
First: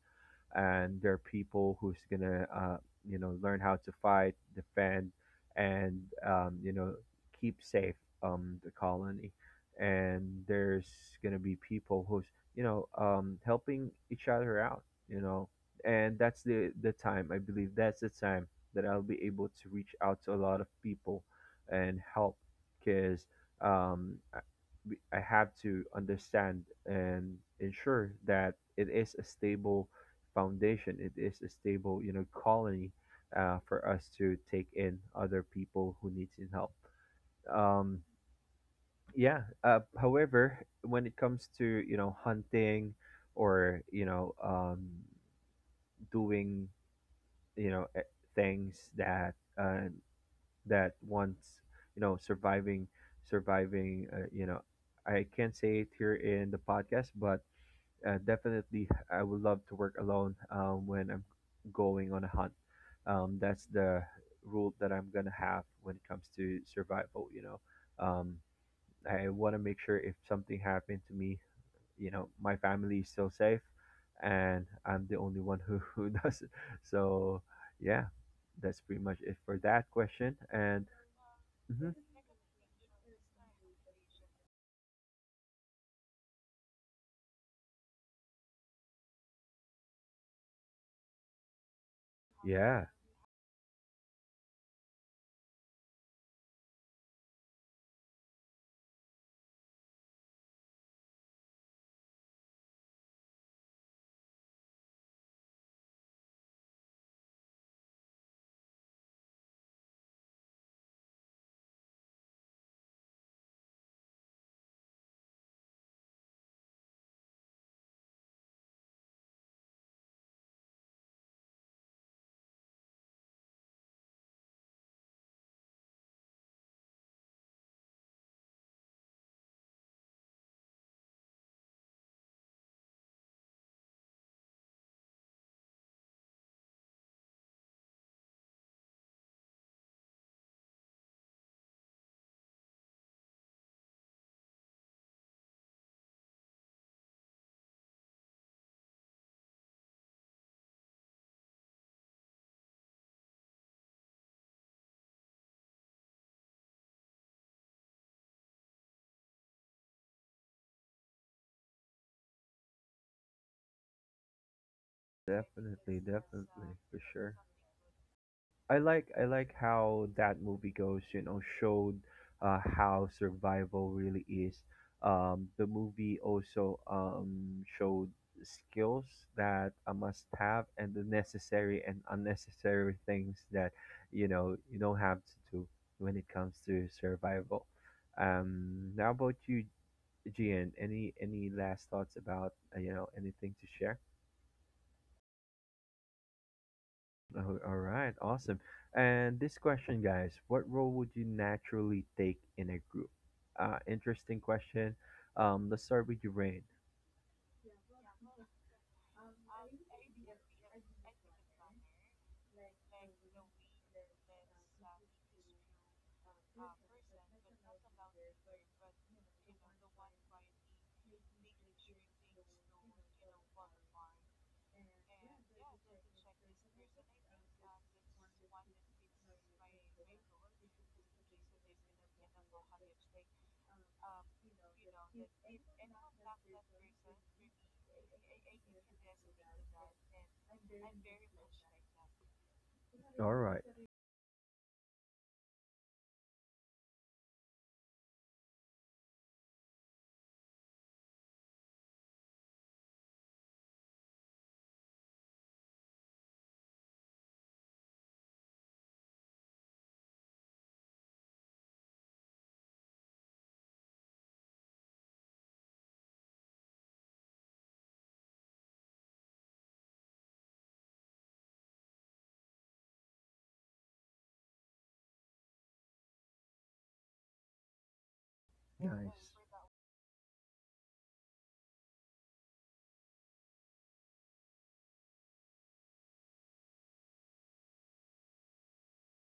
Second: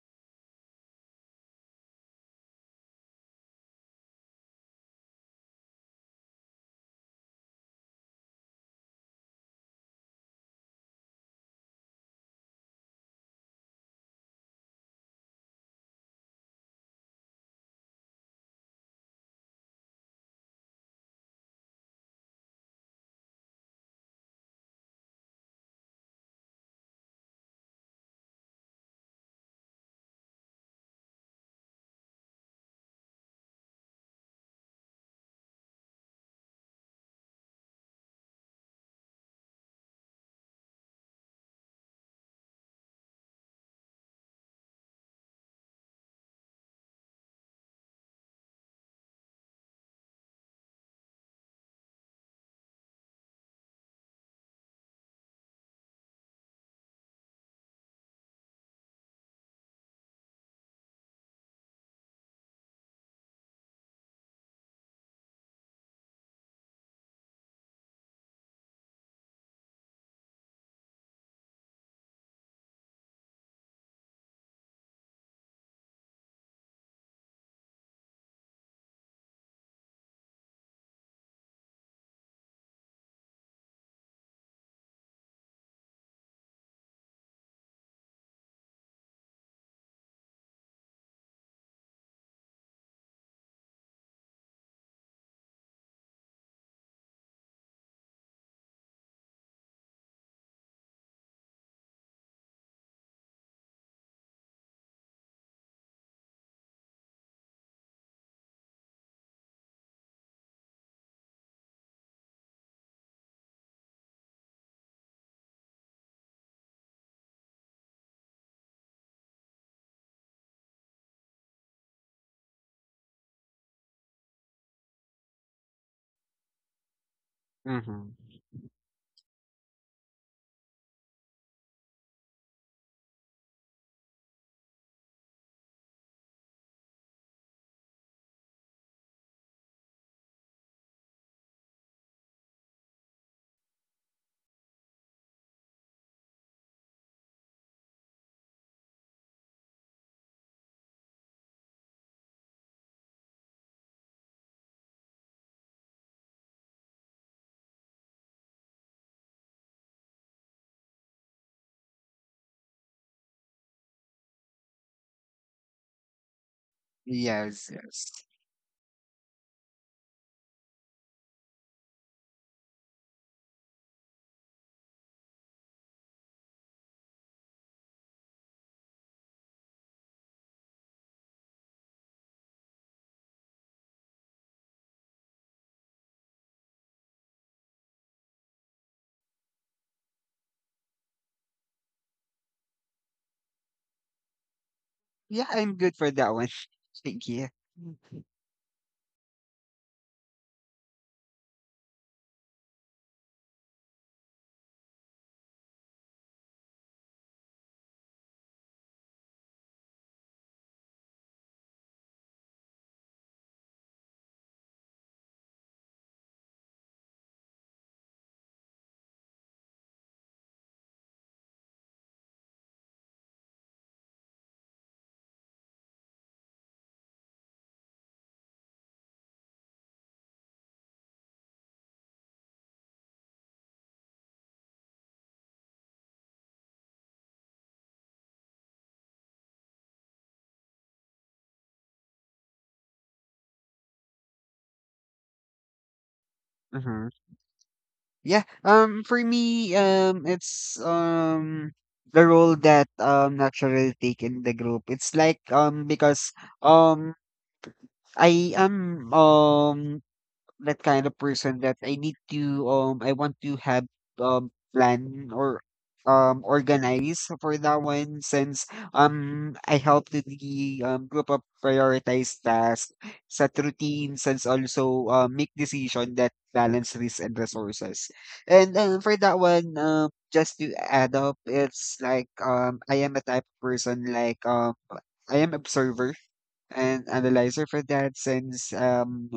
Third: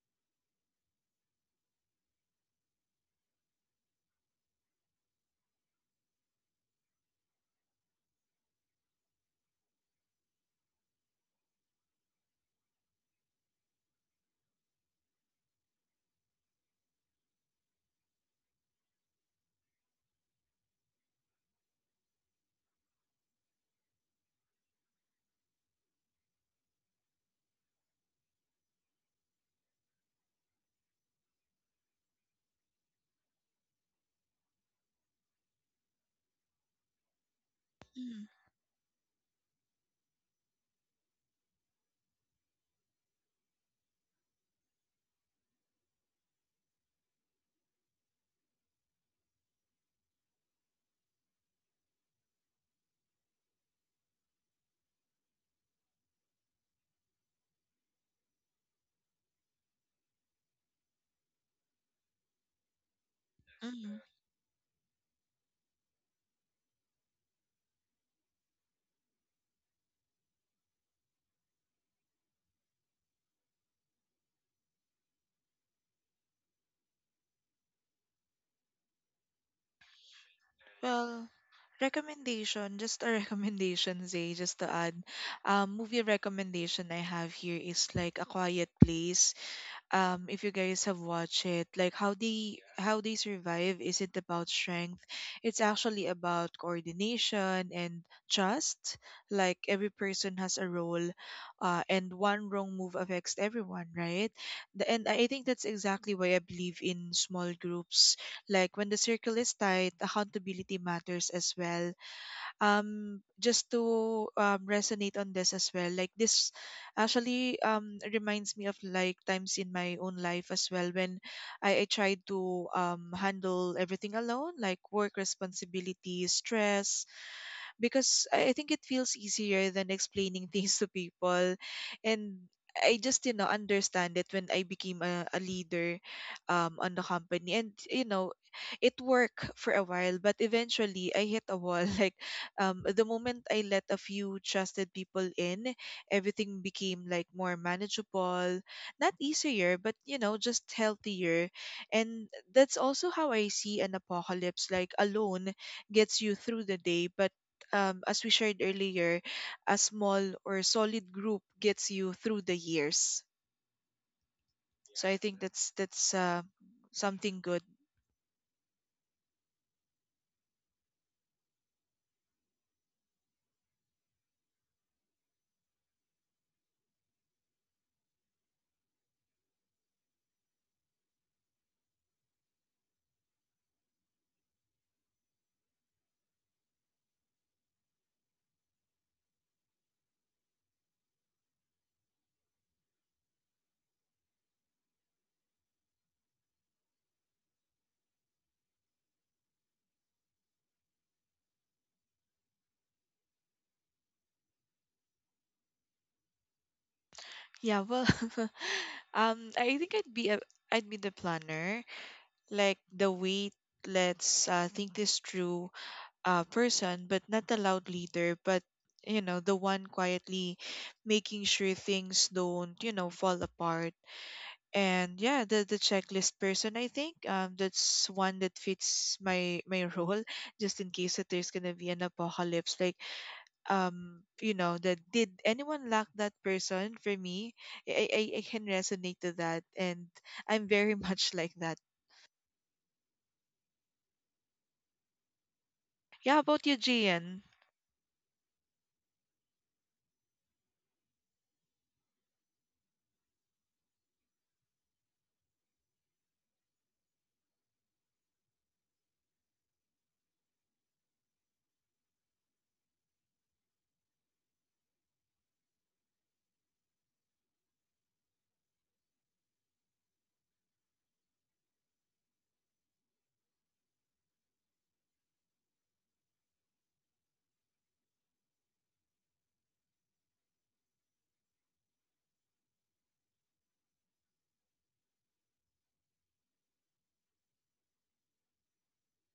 And there are people who's gonna, uh, you know, learn how to fight, defend, and um, you know, keep safe um, the colony. And there's gonna be people who's, you know, um, helping each other out, you know. And that's the the time, I believe that's the time that I'll be able to reach out to a lot of people and help. Because um, I we- I have to understand and ensure that it is a stable foundation, it is a stable, you know, colony, uh, for us to take in other people who needs in help, um,
mm,
yeah. Uh, however, when it comes to, you know, hunting or you know, um, doing, you know, e- things that, uh, that once, you know, surviving surviving, uh, you know, I can't say it here in the podcast, but uh, definitely I would love to work alone um, when I'm going on a hunt. Um, that's
mm.
the rule that I'm gonna have when it comes to survival. You know. Um, I want to make sure if something happened to me, you know, my family is still safe, and I'm the only one who, who does it, so yeah, that's pretty much it for that question. And
Well,
mhm,
recommendation, just a recommendation, Zay, just to add. Um, movie recommendation I have here is like A Quiet Place. Um, if you guys have watched it, like how they
yeah.
how they survive isn't about strength, it's actually about coordination and trust. Like every person has a role, uh, and one wrong move affects everyone, right? The- and I think that's exactly why I believe in small groups. Like when the circle is tight, accountability matters as well. Um, just to um, resonate on this as well, like this actually um reminds me of like times in my own life as well when i, I tried to um handle everything alone, like work, responsibilities, stress,
Mm-hmm.
because I I think it feels easier than explaining things to people. And I just, you know, understand it when I became a, a leader um, on the company. And, you know, it worked for a while, but eventually I hit a wall. Like, um, the moment I let a few trusted people in, everything became like more manageable, not easier, but, you know, just healthier. And that's also how I see an apocalypse. Like alone gets you through the day, but um, as we shared earlier, a small or solid group gets you through the years. So I think that's
definitely
that's uh,
definitely for sure.
something good.
Yes, yes.
I like I like how that movie goes, you know, showed uh, how survival really is. Um, the movie also um, showed skills that a must have and the necessary and unnecessary things that, you know, you don't have to do when it comes to survival. Um, how about you, Gian? Any any last thoughts about uh, you know, anything to share?
Yeah, I'm good for that one. Thank you.
Oh, all right, awesome. And this question, guys, what role would you naturally take in a group? Uh, interesting question. Um, let's start with you, Rain.
Yeah, well, um, I think I'd be a, I'd be the planner, like the wait, let's uh, think this through uh, person, but not the loud leader, but you know, the one quietly making sure things don't, you know, fall apart. And yeah, the the checklist person, I think um that's one that fits my my role, just in case that there's gonna be an apocalypse. Like um you know that, did anyone lack that person for me? i i, I can resonate to that, and I'm very much like that.
All right,
Yeah, how about you,
Mm-hmm.
Gian?
Yeah. Um. For me, um, it's um the role that um naturally take in the group. It's like um because um I am um that kind of person that I need to um I want to have um plan or um organize for that one, since um I help to the um group of prioritize tasks, set routines, and also uh, make decision that balance risk and resources. And uh, for that
nice.
one, um just to add up, it's like um I am a type of person like um I am observer, an analyzer for that, since um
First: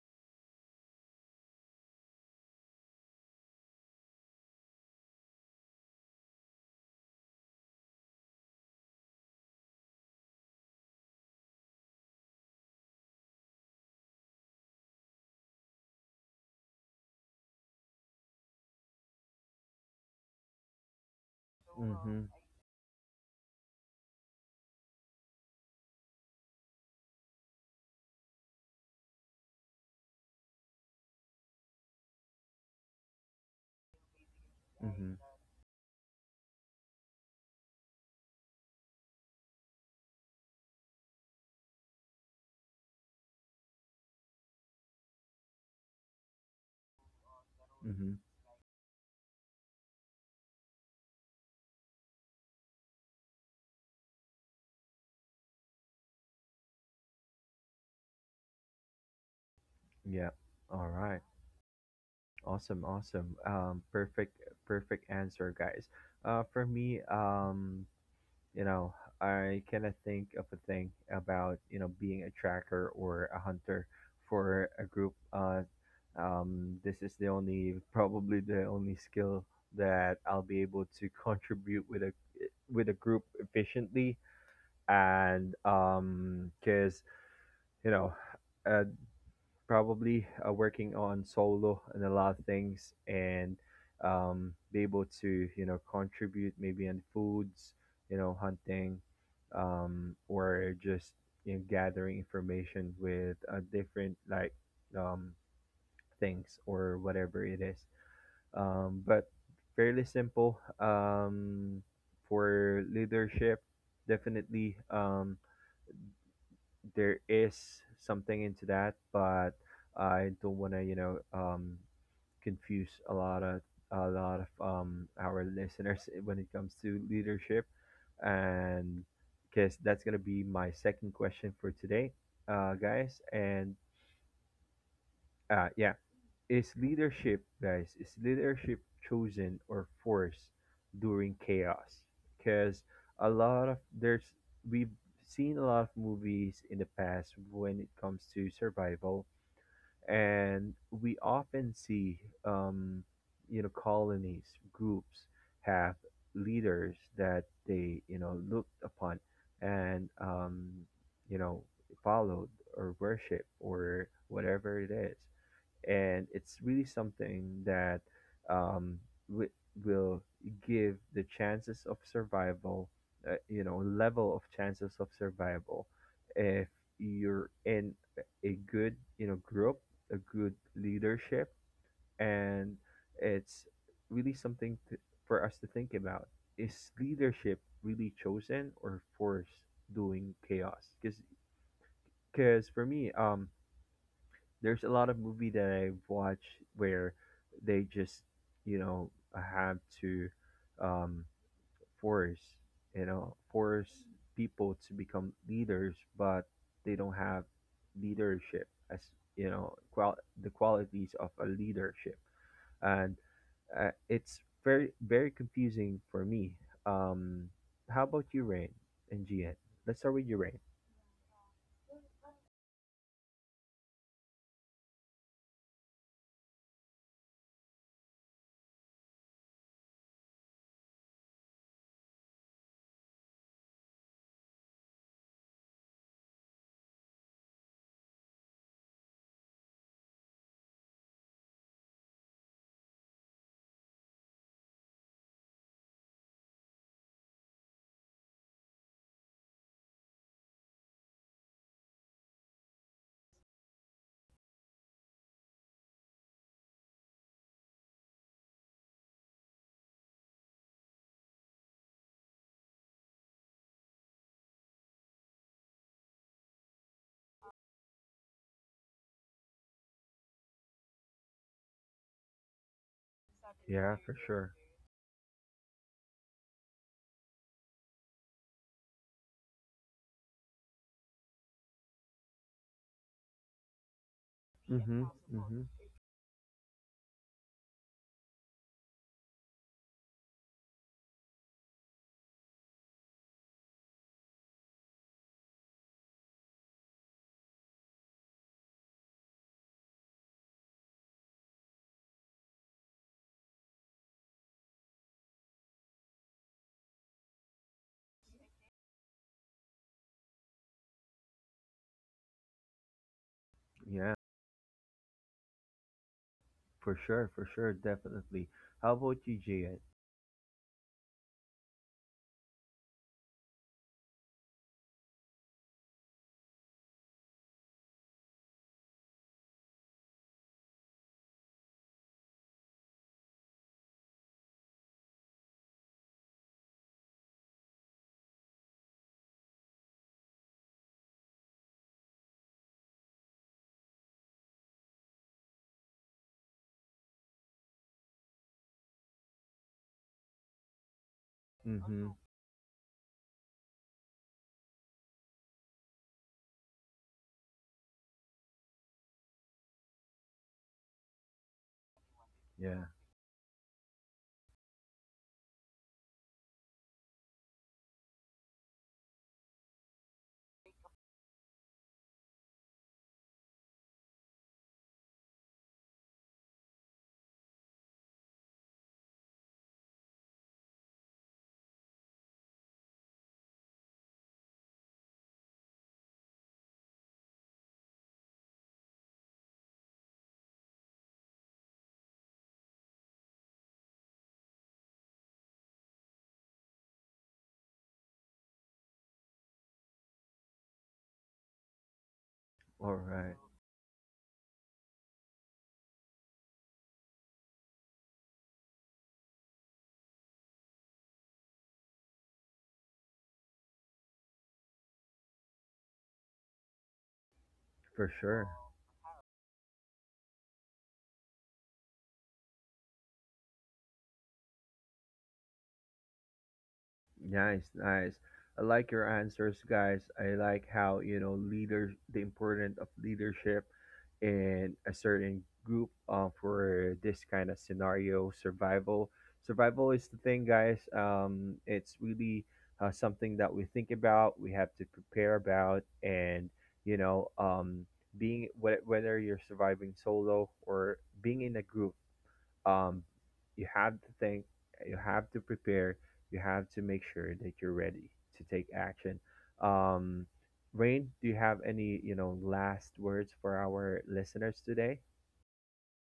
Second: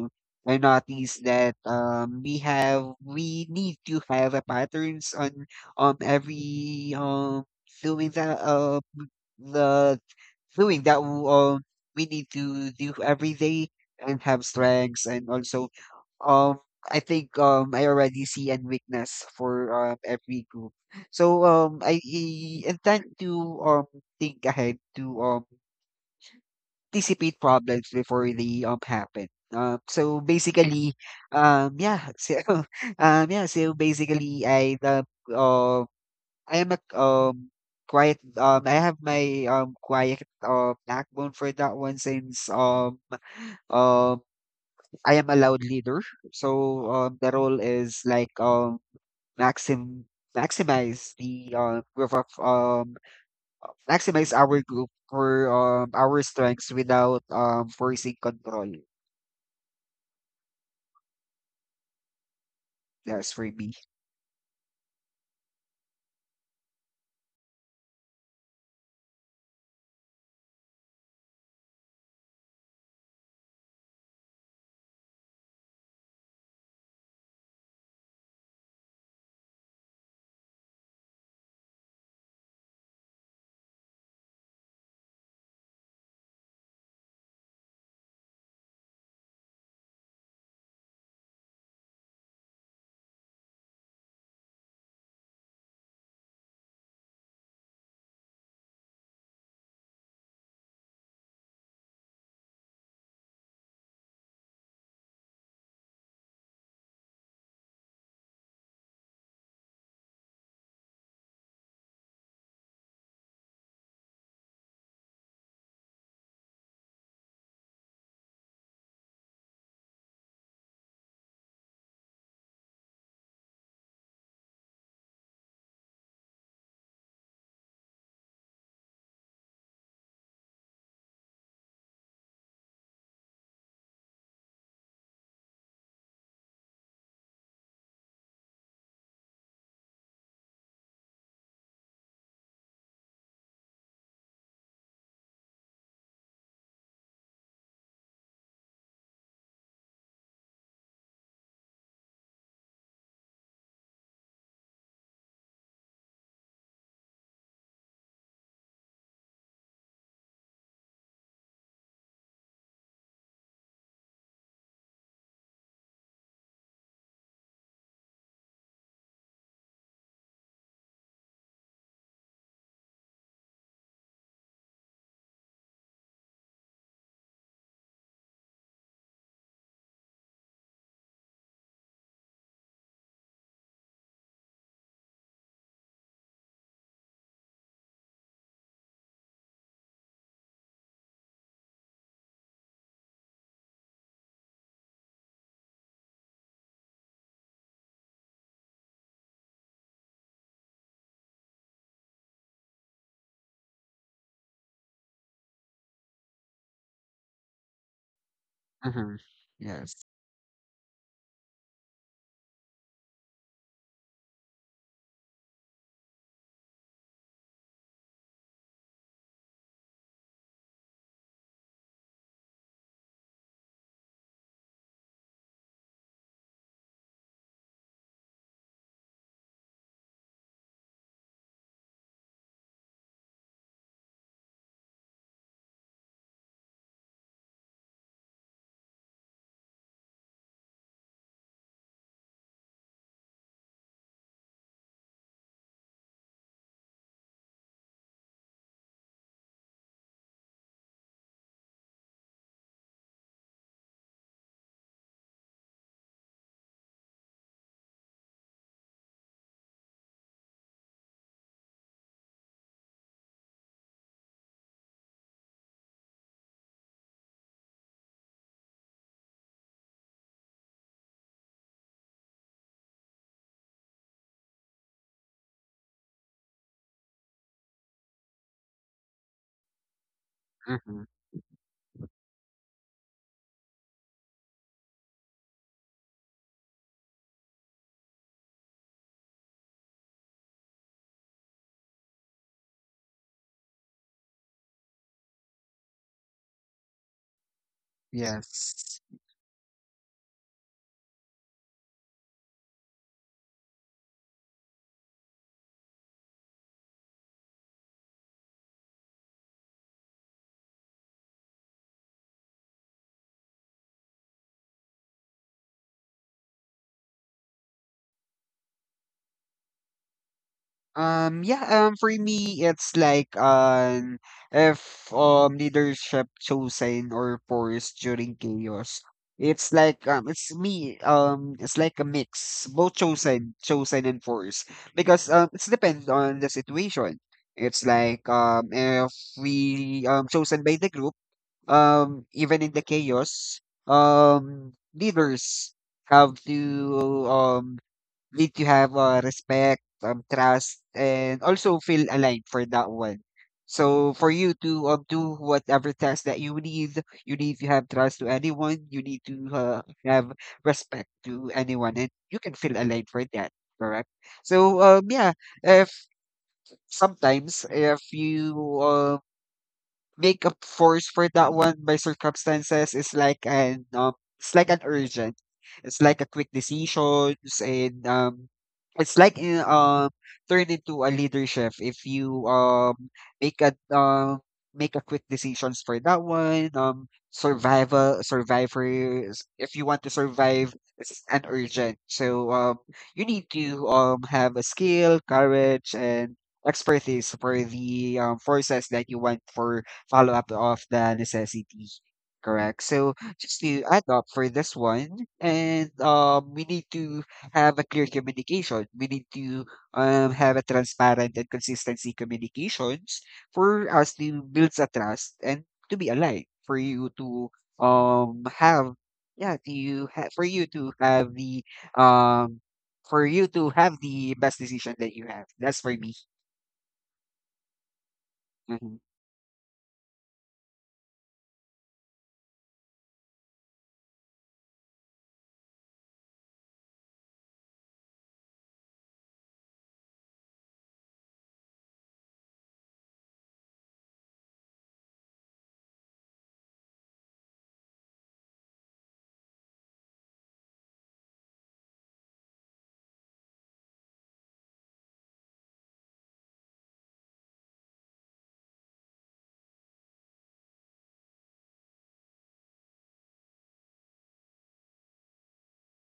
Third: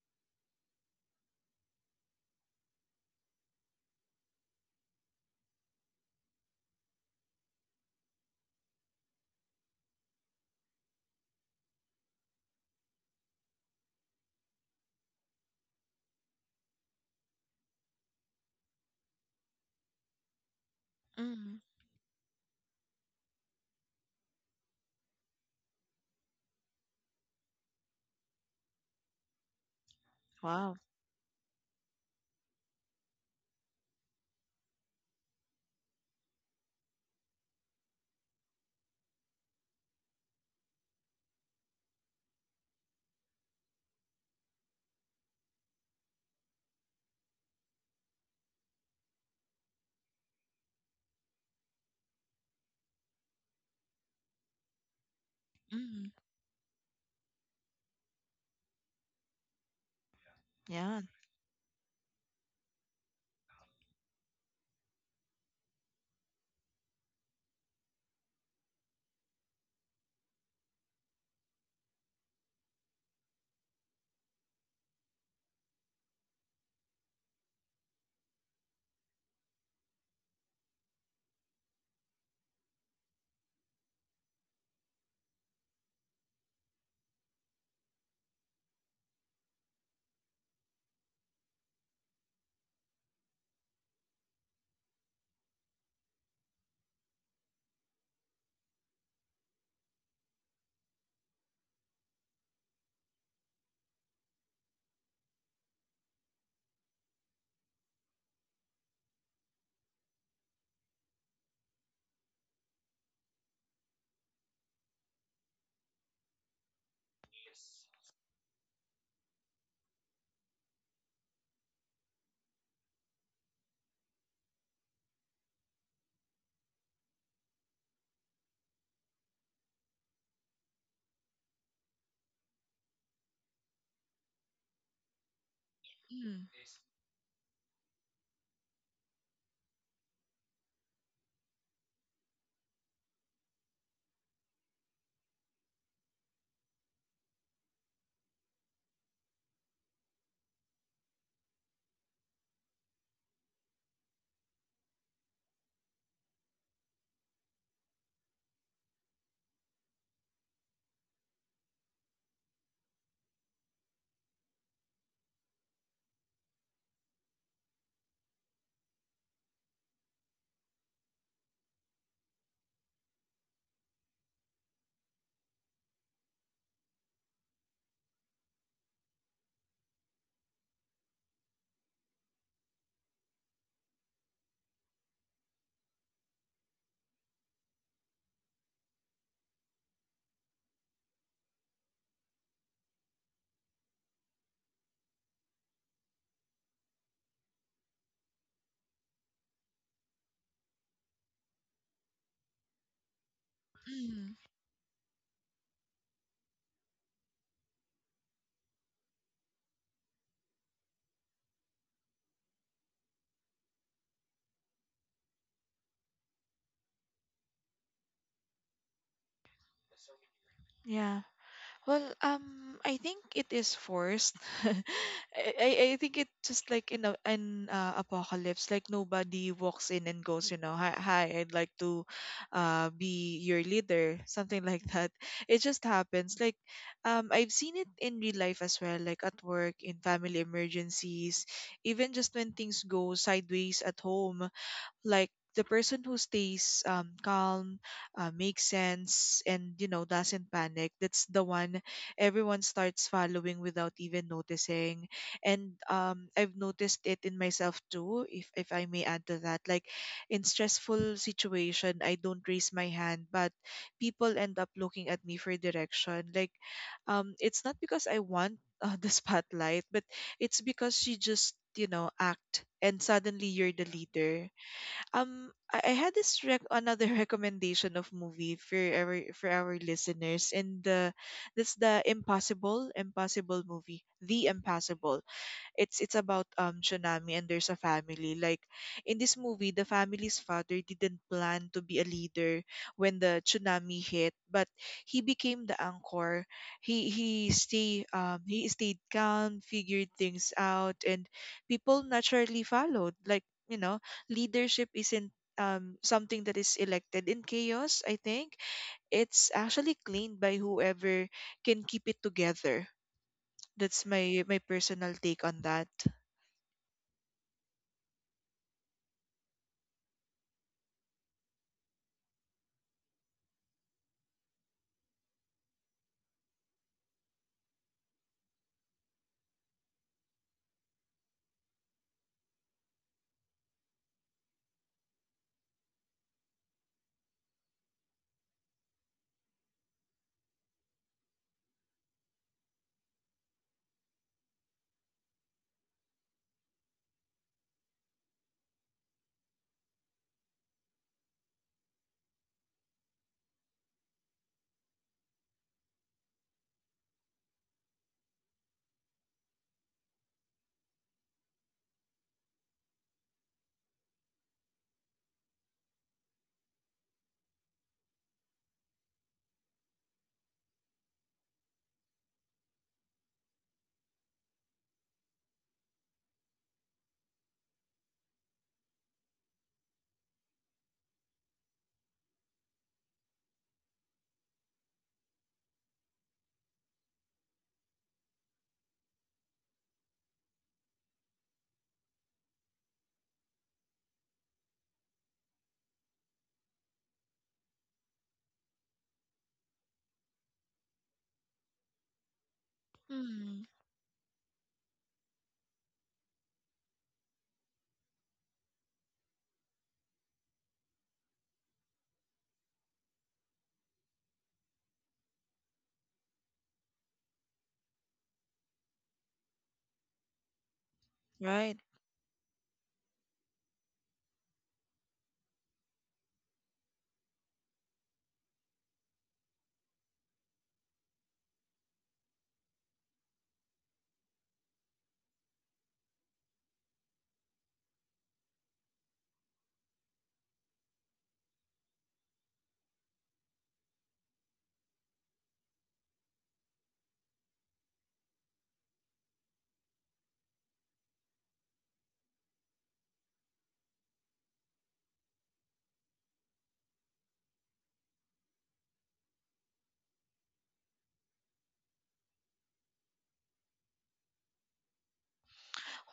I noticed that um we have, we need to have a patterns on um every um doing that uh the doing that w- um we need to do every day, and have strengths, and also um I think um I already see a weakness for um every group. So
Mm,
um I,
Mm-hmm.
I intend to um think ahead to um anticipate problems before they um happen. Uh, so
wow.
basically, um, yeah, so um, yeah, so basically, I the
Mm-hmm.
uh, I am a um quiet um I have my um quiet uh backbone for that one, since um um I am a loud leader. So um the role is
Mm-hmm.
like um maxim maximize the uh group of um maximize our group for um
Mm,
our strengths without um forcing control.
Yeah. All
yeah.
right. Awesome.
Yes,
Awesome.
for me.
Um, perfect. Perfect answer, guys. Uh, for me, um, you know, I cannot think of a thing about, you know, being a tracker or a hunter for a group. Uh, um, this is the only, probably the only skill that I'll be able to contribute with a with a group efficiently. And um, because, you know, uh, probably uh, working on solo and a lot of things, and um, be able to, you know, contribute maybe in foods, you know, hunting, um, or just, you know, gathering information with uh, different, like, um, things or whatever it is, um, but fairly simple, um, for leadership, definitely, um, there is something into that, but I don't want to, you know, um, confuse a lot of a lot of um, our listeners when it comes to leadership, and because that's gonna be my second question for today, uh, guys. And uh, yeah,
Mm,
is leadership, guys, is leadership chosen or forced during chaos? Because a lot of there's we've seen a lot of movies in the past when it comes to survival, and we often see, um, you know, colonies, groups have leaders that they, you know, looked upon and, um, you know, followed or worship or whatever it is, and it's really something that, um, w- will give the chances of survival, uh, you know, level of chances of survival, if you're in a good, you know, group, a good leadership, and it's really something to, for us to think about. Is leadership really chosen or forced doing chaos? Because, for me, um, there's a lot of movie that I watch where they just, you know, have to, um, force, you know, force
mm,
people to become leaders, but they don't have leadership as,
Mhm.
you know,
Yes.
qual- the qualities of a leadership, and uh, it's very very confusing for me. Um, how about you, Rain and Gian? Let's start with you, Rain.
yeah. Well, um, I think it is forced. I, I I think it's just like in a, an uh, apocalypse, like nobody walks in and goes, you know, hi, hi, I'd like to uh, be your leader, something like that. It just happens. Like, um, I've seen it in real life as well, like at work, in family emergencies, even just when things go sideways at home. Like the person who stays um, calm, uh, makes sense, and you know, doesn't panic, that's the one everyone starts following without even noticing. And um, I've noticed it in myself too, if, if I may add to that. Like in stressful situation, I don't raise my hand, but people end up looking at me for direction. Like um, it's not because I want uh, the spotlight, but it's because you just, you know, act and suddenly you're the
Yeah, for
leader.
sure.
Um, I, I had this rec- another recommendation of movie for our for our listeners, and
Mhm.
the that's the Impossible Impossible movie, The
Mm-hmm.
Impossible.
Mm-hmm.
it's it's about um Tsunami and there's a family. Like in this movie, the family's father didn't plan to be a leader when the tsunami hit, but he became the anchor. He he stay um he stayed
Yes.
calm, figured things out, and people naturally followed. Like you know, leadership isn't um something that is elected in chaos. I think it's actually claimed by whoever can keep it together. That's
Yeah.
my my personal take on that.
For sure, for sure, definitely. How about you, Jade?
Um, yeah, um, for me, it's like um, if um leadership chosen or forced during chaos, it's like um, it's me. Um, it's like a mix, both chosen, chosen and forced, because um, it's depends on the situation. It's like um, if we um chosen by the group um even in the chaos, um leaders have to um need to have uh, respect, um trust, and also feel
Mm-hmm.
aligned for that one. So for you to um do whatever task that you need, you need to have trust to anyone, you need to uh, have respect to anyone, and you can feel
Yeah.
aligned for that, correct? So um yeah, if sometimes if you um make up force for that one by circumstances, is like an um it's like an urgent. It's like a quick decisions, and um it's like in um turn into a leadership if you um make a um make a quick decisions for that one, um survival survivors, if you want to survive, it's an urgent, so um you need to um have a skill, courage, and expertise for the um, forces that you want for follow up of the necessity. Correct.
All
So
right.
Hmm.
just to add up for this one, and um, we need to have a clear communication. We need to um, have a transparent and consistency communications for us to build a trust and to be aligned. For you to
For
um
sure.
have, yeah, to ha- for you to have the
Right.
um for you to have the best decision that you have. That's for me.
Nice, nice. I like
Mm-hmm.
your answers, guys. I like how, you know, leaders, the importance of leadership in a certain group, uh, for this kind of scenario. Survival, survival is the thing, guys. Um, it's really uh, something that we think about, we have to prepare about, and you know, um, being whe- whether you're surviving solo or being in a group, um, you have to think, you have to prepare, you have to make sure that you're ready to take action. Um, Rain, do you have any, you know, last words for our listeners today?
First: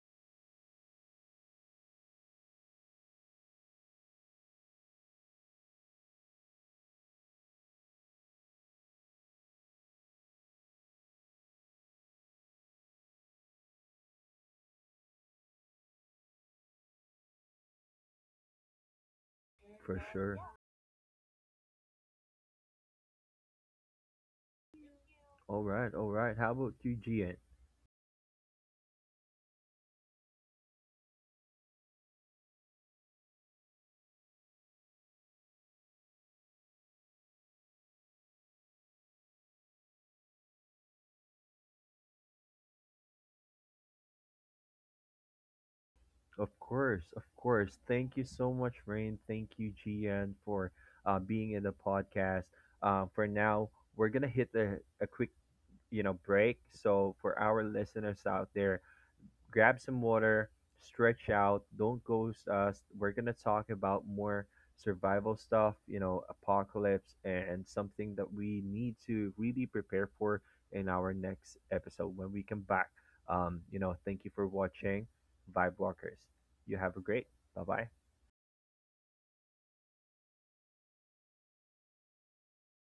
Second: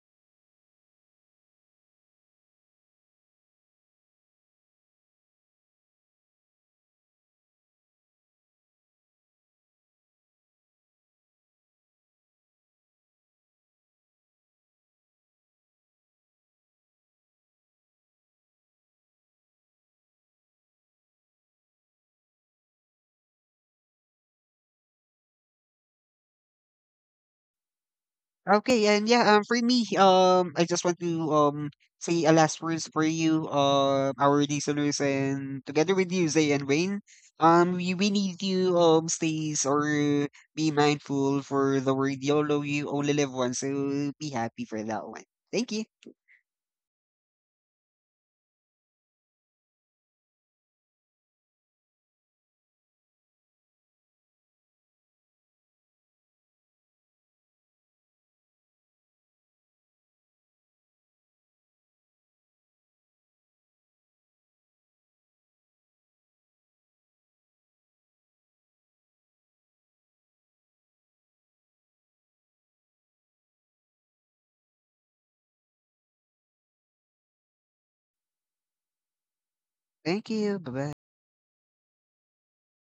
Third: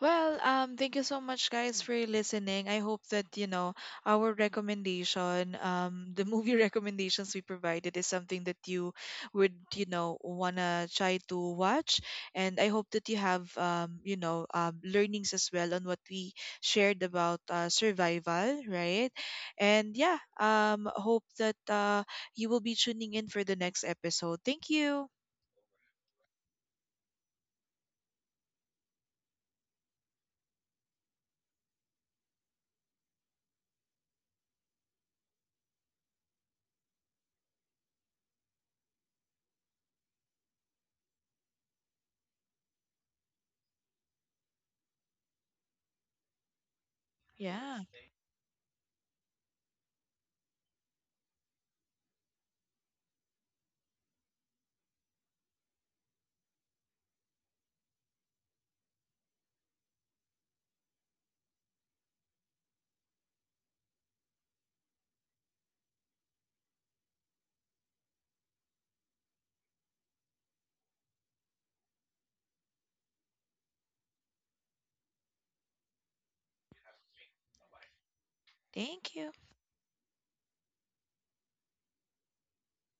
Well, um, thank you so much, guys, for listening. I hope that, you know, our recommendation, um, the movie recommendations we provided is something that you would, you know, wanna try to watch. And I hope that you have, um, you know, um, learnings as well on what we shared about uh, survival, right? And
For
yeah,
sure.
um, hope that uh, you will be tuning in for the next episode. Thank you.
All right, all right. How about you, Gian?
Okay, and yeah, um, for me, um, I just want to um say a last words for you, uh, our listeners, and together with you, Zay and Wayne, um, we, we need to um stay s- or be mindful for the word YOLO. You only live once, so be happy for that one. Thank you,
Of course, of
Yeah.
course. Thank you so much, Rain. Thank you, Gian, for uh, being in the podcast. Uh, for now, we're gonna hit a, a quick, you know, break. So for our listeners out there, grab some water, stretch out. Don't go. Uh, we're gonna talk about more survival stuff. You know, apocalypse and something that we need to really prepare for in our next episode when we come back. Um, you know, thank you for watching, Vibe Walkers. You have a great. Bye bye.
Thank you.
thank you, bye bye.